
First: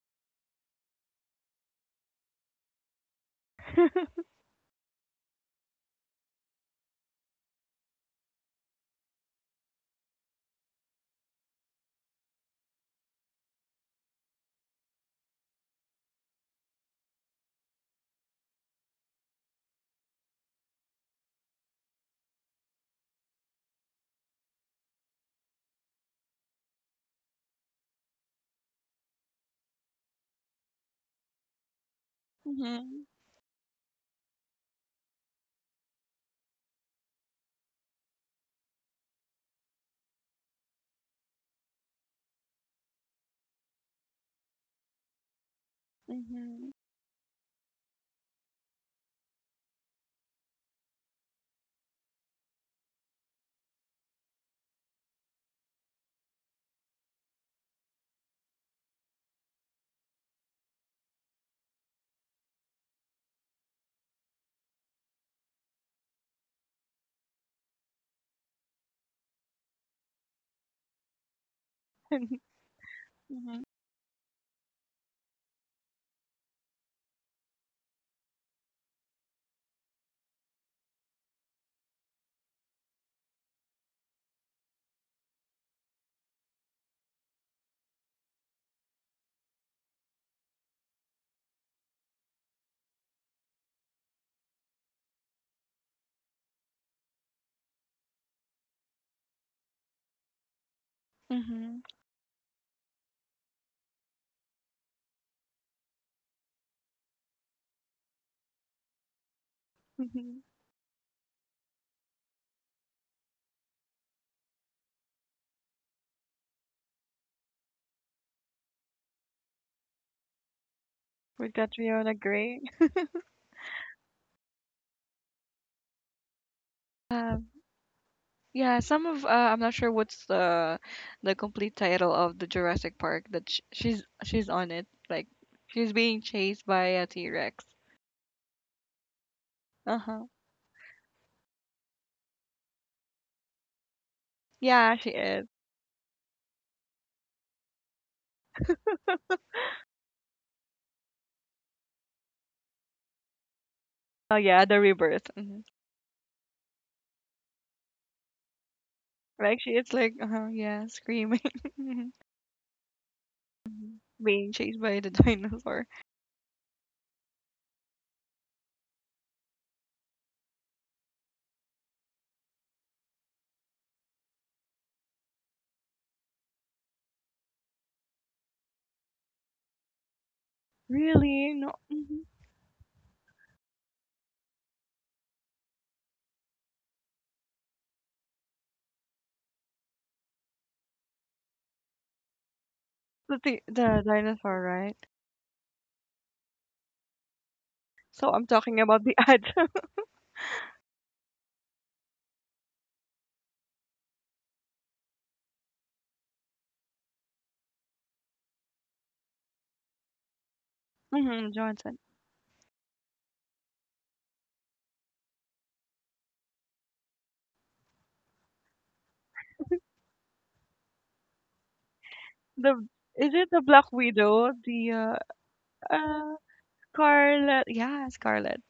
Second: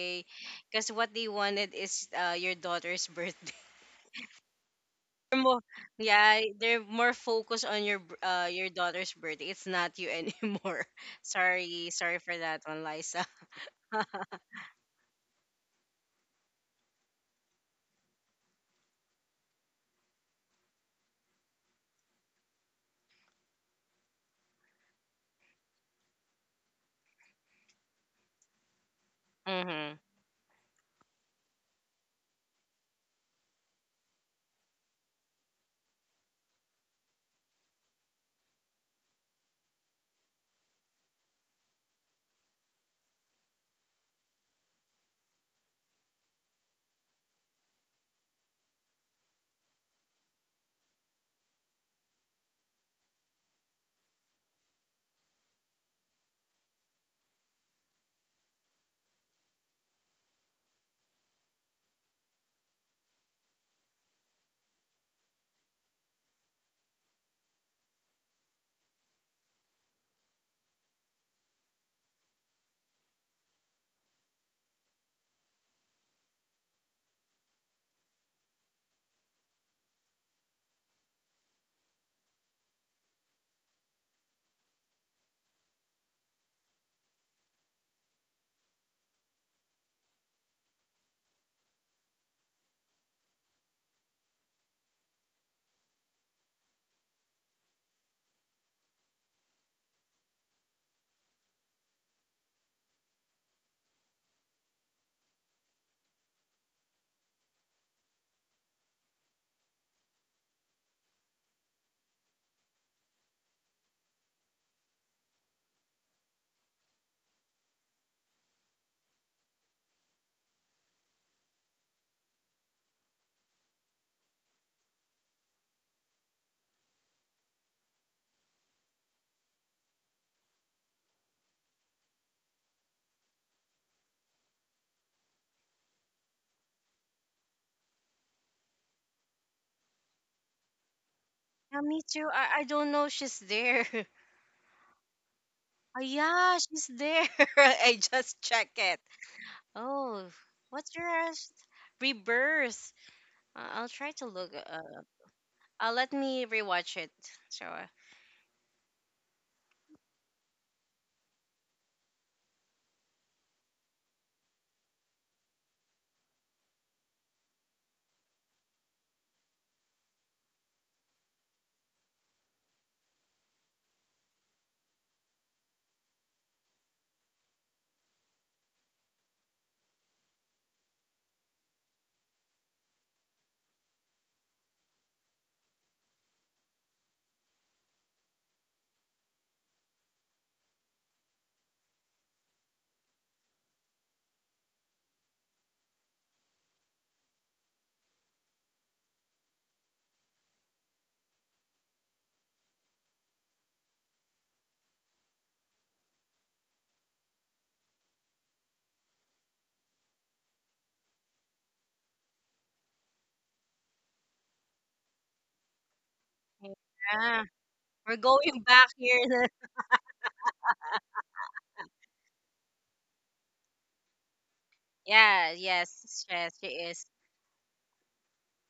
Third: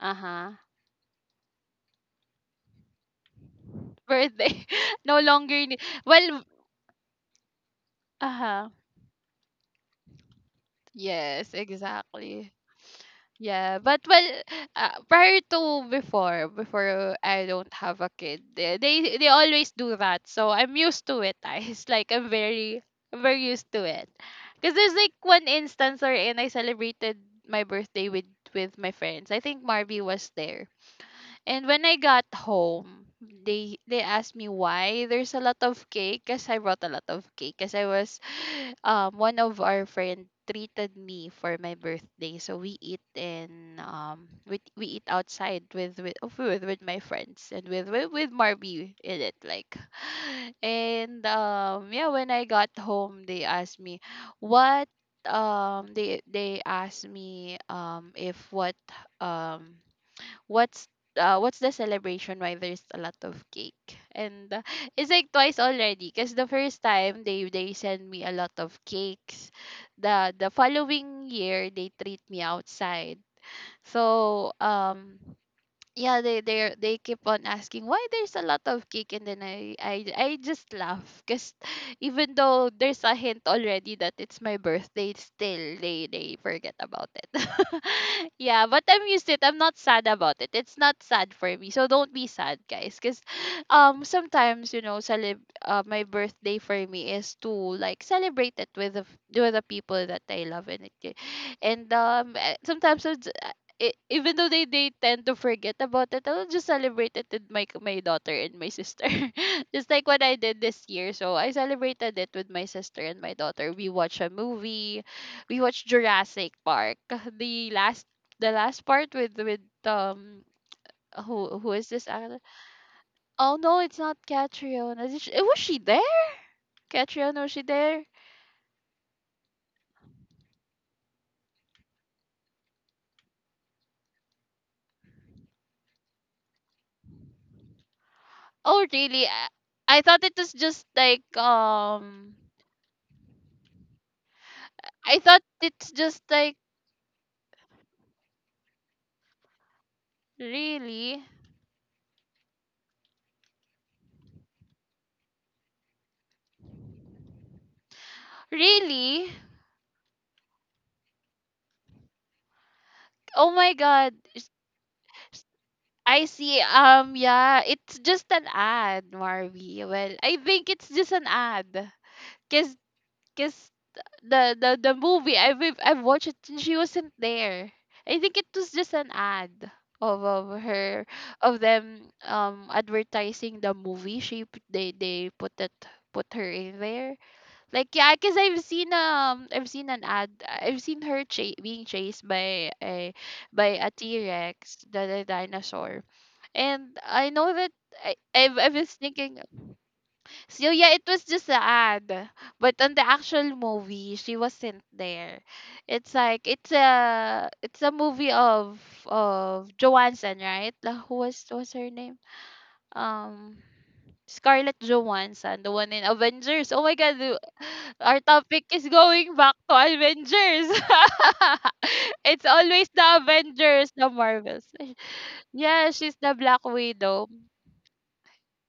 A: Uh huh.
C: because what they wanted is your daughter's birthday.
A: Birthday no
C: They're more,
A: longer. Need-
C: yeah,
A: well,
C: they're more focused on your b-
A: uh
C: your
A: huh.
C: daughter's birthday. It's not you anymore.
A: Yes,
C: Sorry, sorry for
A: exactly.
C: that one, Liza.
A: Yeah, but well, prior to before I don't have a kid, they always do that. So I'm used to it. I, it's like I'm very used to it. Cause there's like one instance wherein I celebrated my birthday with my friends. I think
C: Mm-hmm.
A: Marby was there, and when I got
B: Mm-hmm.
A: home, they asked me why there's a lot of cake, because I brought a lot of cake, because I was one of our friend treated me for my birthday, so we eat in we eat outside with
B: Mm-hmm.
A: my friends and with Marby in it, like and yeah, when I got home, they asked me what. They asked me if um what's what's the celebration, why there's a lot of cake? And it's like twice already, because the first time they send me a lot of cakes, the following year they treat me outside.
B: Mm-hmm.
A: So yeah, they keep on asking why there's a lot of cake, and then I just laugh because even though there's a hint already that it's my birthday, still they forget about it. yeah, but I'm used to it. I'm not sad about it. It's not sad for me, so don't be sad, guys, because sometimes, you know, my birthday for me is to like celebrate it with with the people that I love. And
B: Mm-hmm.
A: sometimes it's- I even though they tend to forget about it, I'll just celebrate it with my daughter and my sister. just like what I
B: Mhm.
A: did this year. So I celebrated it with my sister and my daughter. We watched a movie. We watched Jurassic Park. The last the last part with
B: Would
A: who is this
B: Catriona
A: actor?
B: agree?
A: Oh no, it's not Catriona. Is she- was she there? Catriona, was she there?
B: Yeah, some of I'm not sure what's the complete title of the Jurassic Park that sh she's on it. Like she's being chased by a T-Rex.
A: Oh really? I thought
B: Uh-huh.
A: it was just like
C: Yeah, me too. I don't know she's there.
B: Yeah, she
A: I thought
B: is.
A: it's
C: Oh,
A: just like
C: yeah, she's there. I just check it. Oh, what's your
A: really.
C: res- rebirth? I'll try to
B: Oh
C: look.
B: yeah, the rebirth.
C: Let me rewatch it. So,
A: Really?
B: Like she is like uh-huh, yeah, screaming.
A: Oh my
B: Mhm.
A: god.
B: Being chased by the dinosaur.
A: I see. Yeah, it's just an ad, Marvy. Well, I think it's just an ad. Cause, Cause the movie, I've watched it, and she wasn't there. I think it was just an ad of her,
B: Really?
A: of
B: No.
A: them
B: Mhm.
A: advertising the movie. They they put it, put her in there. Like yeah, cause I've seen an ad, I've seen her being chased by a
B: The
A: T
B: dinosaur,
A: Rex,
B: right?
A: the dinosaur, and I know that
B: So I'm
A: I
B: talking
A: was
B: about the
A: thinking,
B: ad.
A: so yeah, it was just an ad, but on the actual movie she wasn't there. It's like it's a movie of Johansson, right? Like, who was, what's her
B: Johnson.
A: name? Um. Scarlett Johansson, the one in Avengers. Oh my God, the-
C: yeah, we're
A: our
C: going
A: topic
C: back
A: is going
C: here.
A: back to Avengers. it's
B: The
A: always the
B: is it the Black
A: Avengers, the
B: Widow?
A: Marvels.
B: The
C: Yeah,
A: Yeah, she's
C: yes,
A: the
B: uh
C: yes,
A: Black
C: she is.
A: Widow.
B: Scarlet. Yeah, Scarlet.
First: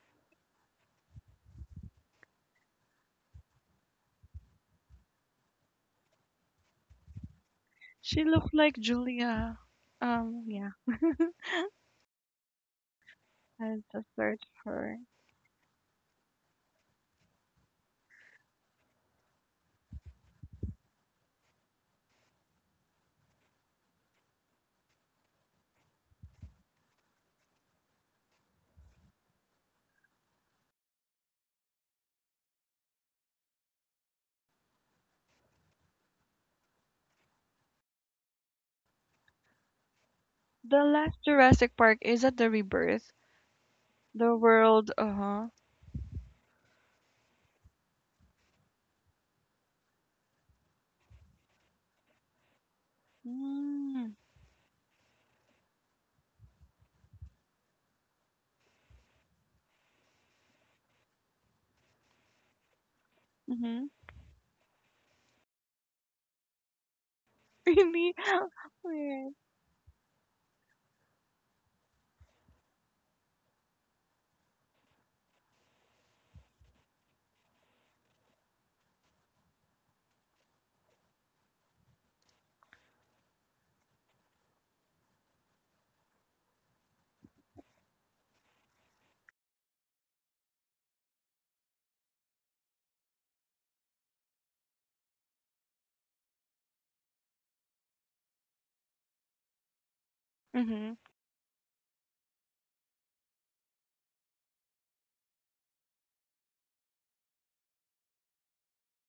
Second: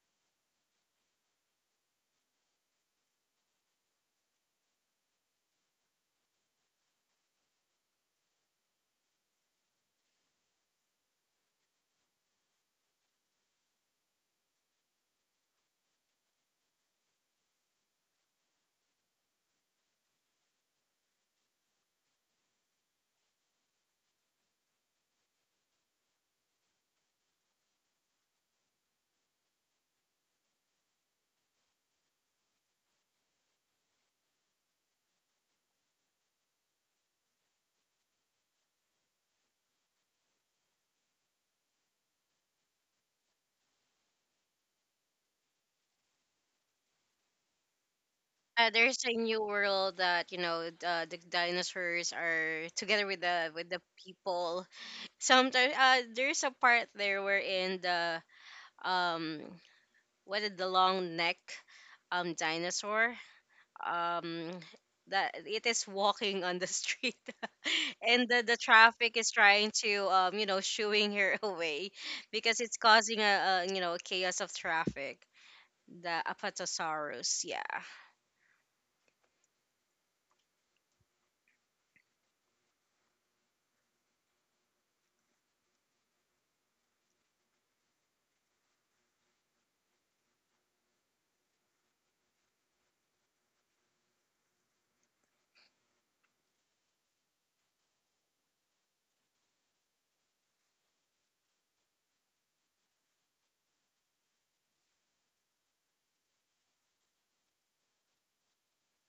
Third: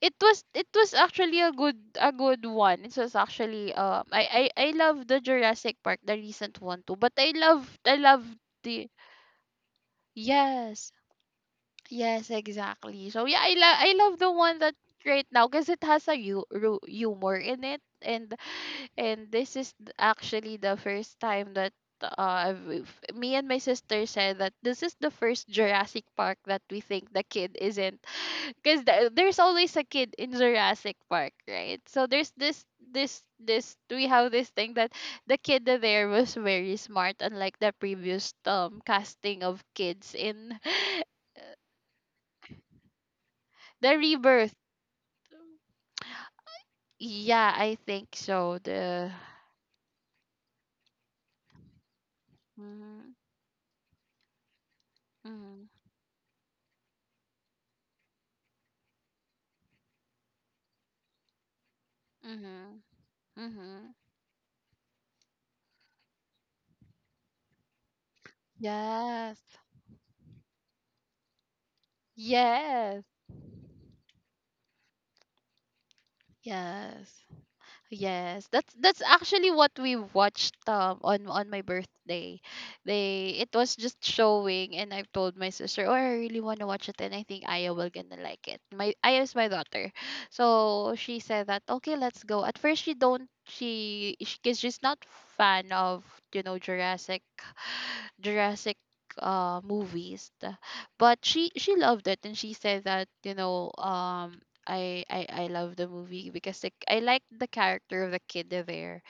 A: It was actually a good one. It was actually I love the Jurassic Park, the recent one too. But I love, I love
B: She looked like
A: the
B: Julia. Yeah,
A: yes. Yes, exactly. So yeah,
B: I
A: I
B: just
A: love the
B: search
A: one that
B: her.
A: right now, because it has a humor in it, and this is actually the first time that uh I've- f- me and my sister said that this is the first Jurassic Park that we think the kid isn't, because there's always a kid in Jurassic Park, right? So there's this, we have this thing that the kid there was very smart, unlike the previous casting of kids in.
B: The last Jurassic Park is at the rebirth.
A: The
B: The
A: rebirth.
B: world, uh huh.
A: Yeah, I think so.
C: There's
A: The
C: a new world that you know the dinosaurs are together
A: mhm,
C: with the
B: Mm,
C: people.
A: mhm,
C: Sometimes there's a part there where in the um what is the long neck
A: mhm,
C: dinosaur
B: mm-hmm.
A: mhm.
C: um that it is walking on the street
B: Really?
C: and the traffic is
B: Weird.
A: Yes.
C: trying to you know shooing her away because it's
A: Yes.
C: causing a, you know, chaos of traffic. The
A: Yes.
C: apatosaurus, yeah.
A: Yes, that's actually what we watched on my birthday. They, it was just showing, and I've told my sister, "Oh, I really want to watch it, and I think Aya will gonna like it." My Aya is my daughter, so she said that okay, let's go. At first, she don't she, because she's not fan of, you know, Jurassic. Jurassic movies, the-
B: Mm-hmm.
A: but she loved it, and she said that, you know, I love the movie, because like I like the character of the kid there,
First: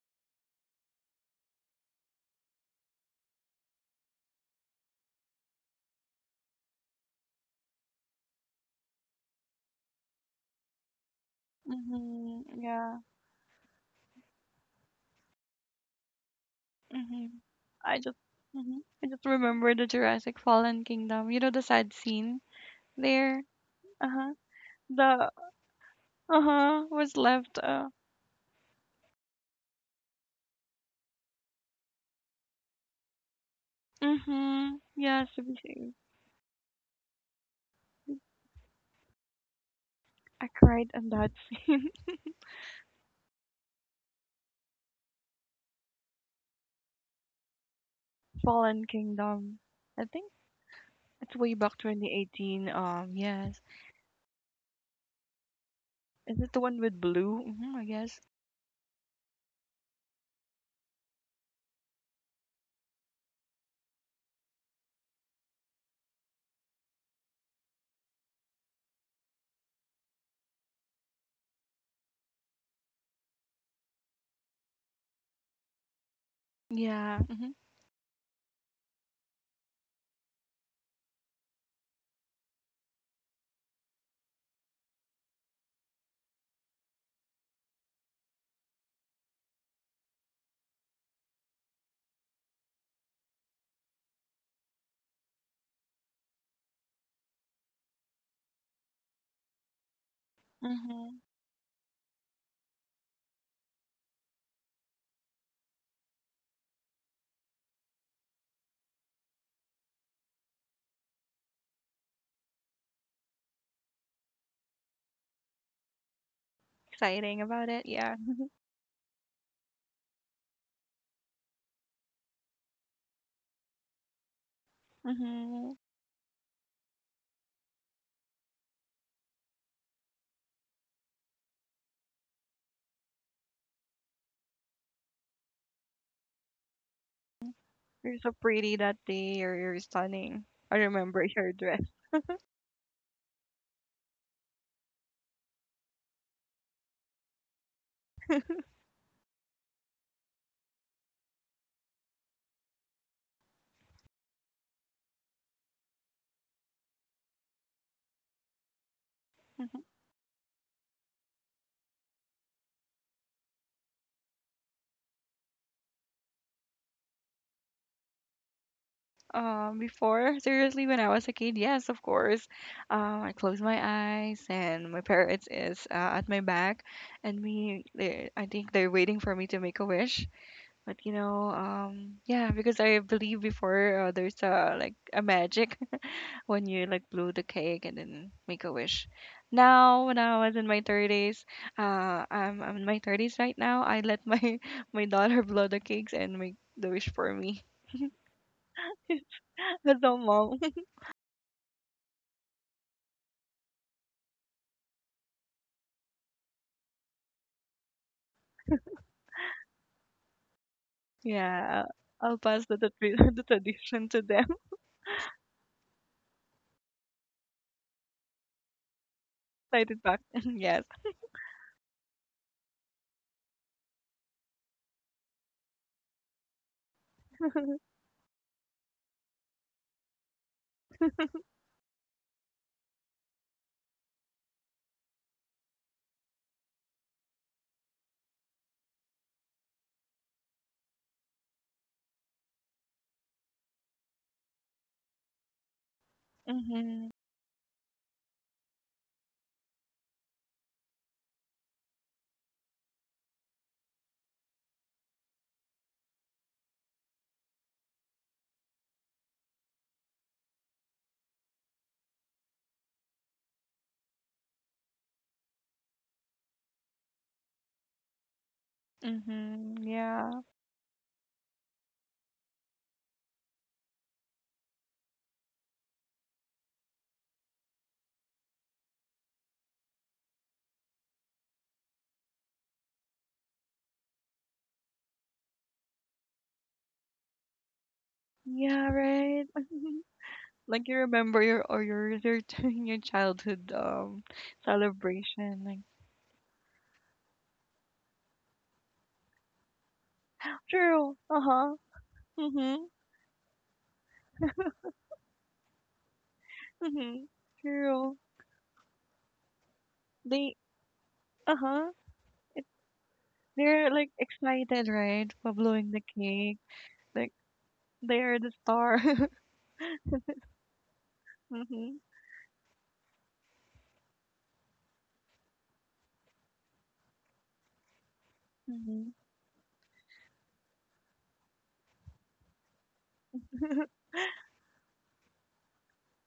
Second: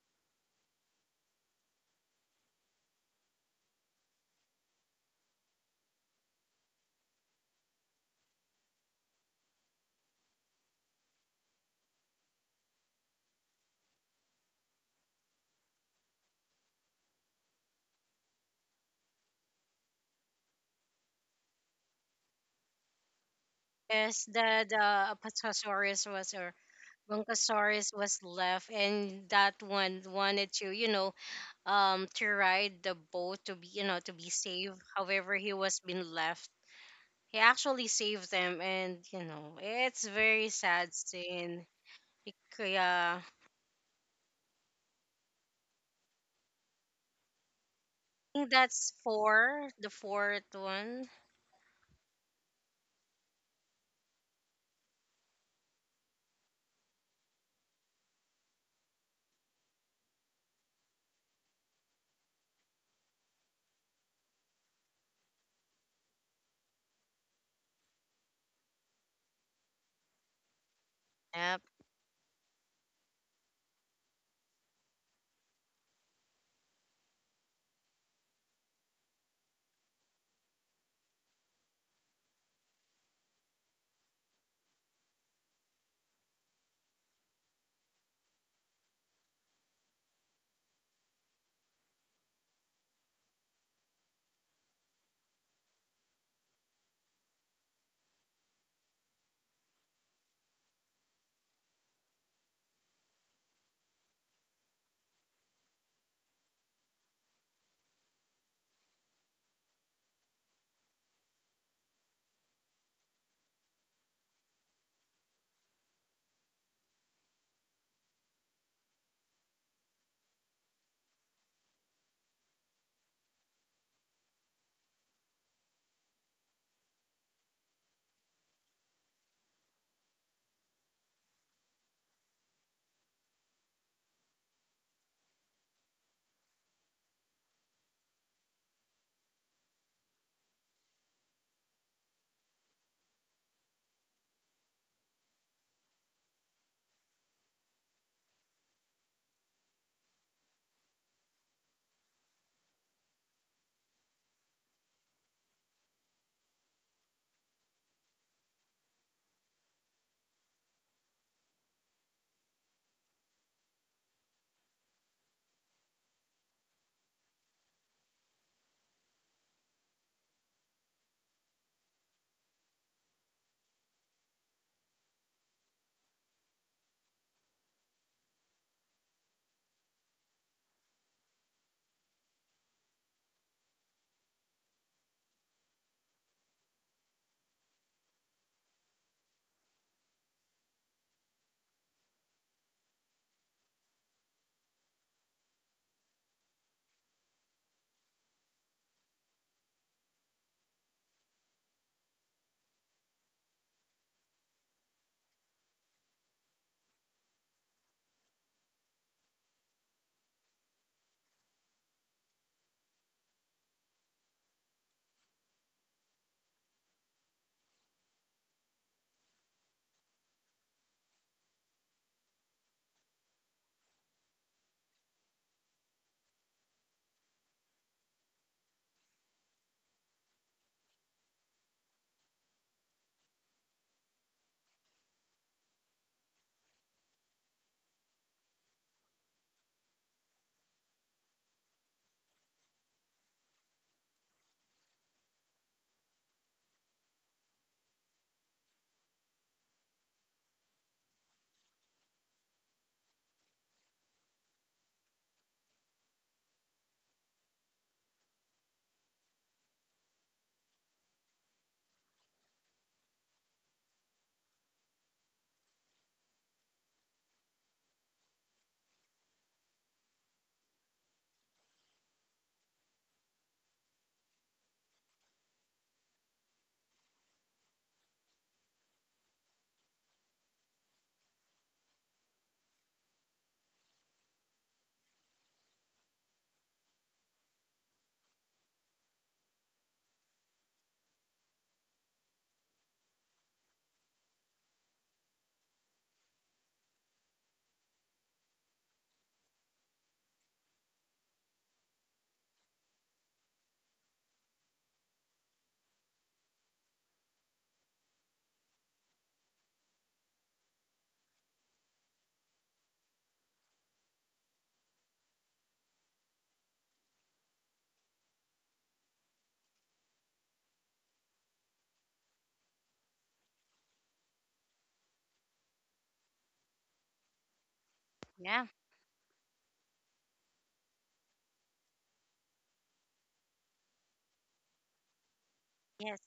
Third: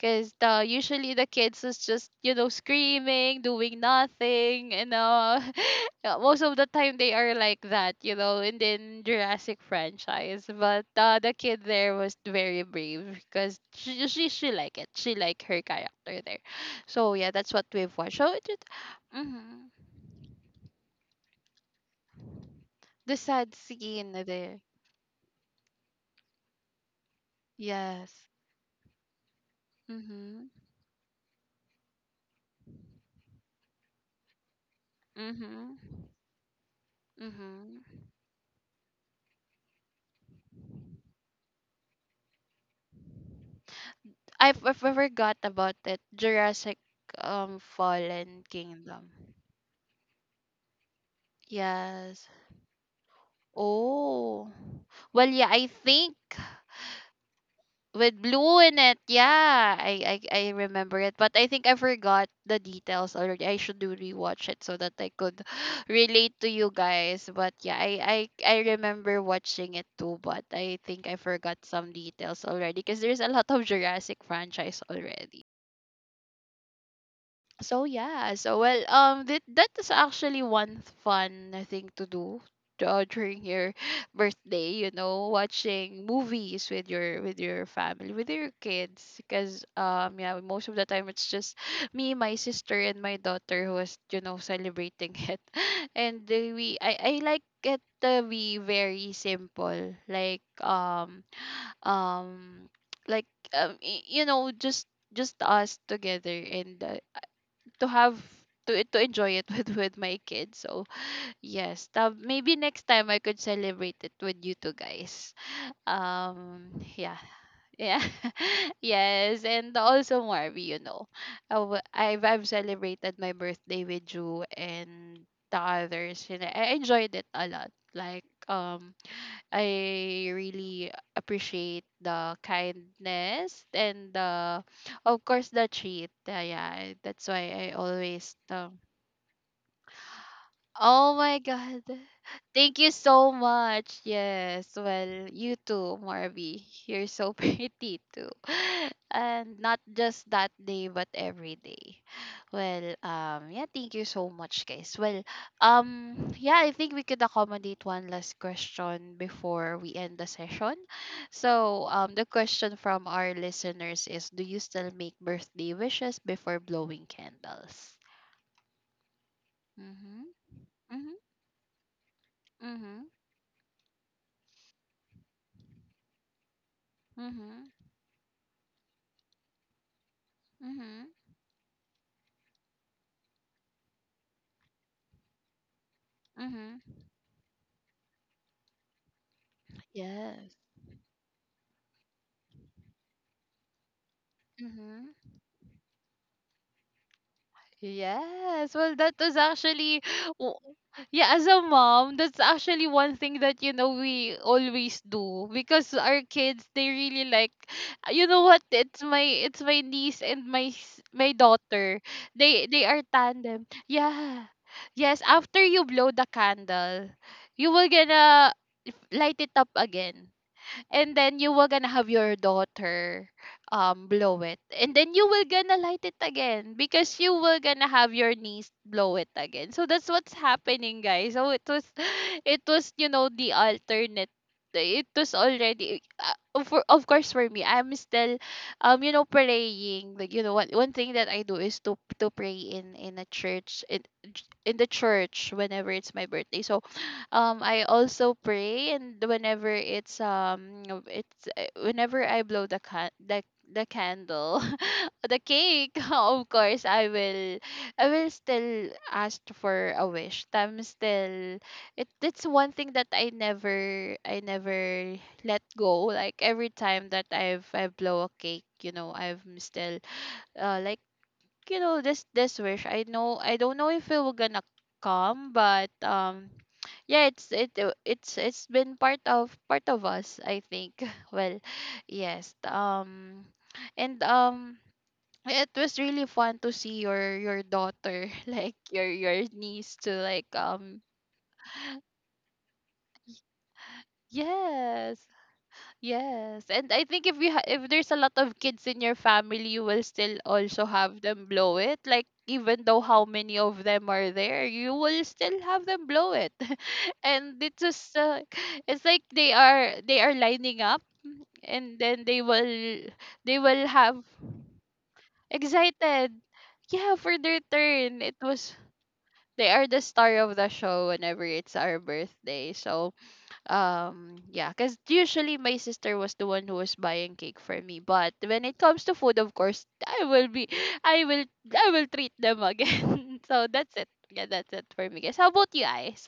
A: because the usually the kids is just, you know, screaming, doing nothing, you know. Yeah, most of the time they are like that, you know, in the Jurassic franchise. But the kid there was
B: Mm-hmm.
A: very
B: Yeah.
A: brave, because she like it. She like her character there. So
B: Mm-hmm.
A: yeah, that's what we've
B: I
A: watched.
B: just,
A: So it,
B: mm-hmm. I just remember
A: mm-hmm.
B: the Jurassic Fallen Kingdom. You know the sad scene
A: The
B: there.
A: sad
B: Uh
A: scene
C: Yes,
B: huh.
A: there.
C: the
B: The
C: apatosaurus was,
B: uh
C: or
B: huh was left.
C: brontosaurus was
A: Yes.
C: left, and that one
A: Mhm.
C: wanted to, you know, to ride the boat to be, you know, to be safe.
B: Mm-hmm. Yeah.
C: However, he
A: Mhm.
C: was being left. He
A: Mhm.
C: actually saved them, and you know it's
B: I
C: very
B: cried
C: sad
B: on that
C: scene.
B: scene.
C: Bec- yeah,
A: I forgot about it. Jurassic
C: I
A: Fallen
C: think
B: Fallen
C: that's
A: Kingdom.
B: Kingdom.
C: four, the
B: I think
C: fourth one.
B: it's way back
A: Yes.
B: 2018. Yes.
A: Oh. Well, yeah, I think
B: Is it the one with blue? Mm-hmm, I guess.
A: with blue in it. Yeah, I remember it, but I think I forgot the details already. I should do rewatch it so that I could relate to you guys. But yeah, I remember watching it too, but I think I
C: Yep.
A: forgot some details already, because there's a lot of Jurassic franchise already.
B: Yeah. Mm-hmm.
A: So yeah, so well, that that is actually one fun thing to do during your birthday. You know, watching movies with your family, with your kids, because yeah, most of the time it's just me, my sister, and my daughter who is, you know, celebrating it, and we I like it to be very simple,
B: Mm-hmm.
A: um like you know, just us together, and to have to enjoy it with my kids. So yes, tab- maybe next time I could celebrate it with you two guys. Yeah,
B: Exciting about it.
A: yeah,
B: Yeah.
A: yes, and also Marvy, you know, I w- I've celebrated my birthday with you and the
B: Mm-hmm.
A: others, and I enjoyed it a lot. Like I really appreciate the kindness and the, of course, the treat. Yeah, that's why I
B: You're so
A: always
B: pretty
A: um
B: that day. You're stunning. I
A: Oh
B: remember
A: my
B: your dress.
A: God. Thank you so much. Yes. Well, you too, Marby. You're so pretty too. And not just that day, but every day. Well, yeah, thank you so much, guys. Well, yeah, I think we could accommodate one last question before
B: Mhm.
A: we end the session. So, the question from our listeners is, do you still make birthday wishes before blowing candles? Mm-hmm.
B: Before, seriously, when I
A: Mm-hmm.
B: was a kid, yes, of course.
A: Mm-hmm.
B: I close my eyes and my parents is at my back, and
A: Mhm.
B: I think they're waiting for me to make a wish. But
A: Mhm.
B: you know, yeah, because I believe before there's a like a magic when
A: Mhm.
B: you like blow the cake and then make a wish. Now, when I
A: Yes.
B: was in my 30s, I'm in my 30s right now. I let my
A: Mhm.
B: my daughter blow the cakes and make the wish for me.
A: Yes. Well, that was actually,
B: So,
A: w-
B: mom,
A: yeah, as a mom, that's actually one thing that, you know, we always do, because our kids, they really like, you know what? It's my niece and my, s- my
B: yeah,
A: daughter.
B: I'll pass
A: They are
B: the
A: tandem.
B: tradition to
A: Yeah.
B: them.
A: Yes. After you blow the candle, you will gonna light it up
B: Slide it back.
A: again,
B: Yes.
A: and then you will gonna have your daughter blow it, and then you will gonna light it again, because you will gonna have your niece blow it again. So that's what's happening, guys. So it was, it was, you know, the alternate. It was already for, of course for me, I'm still you know, praying, like, you know, one, one thing that I do is to pray in a church in the church, whenever it's my birthday. So
B: Mhm.
A: I also pray, and whenever it's you know, it's whenever I blow the can the candle, the cake, of course I will still ask for a wish. I'm still it, that's one thing that I never let go. Like every time that I blow a cake, you know, I'm
B: Mhm.
A: still
B: Yeah.
A: like, you know, this wish, I know, I don't know if it will gonna come, but yeah, it's been part of us, I think. well, yes, um, and it was really fun to see your daughter, like
B: Yeah.
A: your
B: Right.
A: niece, to like
B: Like you remember your or your your your childhood
A: yes.
B: celebration. Like
A: Yes, and I think if if there's a lot of kids in your family, you will still also
B: true.
A: have
B: Uh
A: them
B: huh.
A: blow it. Like even
B: Mhm.
A: though how many of them are there, you will still have them blow it.
B: Mhm.
A: and it's just
B: True.
A: it's like they are
B: They.
A: lining up,
B: Uh huh.
A: and then
B: It's
A: they will
B: they're like
A: have
B: excited, right? For blowing the
A: excited.
B: cake.
A: Yeah,
B: Like
A: for their
B: they
A: turn. It
B: are the
A: was,
B: star.
A: they are the star of the show whenever it's our
B: Mhm.
A: birthday. So yeah, because usually my sister was the one who was buying cake for me, but when
C: Yeah,
A: it comes
B: Mhm.
A: to food, of course I will be i will I will treat them again. so that's it. Yeah, that's it for me, guys. How about you
C: yes.
A: guys?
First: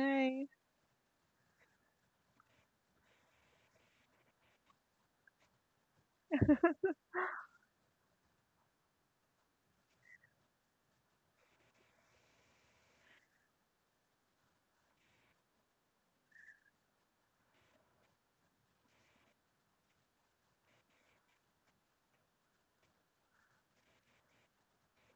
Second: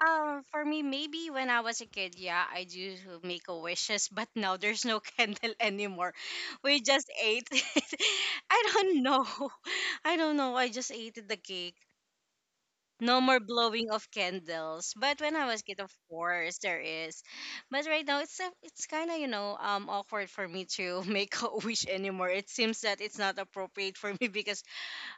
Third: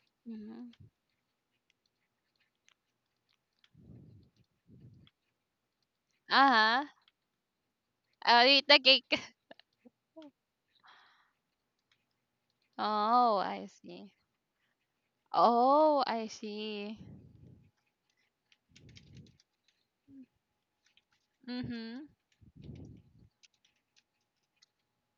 C: For
A: Mm-hmm.
C: me, maybe when I was a kid, yeah, I do make a wishes. But now there's no candle anymore. We
A: Uh-huh.
C: just ate it.
A: I'll eat
C: I
A: the
C: don't
A: cake.
C: know, I don't know, I just ate the cake. No
A: oh
C: more
A: I
C: blowing
A: see.
C: of candles. But when I was kid, of
A: Oh I
C: course, there
A: see.
C: is. But right now, it's a, it's kind of, you know, awkward for me to make a wish
A: Mm-hmm.
C: anymore. It seems that it's not appropriate for me because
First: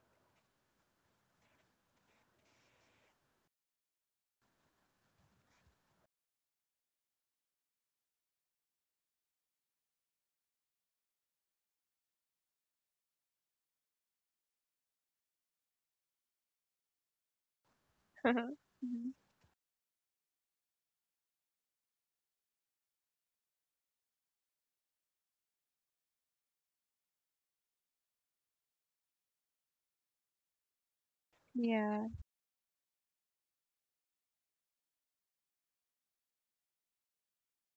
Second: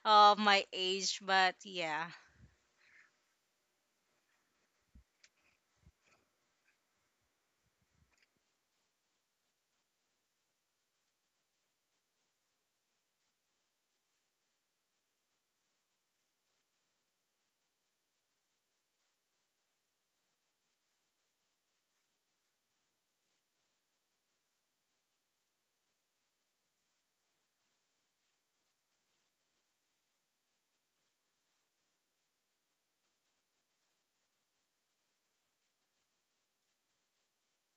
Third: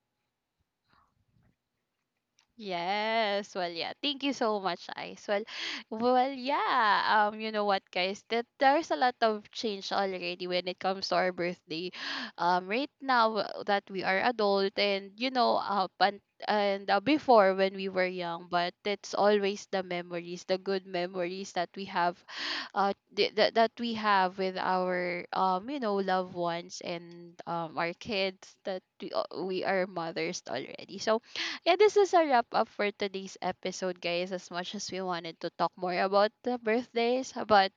C: of my age. But yeah,
A: Yes. Well, yeah. Thank you so much, Ice. Well, well, yeah. You know what, guys? That there's a lot of change already when it comes to our birthday. Right now that we are adult, and you know, up and before when we were young, but it's
B: Mhm.
A: always the memories, the good memories that we have, that that we have with our you know, loved ones and our kids that we are mothers already. So yeah, this
B: Yeah.
A: is a wrap up for today's episode, guys. As much as we wanted to talk more about the birthdays, but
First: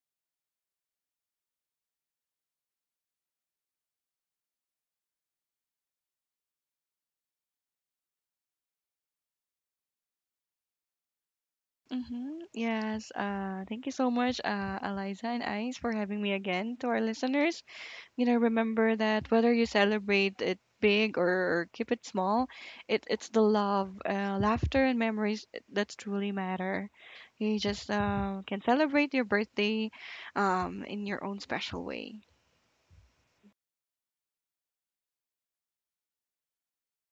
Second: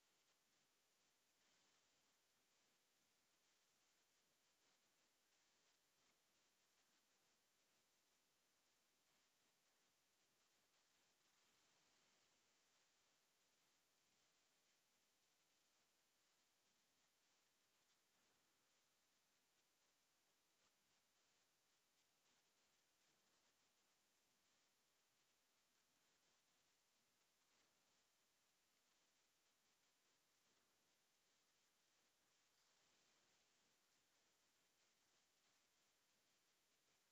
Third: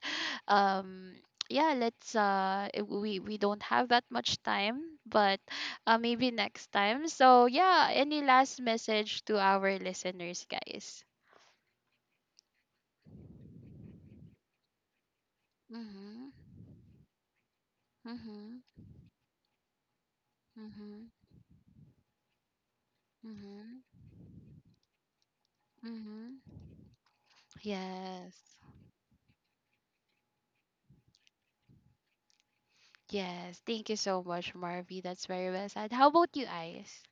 A: um, yeah, let's we don't have that much time, but maybe next time. So yeah, any last message to our listeners, guys?
B: Mm-hmm. Yes. Thank you so much, Eliza and Ice, for having
A: Mhm,
B: me again. To our listeners, you know,
A: mhm,
B: remember that whether you celebrate it
A: mhm,
B: big or keep it small, it's the
A: mhm,
B: love, laughter, and memories that truly
A: mhm.
B: matter. You just
A: Yes,
B: can celebrate your birthday in your own special way.
A: yes. Thank you so much, Marvy. That's very well said. How about you, Ice?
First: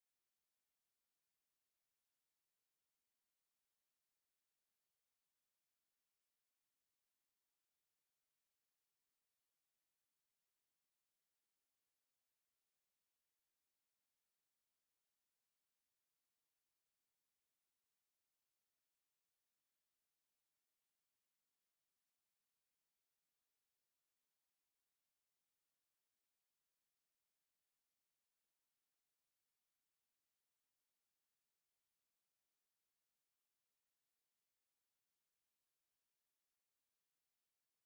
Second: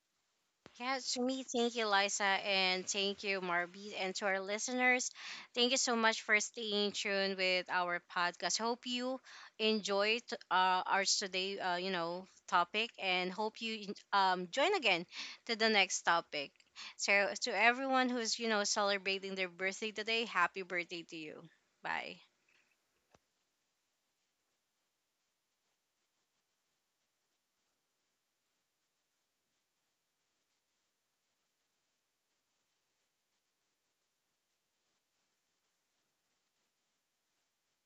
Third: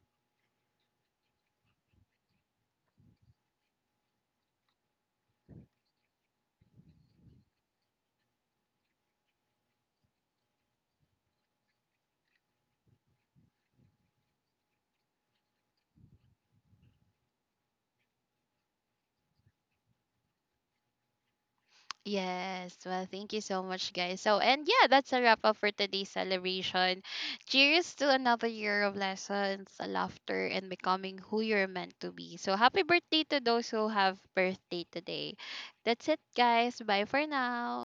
C: yeah, to me, thank you, Liza, and thank you, Marby, and to our listeners, thank you so much for staying tuned with our podcast. Hope you enjoyed, our today, you know, topic, and hope you join again to the next topic. So, to everyone who's you know celebrating their birthday today, happy birthday to you. Bye.
A: Yes. Well, thank you so much, guys. So, and yeah, that's a wrap up for today's celebration. Cheers to another year of lessons, laughter, and becoming who you're meant to be. So, happy birthday to those who have birthday today. That's it, guys. Bye for now.